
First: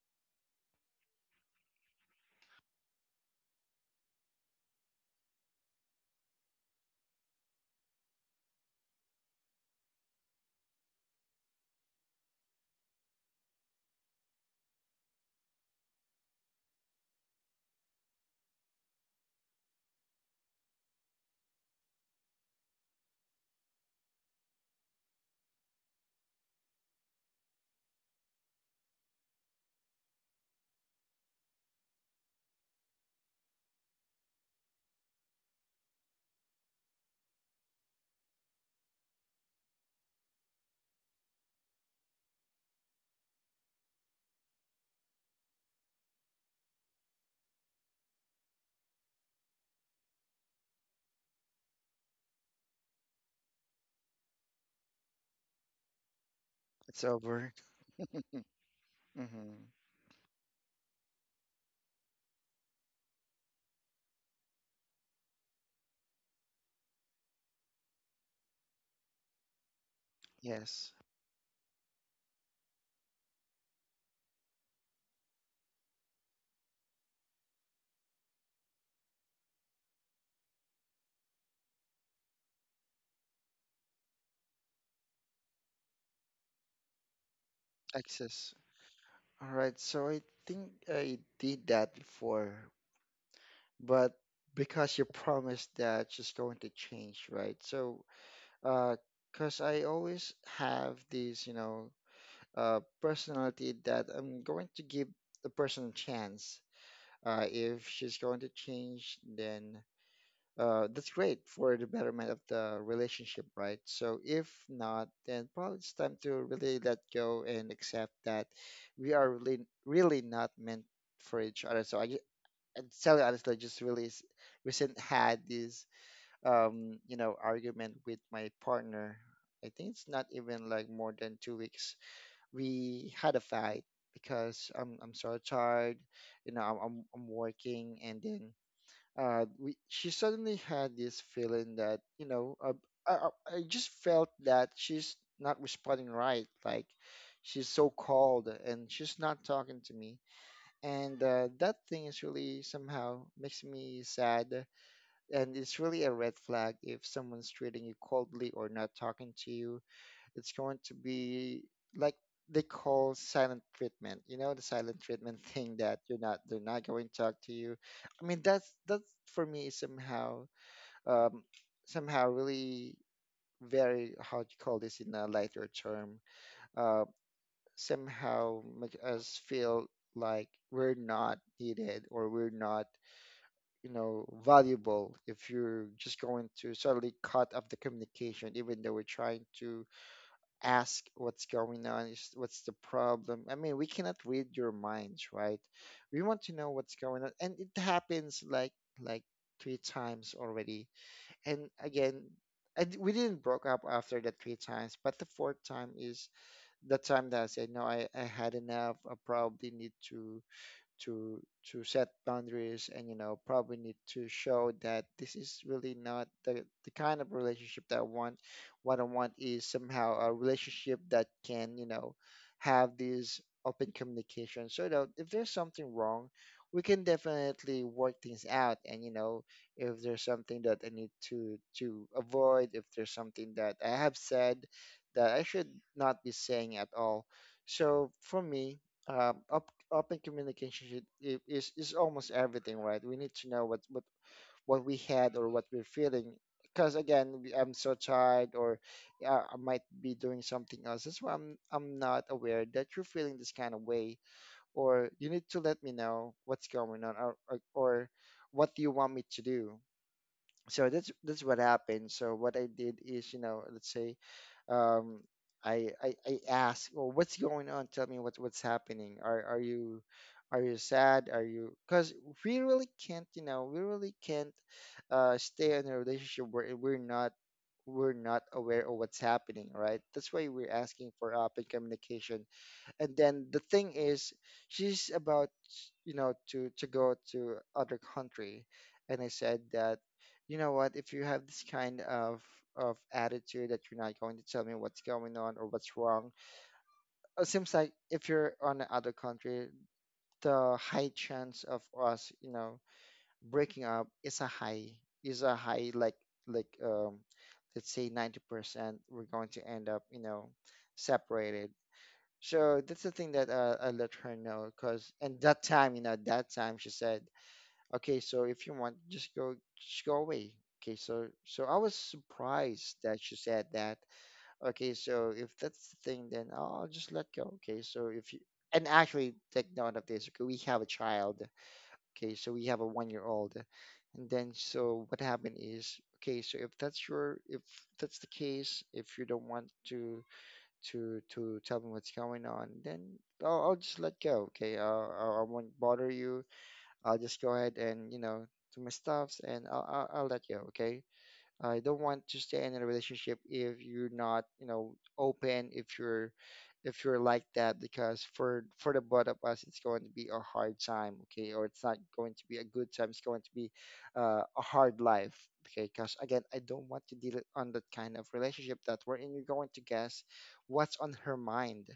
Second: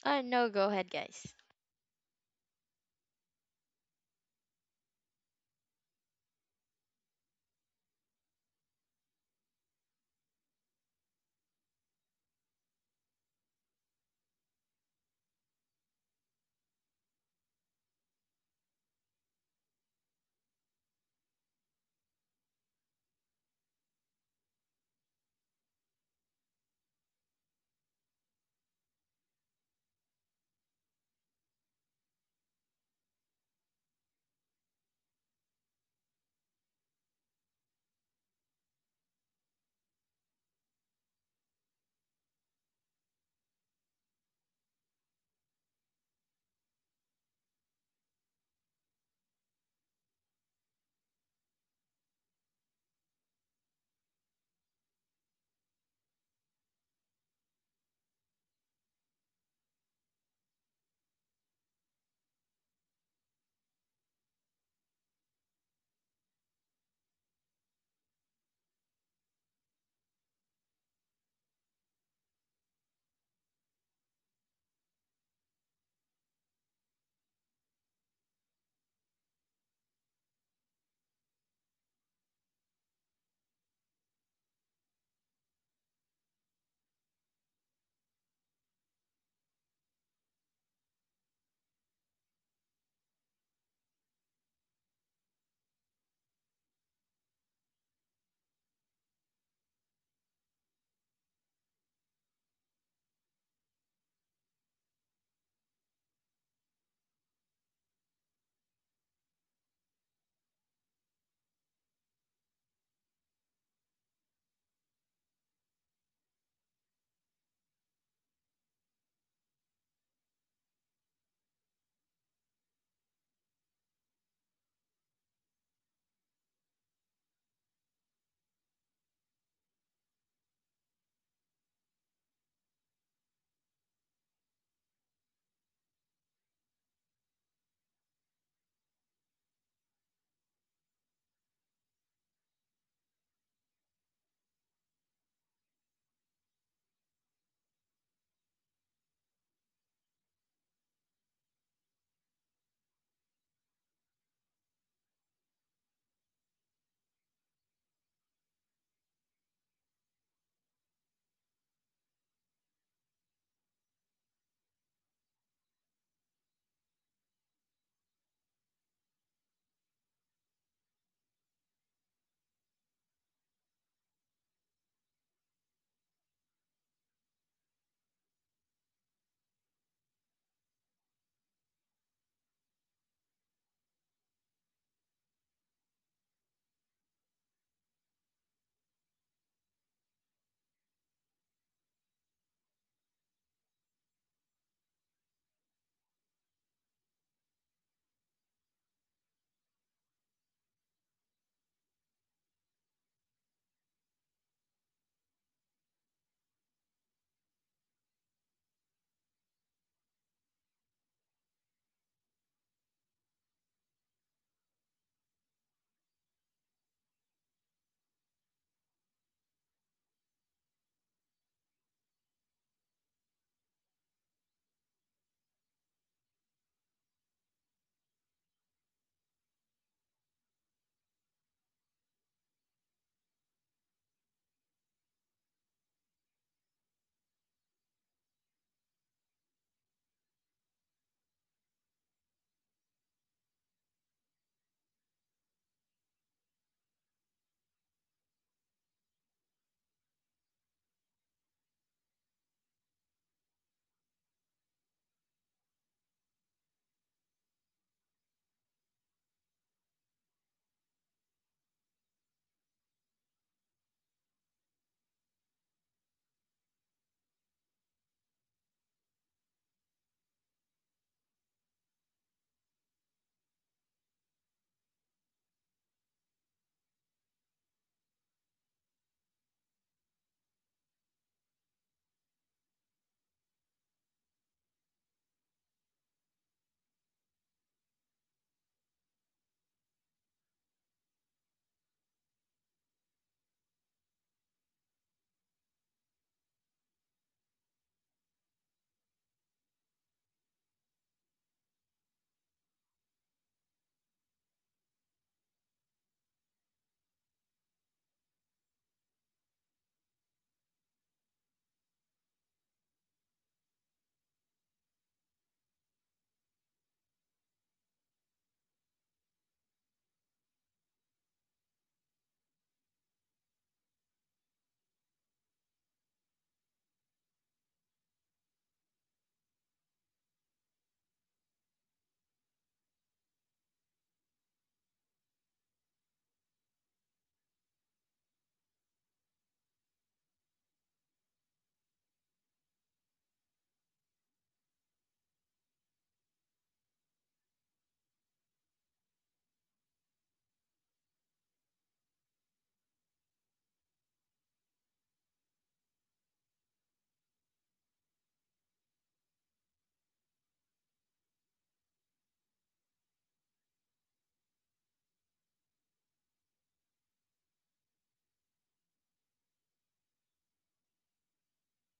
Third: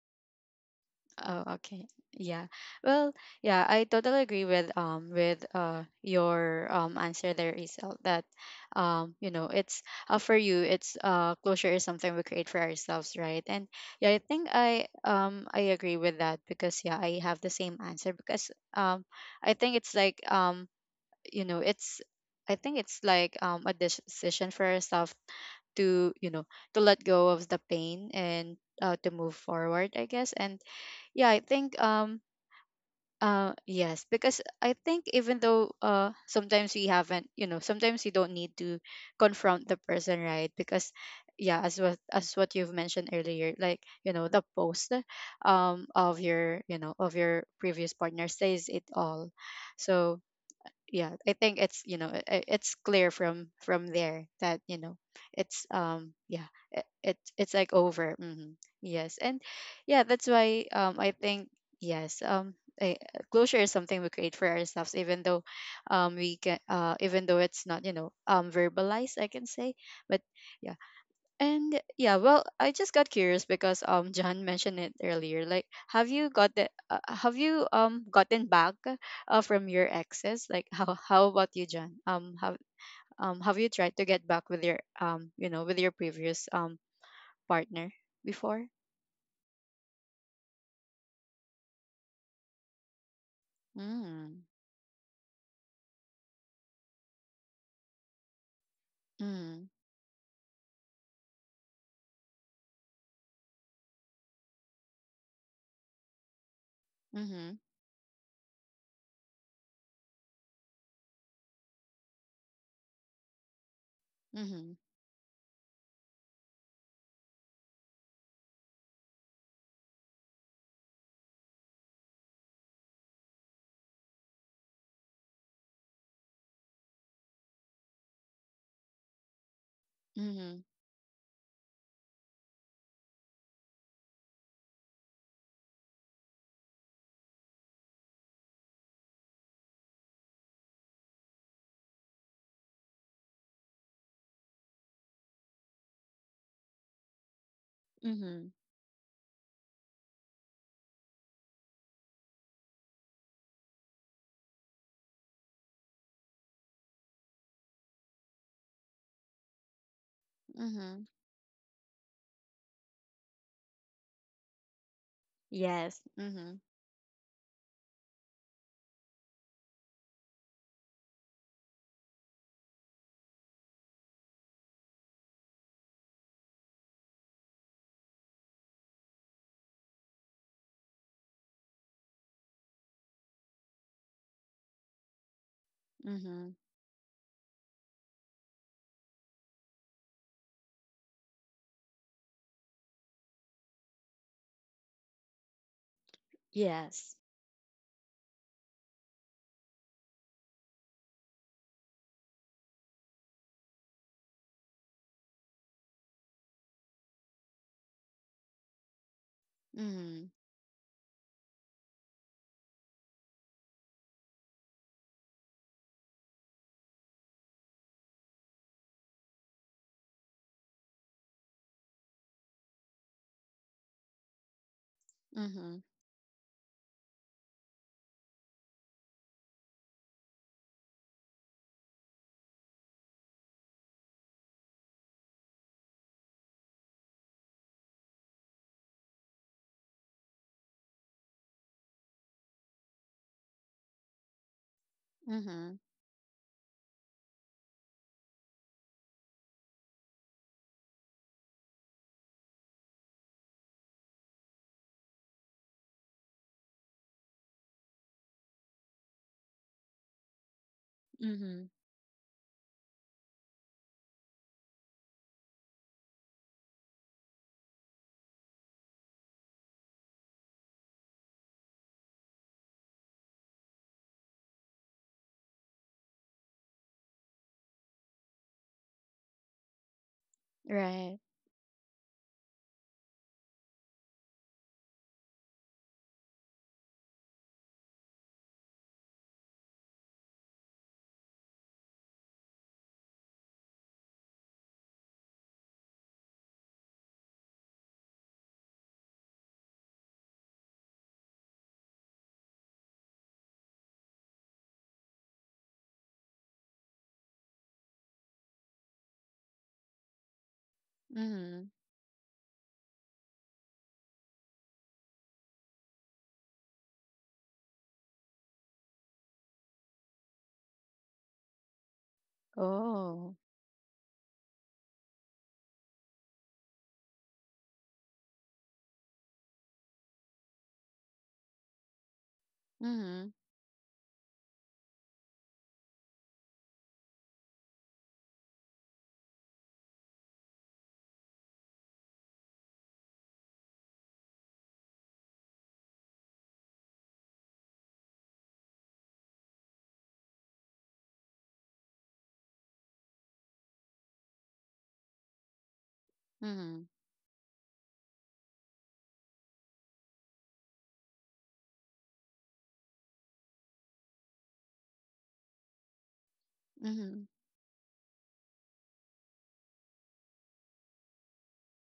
No, go ahead, guys.
Oh, okay. Yeah. Well, yeah, I totally agree with your answer there, Isel, that, it's, for you, it's closure is something we create for ourselves, right? And yeah, I think I agree with that, because yeah, I have the same answer, because I think it's like, you know, it's I think it's like a decision for ourselves to to let go of the pain and, to move forward, I guess. And yeah, I think yes, because I think, even though sometimes we haven't, sometimes you don't need to confront the person, right? Because yeah, as what you've mentioned earlier, like, the post of your previous partner says it all. So yeah, I think it's you know I- it's clear from there, that it's, yeah, it,
It's
it
over.
it's like over hmm Yes,
Hmm.
and yeah, that's why, I think, yes, I, closure is something we create for ourselves, even though we can even though it's not, verbalized, I can say. But yeah,
Yes,
and yeah, well, I just got curious because John mentioned it earlier. Like, have you gotten back, from your exes? Like, how about you, John? Have you tried to get back with your you know with your previous partner
access.
before?
All right, so I think I did that before, but
Mm.
because you promised that she's going to change, right? So because
Mm.
I always have these, personality that I'm going to give the person a chance.
Mhm.
If she's going to change, then that's great for the betterment of the relationship, right? So if
Mhm.
not, then probably it's time to really let go and accept that we are really, really not meant for each other. And tell you honestly, I just really recent had this argument with my partner. I think it's not
Mhm.
even like more than 2 weeks. We had a fight because I'm so tired, I'm I'm working. And then we she suddenly had this feeling that, I I just felt that she's not responding right, like she's so cold
Mhm.
and she's not talking to me. And that thing is really somehow makes me sad, and it's really a red flag. If someone's treating you coldly or not talking to you, it's going to
Mhm.
be like they call silent treatment, the silent treatment thing, that
Yes.
you're not they're
Mhm.
not going to talk to you. I mean, that's for me is somehow, um somehow really very, how do you call this in a lighter term, uh somehow make us feel like we're not needed or we're not valuable, if you're just going
Mhm.
to suddenly cut off the communication, even though we're trying to ask what's going on, what's the problem. I mean, we cannot read your minds, right? We want to know what's
Yes.
going on, and it happens like, like three times already. And again, I d we didn't broke up after the three times, but the fourth time is that time that I said, no, I had enough. I probably need
Mhm.
to to set boundaries, and probably need to show that this is really not the kind of relationship that I want. What I want is somehow a relationship that can, have this open communication, so that if there's
Mhm.
something wrong, we can definitely work things out. And if there's something that I need to avoid, if there's something that I have said that I should not be saying at all. So for me, op open communication should, I- is almost everything, right? We need to know what we had or what
Mhm.
we're feeling, because again, I'm so tired, or I might be doing something else. That's why I'm not aware that you're feeling this kind of way, or you need to let me know what's going on, or what do you want me to do? So that's what
Mhm.
happened. So what I did is, let's say, um, I asked, well, what's going on? Tell me what's happening. Are you sad? Are you? Because we really can't, you know, we really can't stay in a relationship where we're not aware of what's happening, right? That's why we're asking
Right.
for open communication. And then the thing is, she's about, to go to other country, and I said that, you know what, if you have this kind of attitude that you're not going to tell me what's going on or what's wrong, it seems like if you're on another country, the high chance of us breaking up is a high, like, like um let's say 90%, we're going to end up separated.
Mhm.
So that's the thing that, I let her know, cause and that time, that time she said, "Okay, so if you want, just go away." Okay, so, I was surprised that
Oh.
she said that. Okay, so if that's the thing, then I'll just let go. Okay, so if you and actually take note of this. Okay, we have a child. Okay, so we have a
Mhm.
1-year-old, and then so what happened is, okay, so if that's the case, if you don't want to tell me what's going on, then I'll just let go. Okay, I will not bother you. I'll just go ahead and do my stuffs, and I'll let go. Okay, I don't want to stay in a relationship if you're not, open, if you're
Mhm.
if you're like that, because for the both of us, it's going to be a hard time, okay? Or it's not going to be a good time. It's going to be, a hard life, okay? Because again, I don't want to
Mhm.
deal on that kind of relationship that we're in. You're going to guess what's on her mind.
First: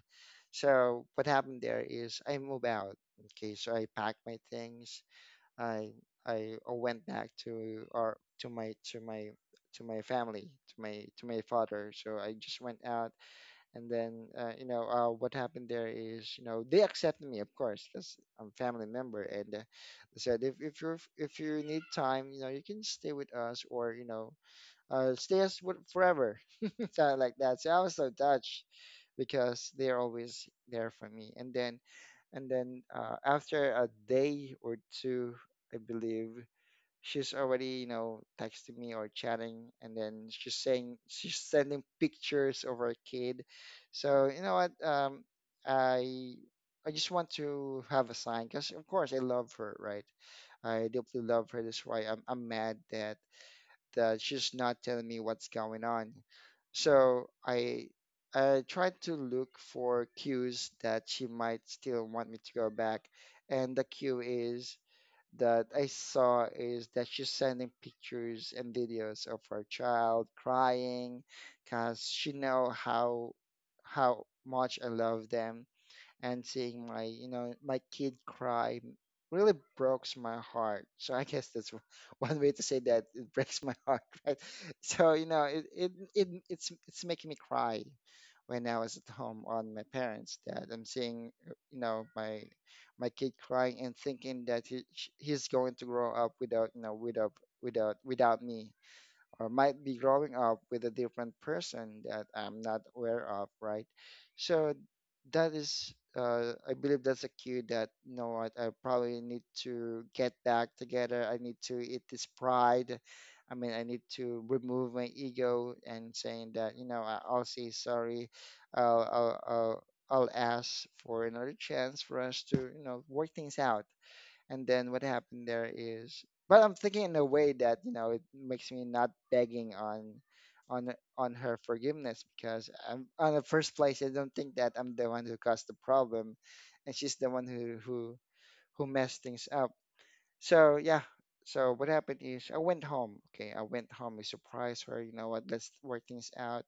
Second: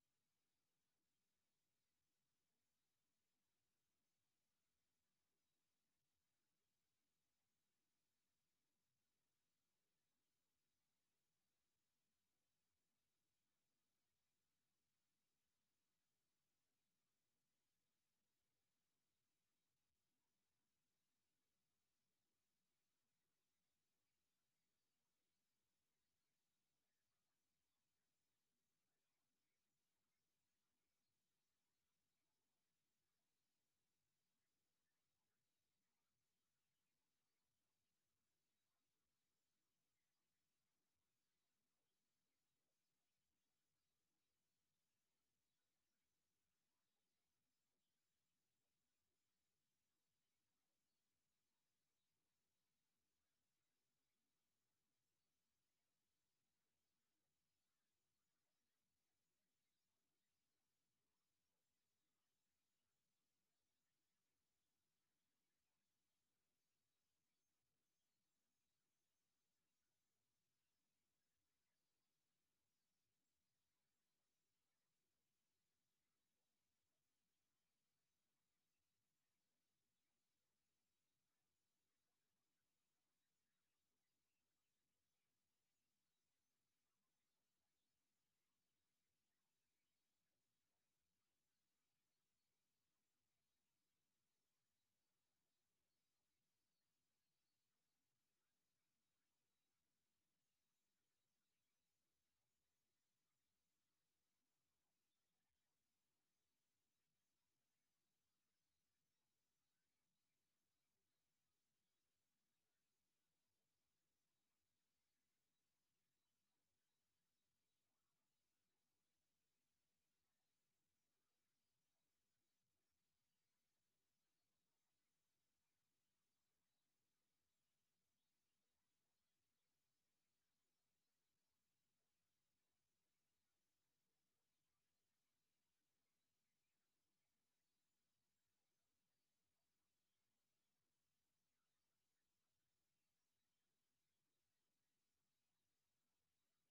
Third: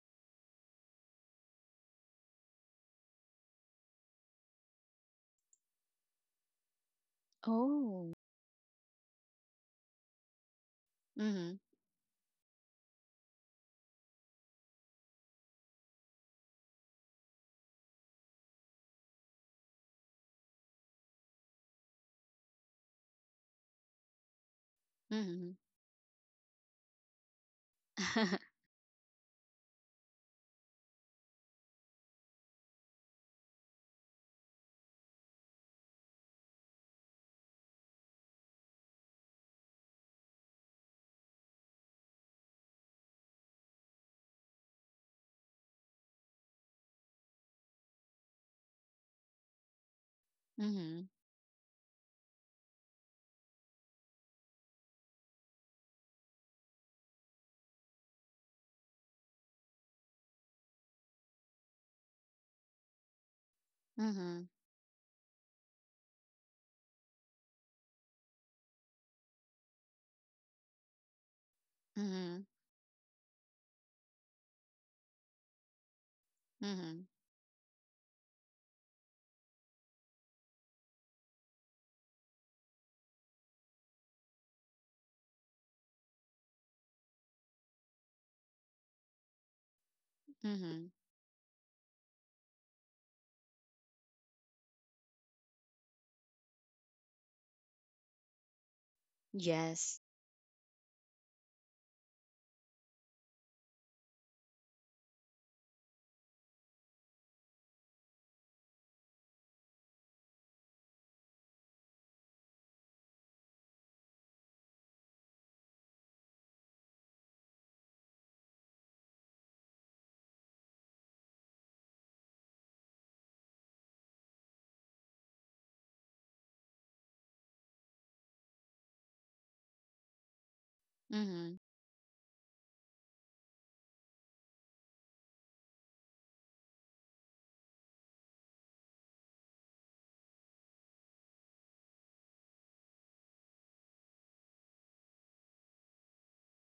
So what happened there is, I move out, okay? So I pack my things. I I went back to
Oh.
our to my to my to my family, to my
Mhm.
father. So I just went out, and then what happened there is, they accepted me, of course, because I'm family member. And they said, if you are if you need time, you can stay with us, or stay
Mhm.
us forever, something like that. So I was so touched because they're always there for me. And then, after a day or two, I believe she's already, texting me or chatting, and then she's saying, she's sending pictures of her kid. So, you know what, I I just want to have a sign, because of course I love her, right? I
Mhm.
deeply love her. That's why I'm mad that she's not telling me what's going on. So I tried to look for cues that she might still want me to go back, and the cue
Mhm.
is that I saw is that she's sending pictures and videos of her child crying, cause she
Mhm.
know how much I love them, and seeing my
Mhm.
you know my kid cry really breaks my heart. So I guess that's, one way to say that, it breaks my heart, right? So it's making me cry, when I was at home on my parents, that I'm
Mhm.
seeing, my kid crying, and thinking that he's going to grow up without me, or might be
Yes.
growing up with a different person that I'm not aware of, right? So I believe that's a cue that, you know what, I probably need to get back together. I need to eat this pride. I mean, I need to remove my ego, and saying that, I'll say sorry. I'll ask for another chance for us to, work things out. And then, what happened there is but I'm thinking in a way that, it makes me not begging on on her
Mhm.
forgiveness, because I'm, on the first place, I don't think that I'm the one who caused the problem, and she's the one who messed things up. So yeah, so what happened is, I went home. Okay, I went home, I surprised her. You know what, let's work things out.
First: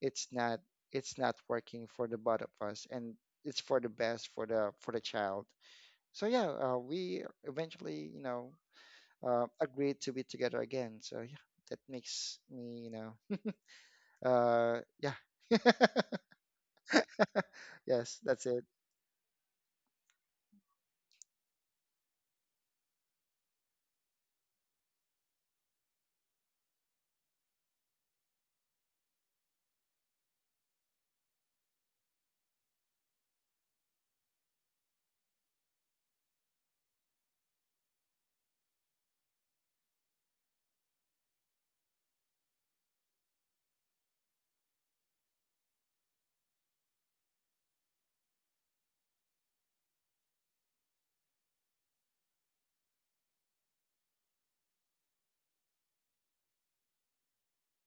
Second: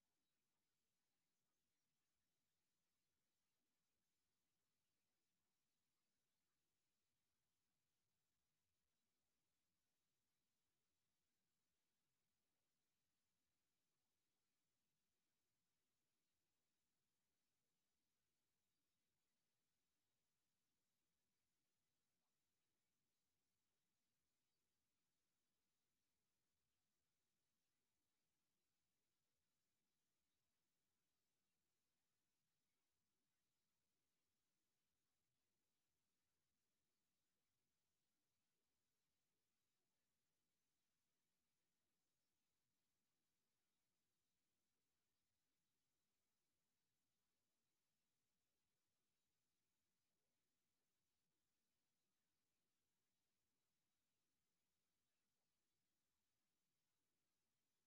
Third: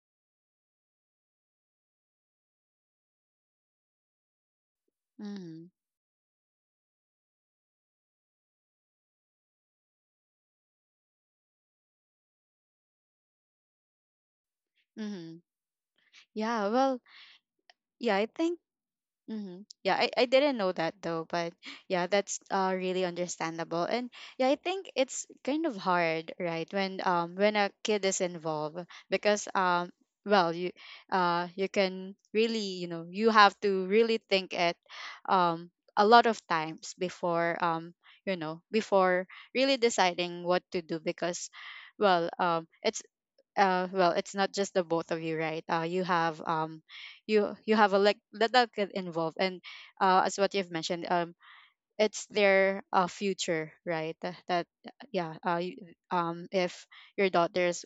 it's not it's not working for the both of us, and it's for the best, for the child.
Mhm.
So yeah, we eventually, agreed to be together again. So yeah, that makes me, uh, yeah,
Mhm. Yeah, well, yeah,
yes,
I
that's
think.
it.
Mm-hmm. Yeah, I didn't know that, though. But yeah, that's really understandable. And yeah, I think it's kind of hard, right, when a kid is involved, because well you you can really you know you have to really think it, um a lot of times before, you know before really deciding what to do. Because, well, it's not just the both of you, right? You have a, like, that, that get involved. And, as what you've mentioned, it's their, future, right? That, that yeah uh you, um if your daughter's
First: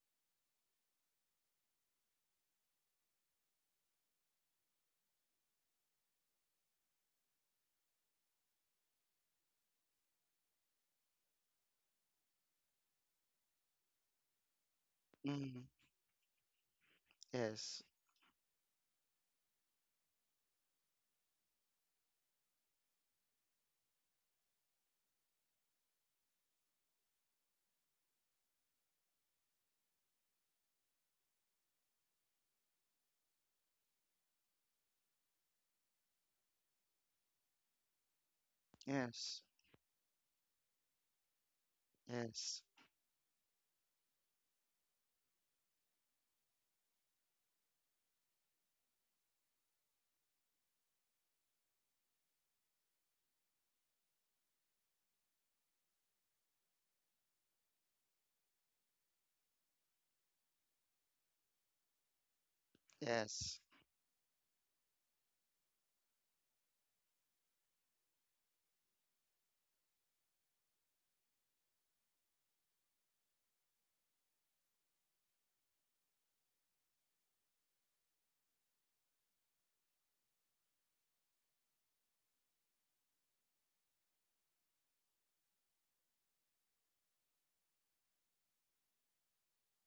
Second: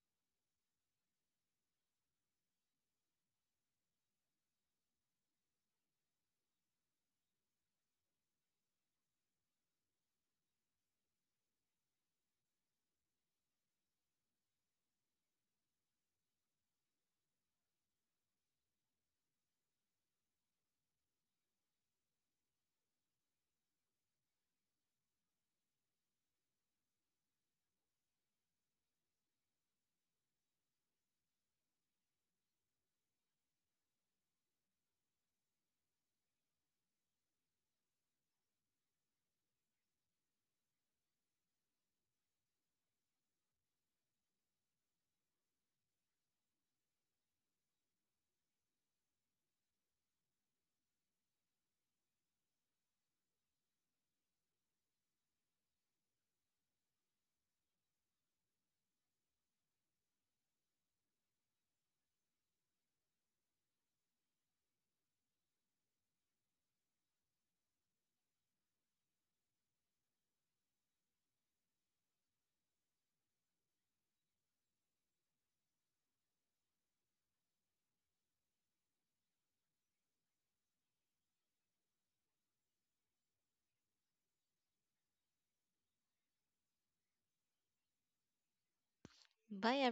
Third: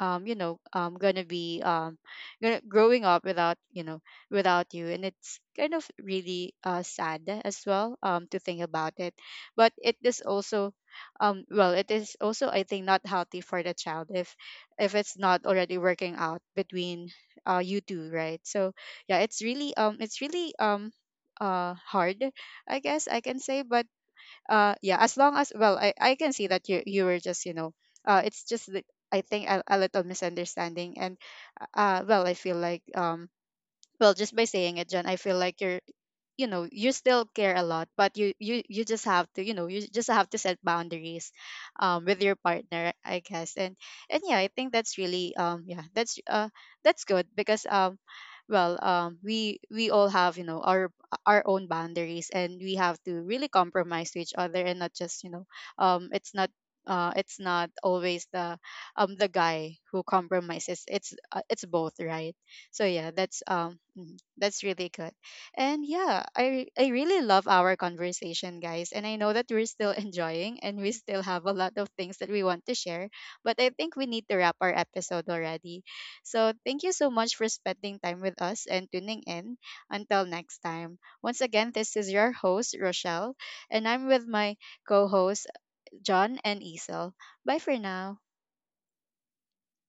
um you know um gonna be um growing up without you, and it's kind of really, sad as well, to think about it. But it is also, well, it is also, I think, not healthy for the child, if it's not
Mm,
already working out between, you
yes,
two, right? So yeah, it's really hard, I guess, I can say. But, yeah, as long as, well, I can see that you were just, it's just that I think a, little misunderstanding. And, well, I feel like, well, just by saying it, John, I feel like you're, you still care a lot, but
yes,
you just have to set boundaries, with your
yes,
partner, I guess. And yeah, I think that's really, yeah, that's good, because, well, we all have, our own boundaries, and we have to really compromise to each other, and not just, um it's not it's not always the, the guy who compromises. It's it's both, right? So yeah, that's,
yes,
that's really good. And yeah, I really love our conversation, guys. And I know that we're still enjoying, and we still have a lot of things that we want to share, but I think we need to wrap our episode already. So, thank you so much for spending time with us and tuning in. Until next time. Once again, this is your host, Rochelle, and I'm with my co-hosts, John and Isel. Bye for now.
Bye,